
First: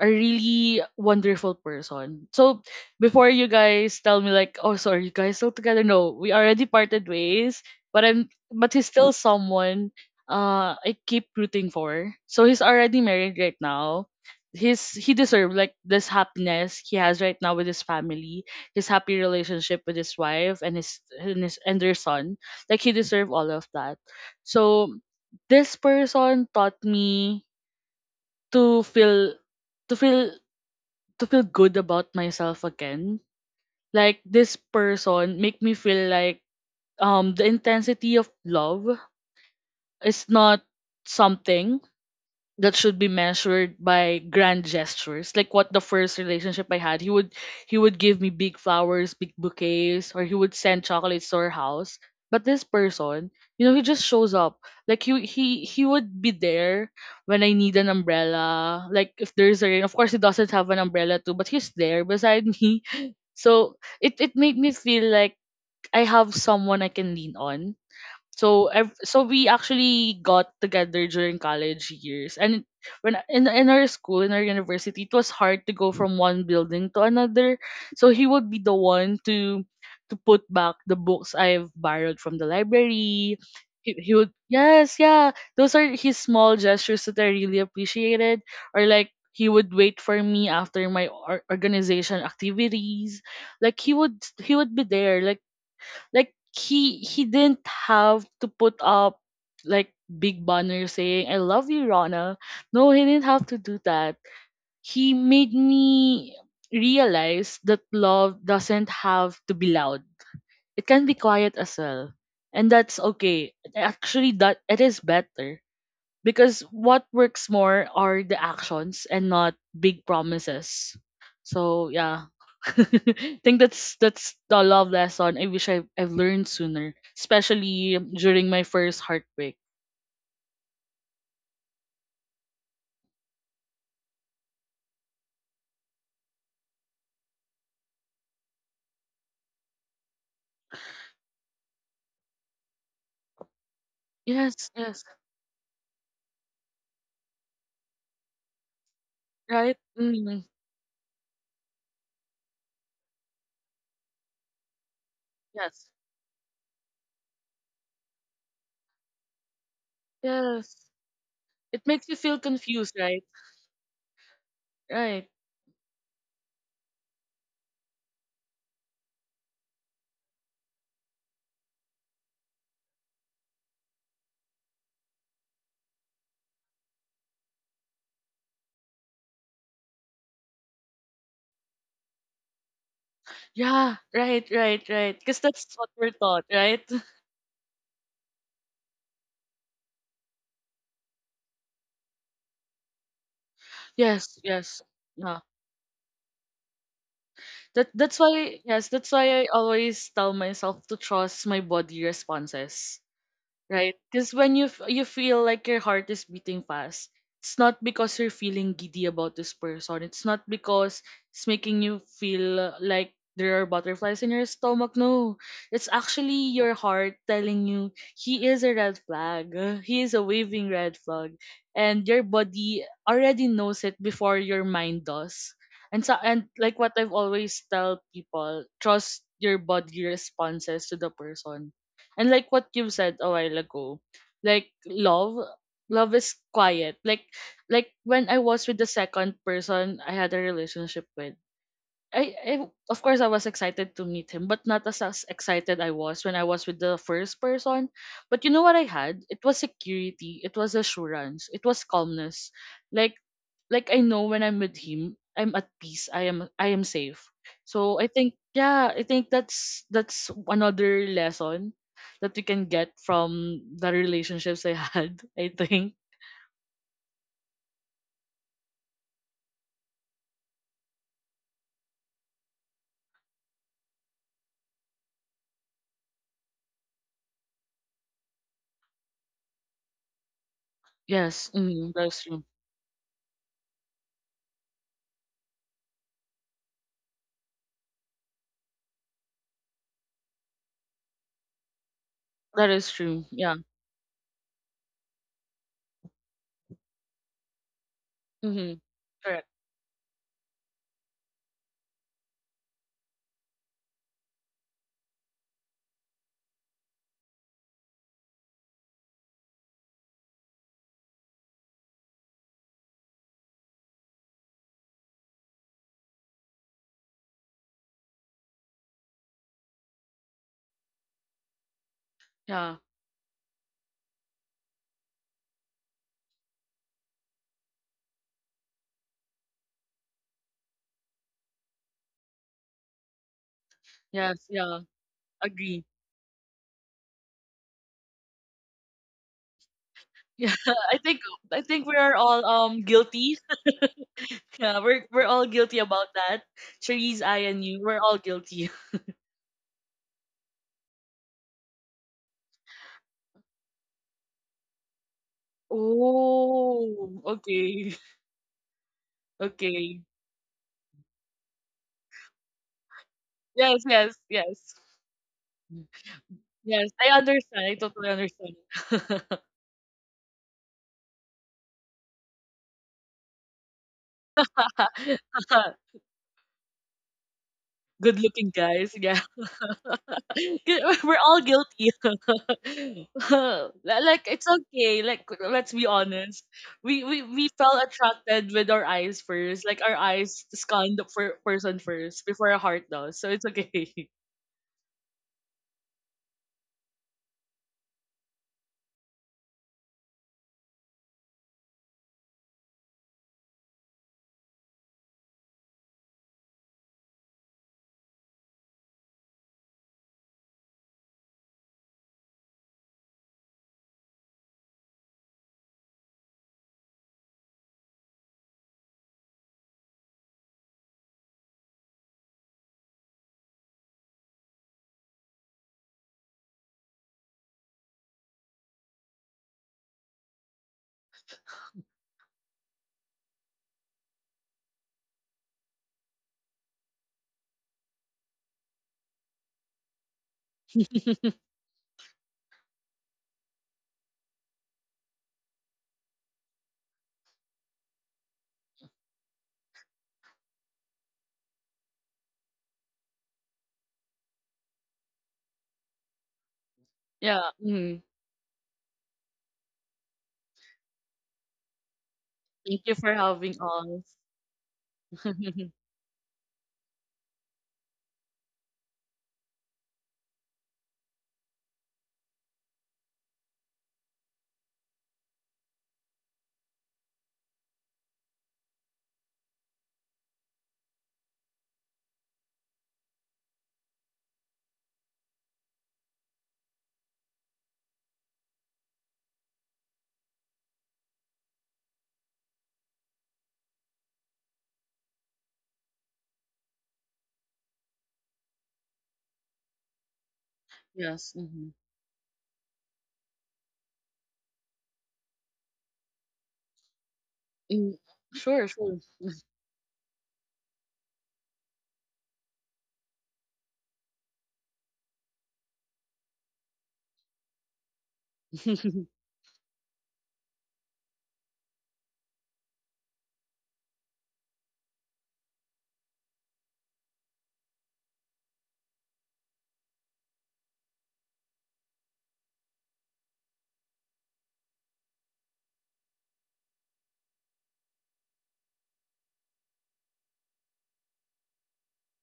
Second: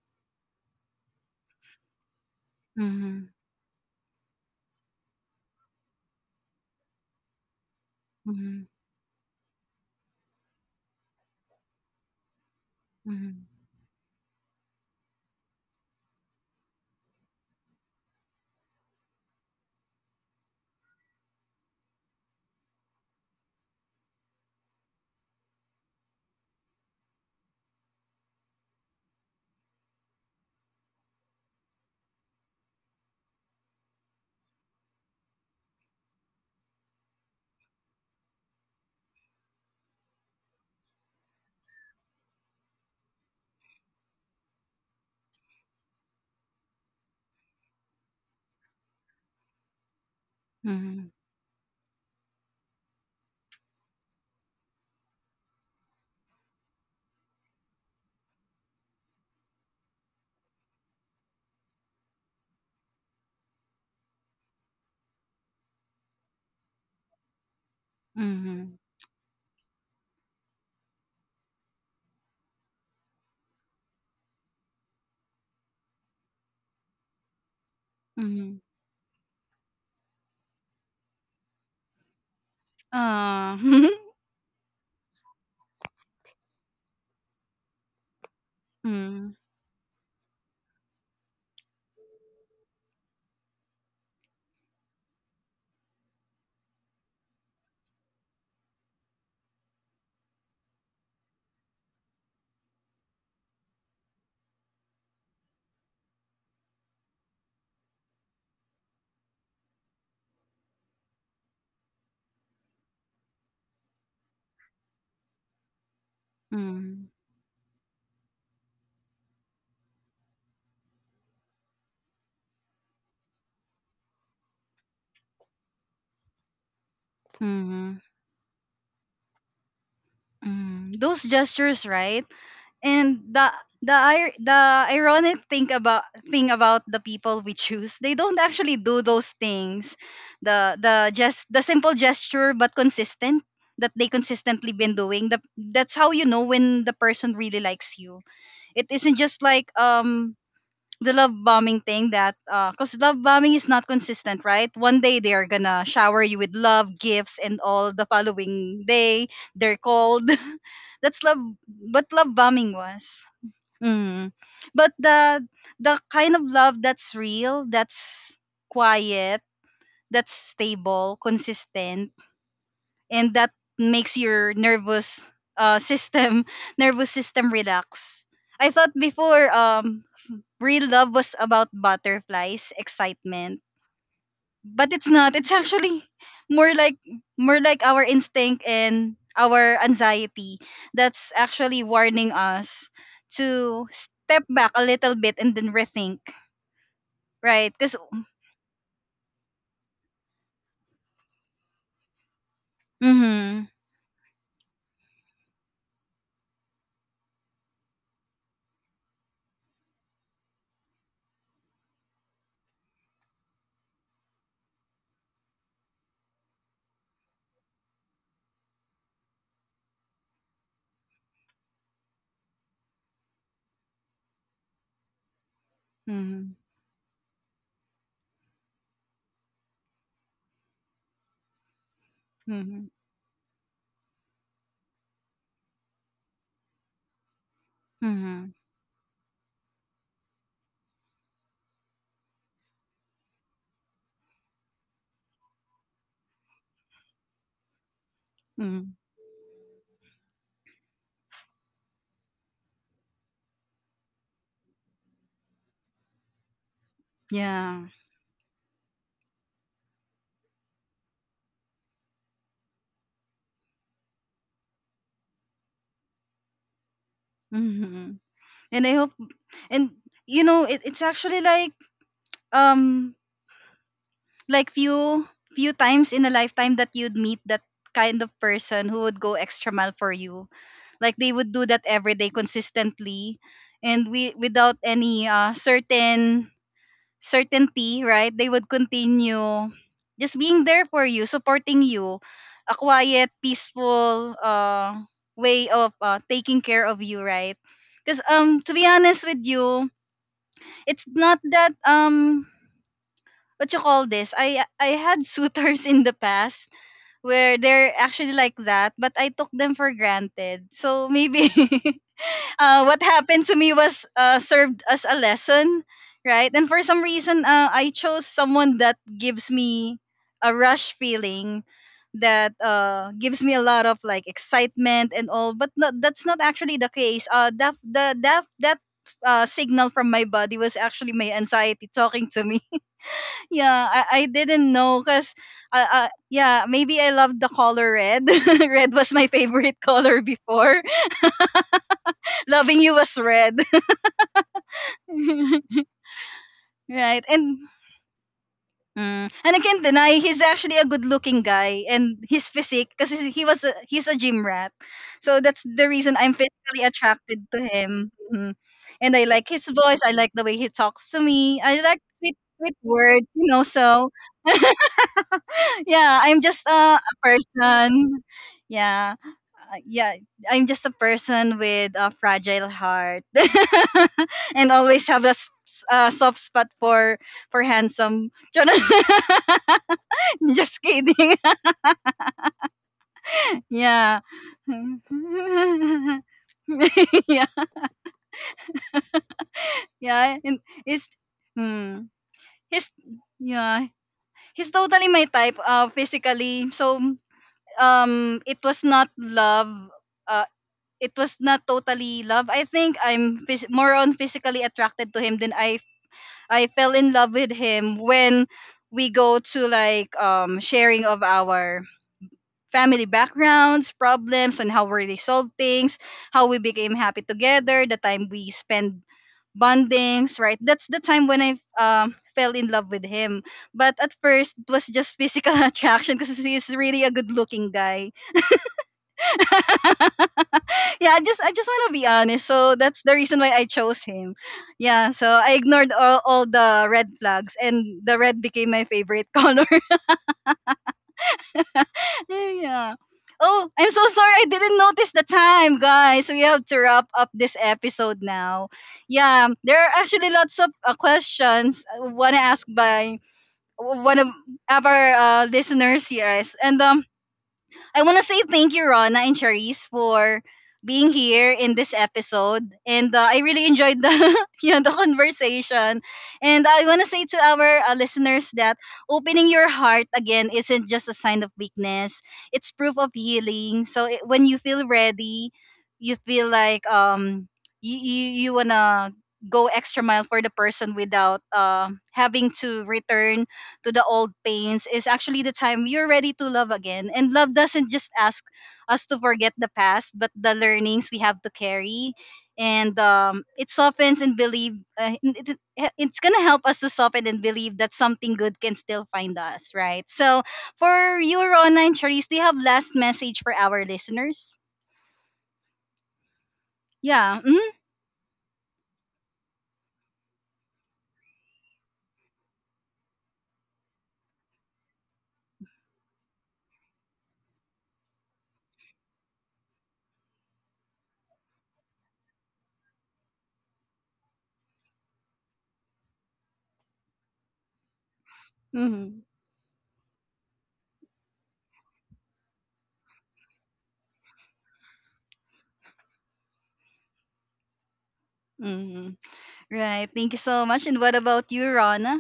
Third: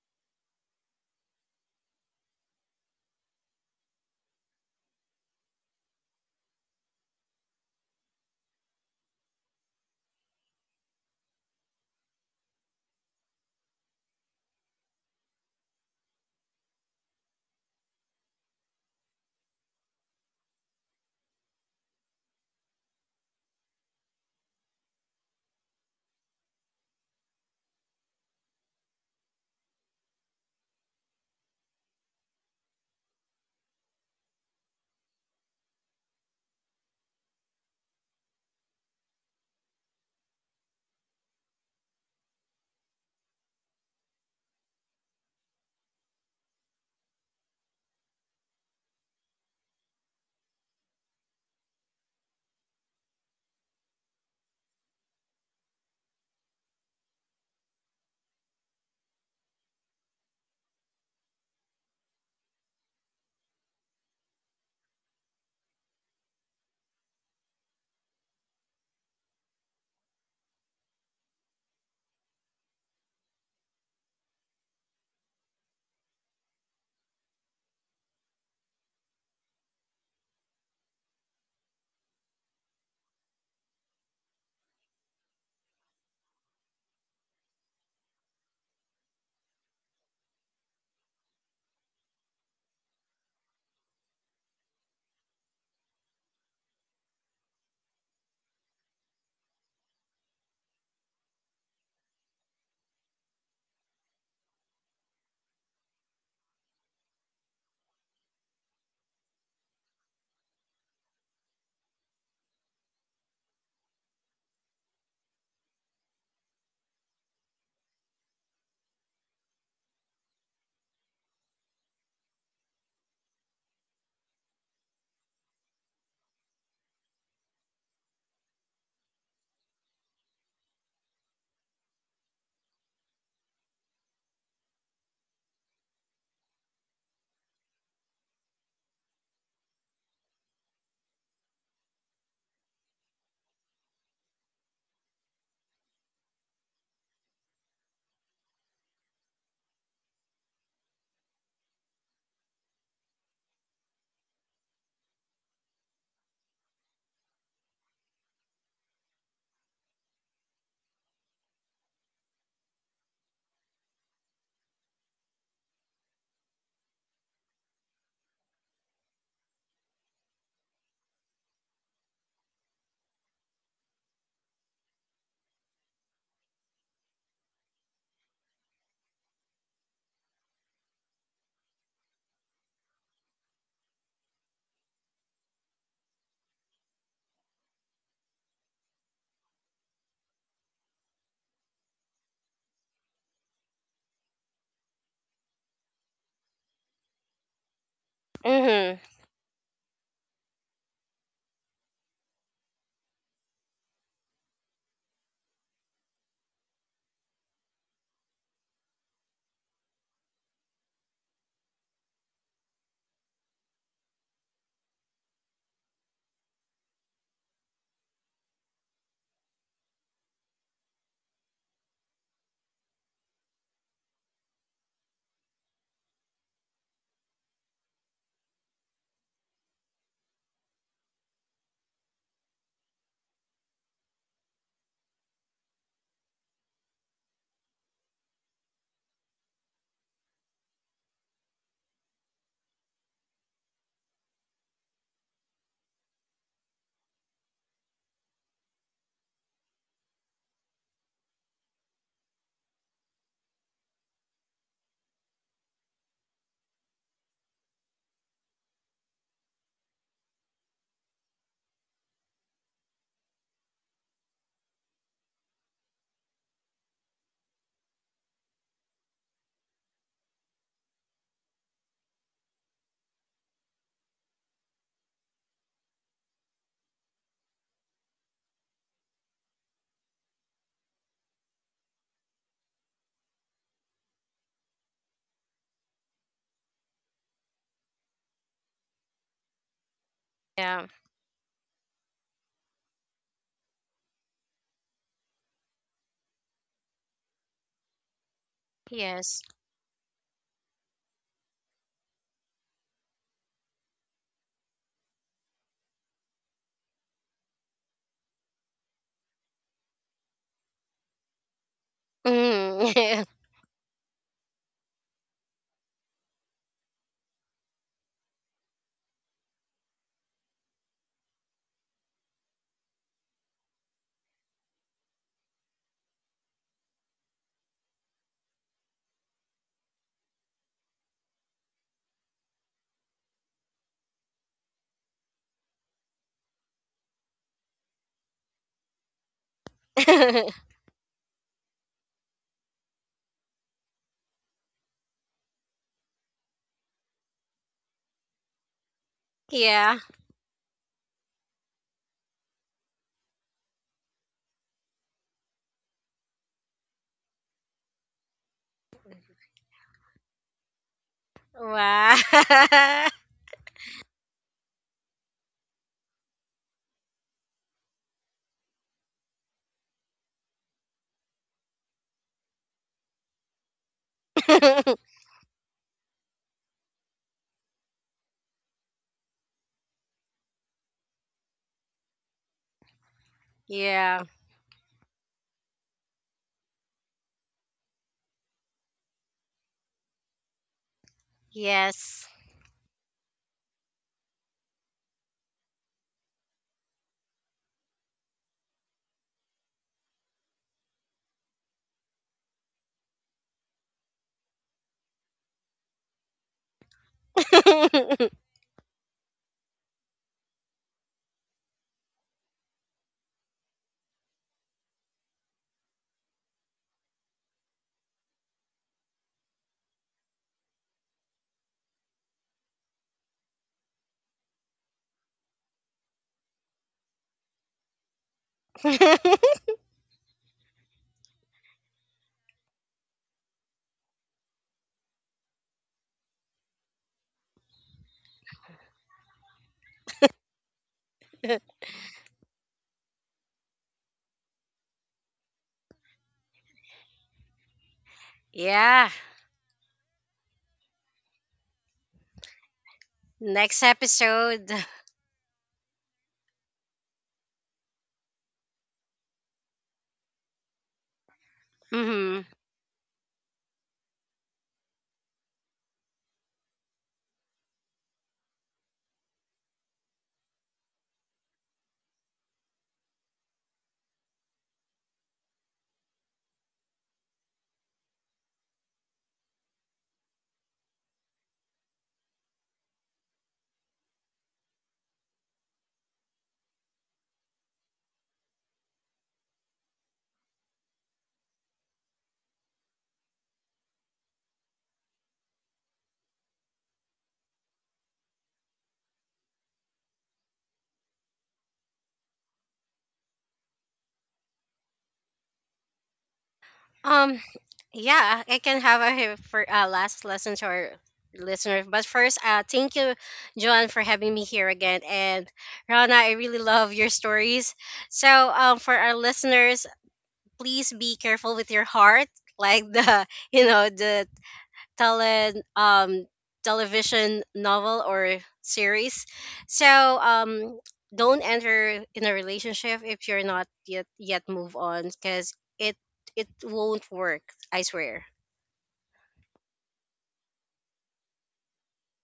a really wonderful person. So before Mhm. you guys tell me like, oh, so are you guys still together? No, we already parted ways. But I'm, Mhm, but he's still someone I keep rooting for. So he's already married mhm, right now. His he deserves like this happiness he has right now with his family, his happy relationship with his wife and their son. Like he deserves all of that. So this person taught me to feel to feel to feel good about myself again. Like this person make me feel like the intensity of love is not something that should be measured by grand gestures. Like what the first relationship I had, he would give me big flowers, big bouquets, or he would send mhm, chocolates to our house. But this person, he just shows up. Like he would be there when I need an umbrella. Like if there's a rain, of course he doesn't have an umbrella too, but he's there beside me. So it made me feel like I have someone I can lean on. so mhm, ev- so we actually got together during college years, and when in our school in our university, it was hard to go from one building to another. So he would mhm. be the one to put back the books I've borrowed from the library. Ah. He would yes yeah those are his small gestures that I really appreciated. Or like Mm, he would wait for me after my organization activities. Like he would be there like he didn't have to put up like big banner saying "I love you, Rana." No, he didn't have to do that. He made me realize that love doesn't have to be loud. It can be quiet as well, and that's okay actually. That it is better because what mm, works more are the actions and not big promises. So yeah. I think that's the love lesson I wish I've learned sooner, mhm, especially during my first heartbreak. mhm. Those gestures, right? And the ironic thing about the people we choose, they don't actually do those things. The simple gesture but consistent, that they Yes, consistently been yes, doing. That's how you know when the person really likes you. It isn't just like, right? Mm, the love bombing thing, that because love bombing is not consistent, right? One day they are gonna yes, shower you with love gifts, and all the following day they're cold. yes. That's love, It what makes you love feel bombing confused, was. right? mm. But Right. the kind of love that's real, that's quiet, that's stable, consistent, and that makes your nervous, system nervous system relax. I thought before, real love was about butterflies, excitement. Yeah, right, right, But it's right. not. Because It's that's what actually we're taught, more right? like more like our instinct and our anxiety that's actually warning us to Yes, step back a yes. little bit Yeah. and then rethink, right? Because, That that's why yes, Mm-hmm. that's why I always tell myself to trust my body responses, hmm, right? Because when you feel like your heart is beating fast, it's not because you're feeling giddy about this person. It's not because it's making you feel like there are butterflies in your stomach. No, it's actually your heart telling you he is a red flag. He is a waving red flag, and your body already knows it before your mind does. And so, hmm, and like what I've always tell people, trust your body responses to the person, and like what hmm, you said a while ago, like love, love is quiet. Like when I hmm, was with the second person I had a relationship with, I of course I was excited to meet him, but not as excited I was when I was with the first person. But you know what I hmm, had? It was security, it was assurance, it was calmness. Like like I know when I'm with him, I'm at peace. I am safe. yeah, So I think, yeah, I think that's another lesson that we can get from the relationships I had. I think hmm. And I hope, and you know it's actually um like few times in a lifetime that you'd meet that kind of person who would go extra mile for you, like they would yes. do that Mm. every That's day true. consistently. And we, without any, certainty, right, they would continue just being there Yeah. for you, supporting you, That a is true. quiet Yeah. peaceful, way of, taking care of you, right? Because, to Mm-hmm. be honest Yes. Correct. with you, it's not that, what you call this? I had suitors in the past where they're actually like that, but I took them for granted. So maybe, what Mm. happened to me was, served as a lesson, right? And for some reason, I chose someone that gives me a rush feeling, that Yeah. Gives me a lot of like excitement and all. But no, that's not actually the case, that the that that signal from my body was actually my anxiety talking to me. Yeah, I Yes. didn't Yeah. know because, Agree. Yeah, maybe I loved the color red. Red was my favorite color Yeah. before. I think I think we are all Loving you was guilty. red. Yeah, we're all guilty about that. Cherise, Right. I, And and you, we're all guilty. mm, and I can't Yeah. deny he's actually a good-looking guy, and his physique, because he he's a gym rat. So that's the reason I'm physically Oh, attracted to okay. him. Mhm. And I like his voice. Okay. I like the way he talks to me. I like Wow. sweet sweet words. Yes, So, yes, yes. yeah, I'm just, Yes, a I understand. I totally person. understand. Yeah. Yeah, I'm just a person with a fragile heart. And always have a s- s- uh, soft spot for Good handsome. looking Charot. guys. Yeah. Just We're kidding. all guilty. Li- Yeah. Yeah. like it's okay. Like let's be honest. We we Yeah. we felt attracted with our eyes first. Like our Yeah. eyes And scan the it's person hmm. first Yes. before our He's. heart does. So it's Yeah. okay. He's totally my type. Physically. So, it was not love. Uh, it was not totally love. I think I'm more on physically attracted to him than I fell in love with him when we go to like, sharing of our family backgrounds, problems, and how we resolve things, how we became happy together, the time we spend bondings, right? That's the time when I fell in love with him. But at first, it was just physical attraction, because he's really a good-looking guy. Yeah, I just want to be honest. So that's the reason why I chose him. Yeah, so I ignored all the red flags and the red became my favorite color. Yeah. Oh, I'm so sorry I didn't notice the time, guys. We have to wrap up this episode now. Yeah. Yeah, there are actually lots of, questions I want to ask by Next one of episode. our, listeners here. And Yeah. Mhm. I want to say thank you, Rona and Charisse, for being here in this Mm-hmm. episode. Thank you And, for I having really enjoyed us. the, yeah, the conversation. And I want to say to our, listeners that opening your heart again isn't just a sign of weakness; it's proof of healing. So when you feel ready, you feel like, you wanna go extra mile for the person without, having to return to the old pains, is actually the time you're ready to love again. And love doesn't just ask us to forget the past, but the learnings we have to carry. And, it softens and believe, it's going to help us to soften and believe that something good can still find us, right? So for Yes. you, Mm-hmm. Rona and Charisse, do you have last message for our listeners? Um. Yeah. Hmm. Mm. Yeah, I Sure, can sure. have a for, last lesson to our listeners. But first, thank you, Joan, for having me here again. And Rana, I really love your stories. So, for our listeners, please be careful with your heart, like the you know, the tele, um, television novel or series. Hmm. So, um, don't enter in a relationship if you're not yet, move on, because it it won't work, I swear. Hmm. Right. Thank you so much. And what about you, Rona?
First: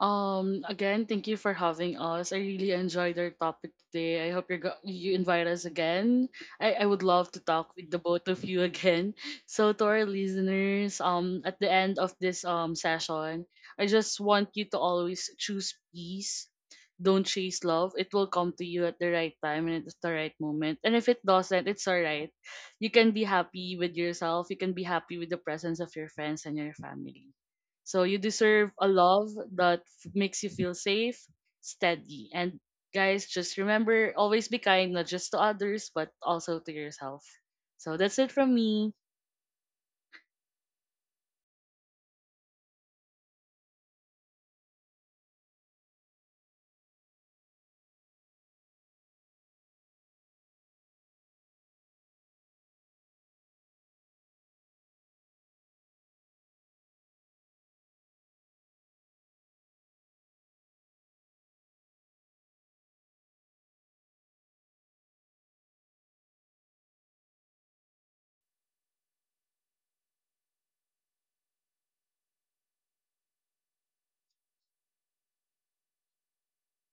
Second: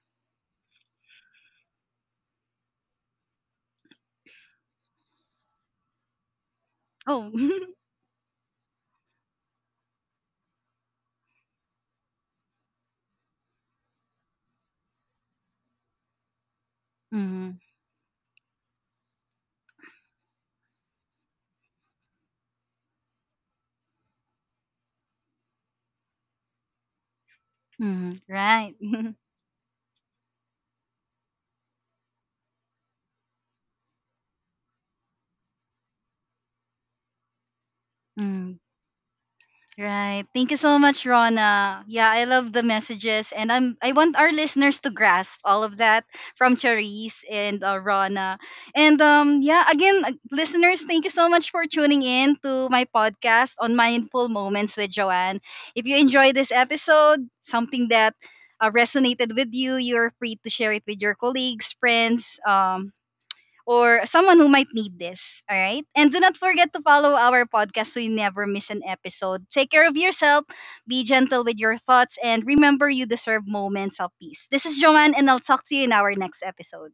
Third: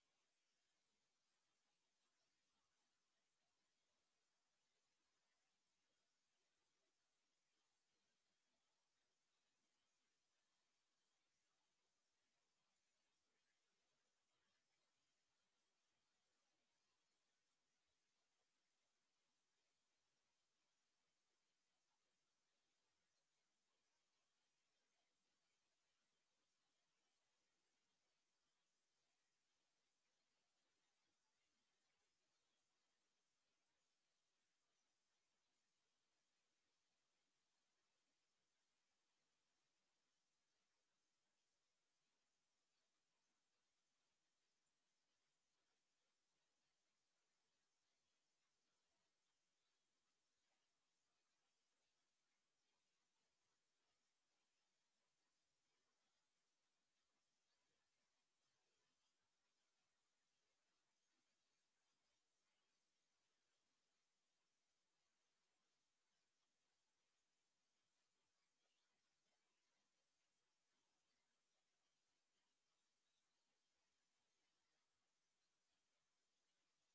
Again, thank you for having us. I really enjoyed our topic today. I hope you invite us again. I would Oh. love to talk with the both of you again. So to our listeners, at the end of this session, I just want you to always choose peace. Don't Hmm. chase love. It will come to you at the right time and at the right moment. And if it doesn't, it's alright. You can be happy with yourself. You can be happy with the presence of your friends and your family. So you Hmm. deserve Right. a love that makes you feel safe, steady. And guys, just remember, always be kind, not just to others, but also to yourself. So that's it from Hmm. me. Right. Thank you so much, Rona. Yeah, I love the messages, and I want our listeners to grasp all of that from Charisse and, Rona. And, yeah, again, listeners, thank you so much for tuning in to my podcast on mindful moments with Joanne. If you enjoyed this episode, something that, resonated with you, you're free to share it with your colleagues, friends, or someone who might need this. All right. And do not forget to follow our podcast so you never miss an episode. Take care of yourself, be gentle with your thoughts, and remember you deserve moments of peace. This is Joanne, and I'll talk to you in our next episode.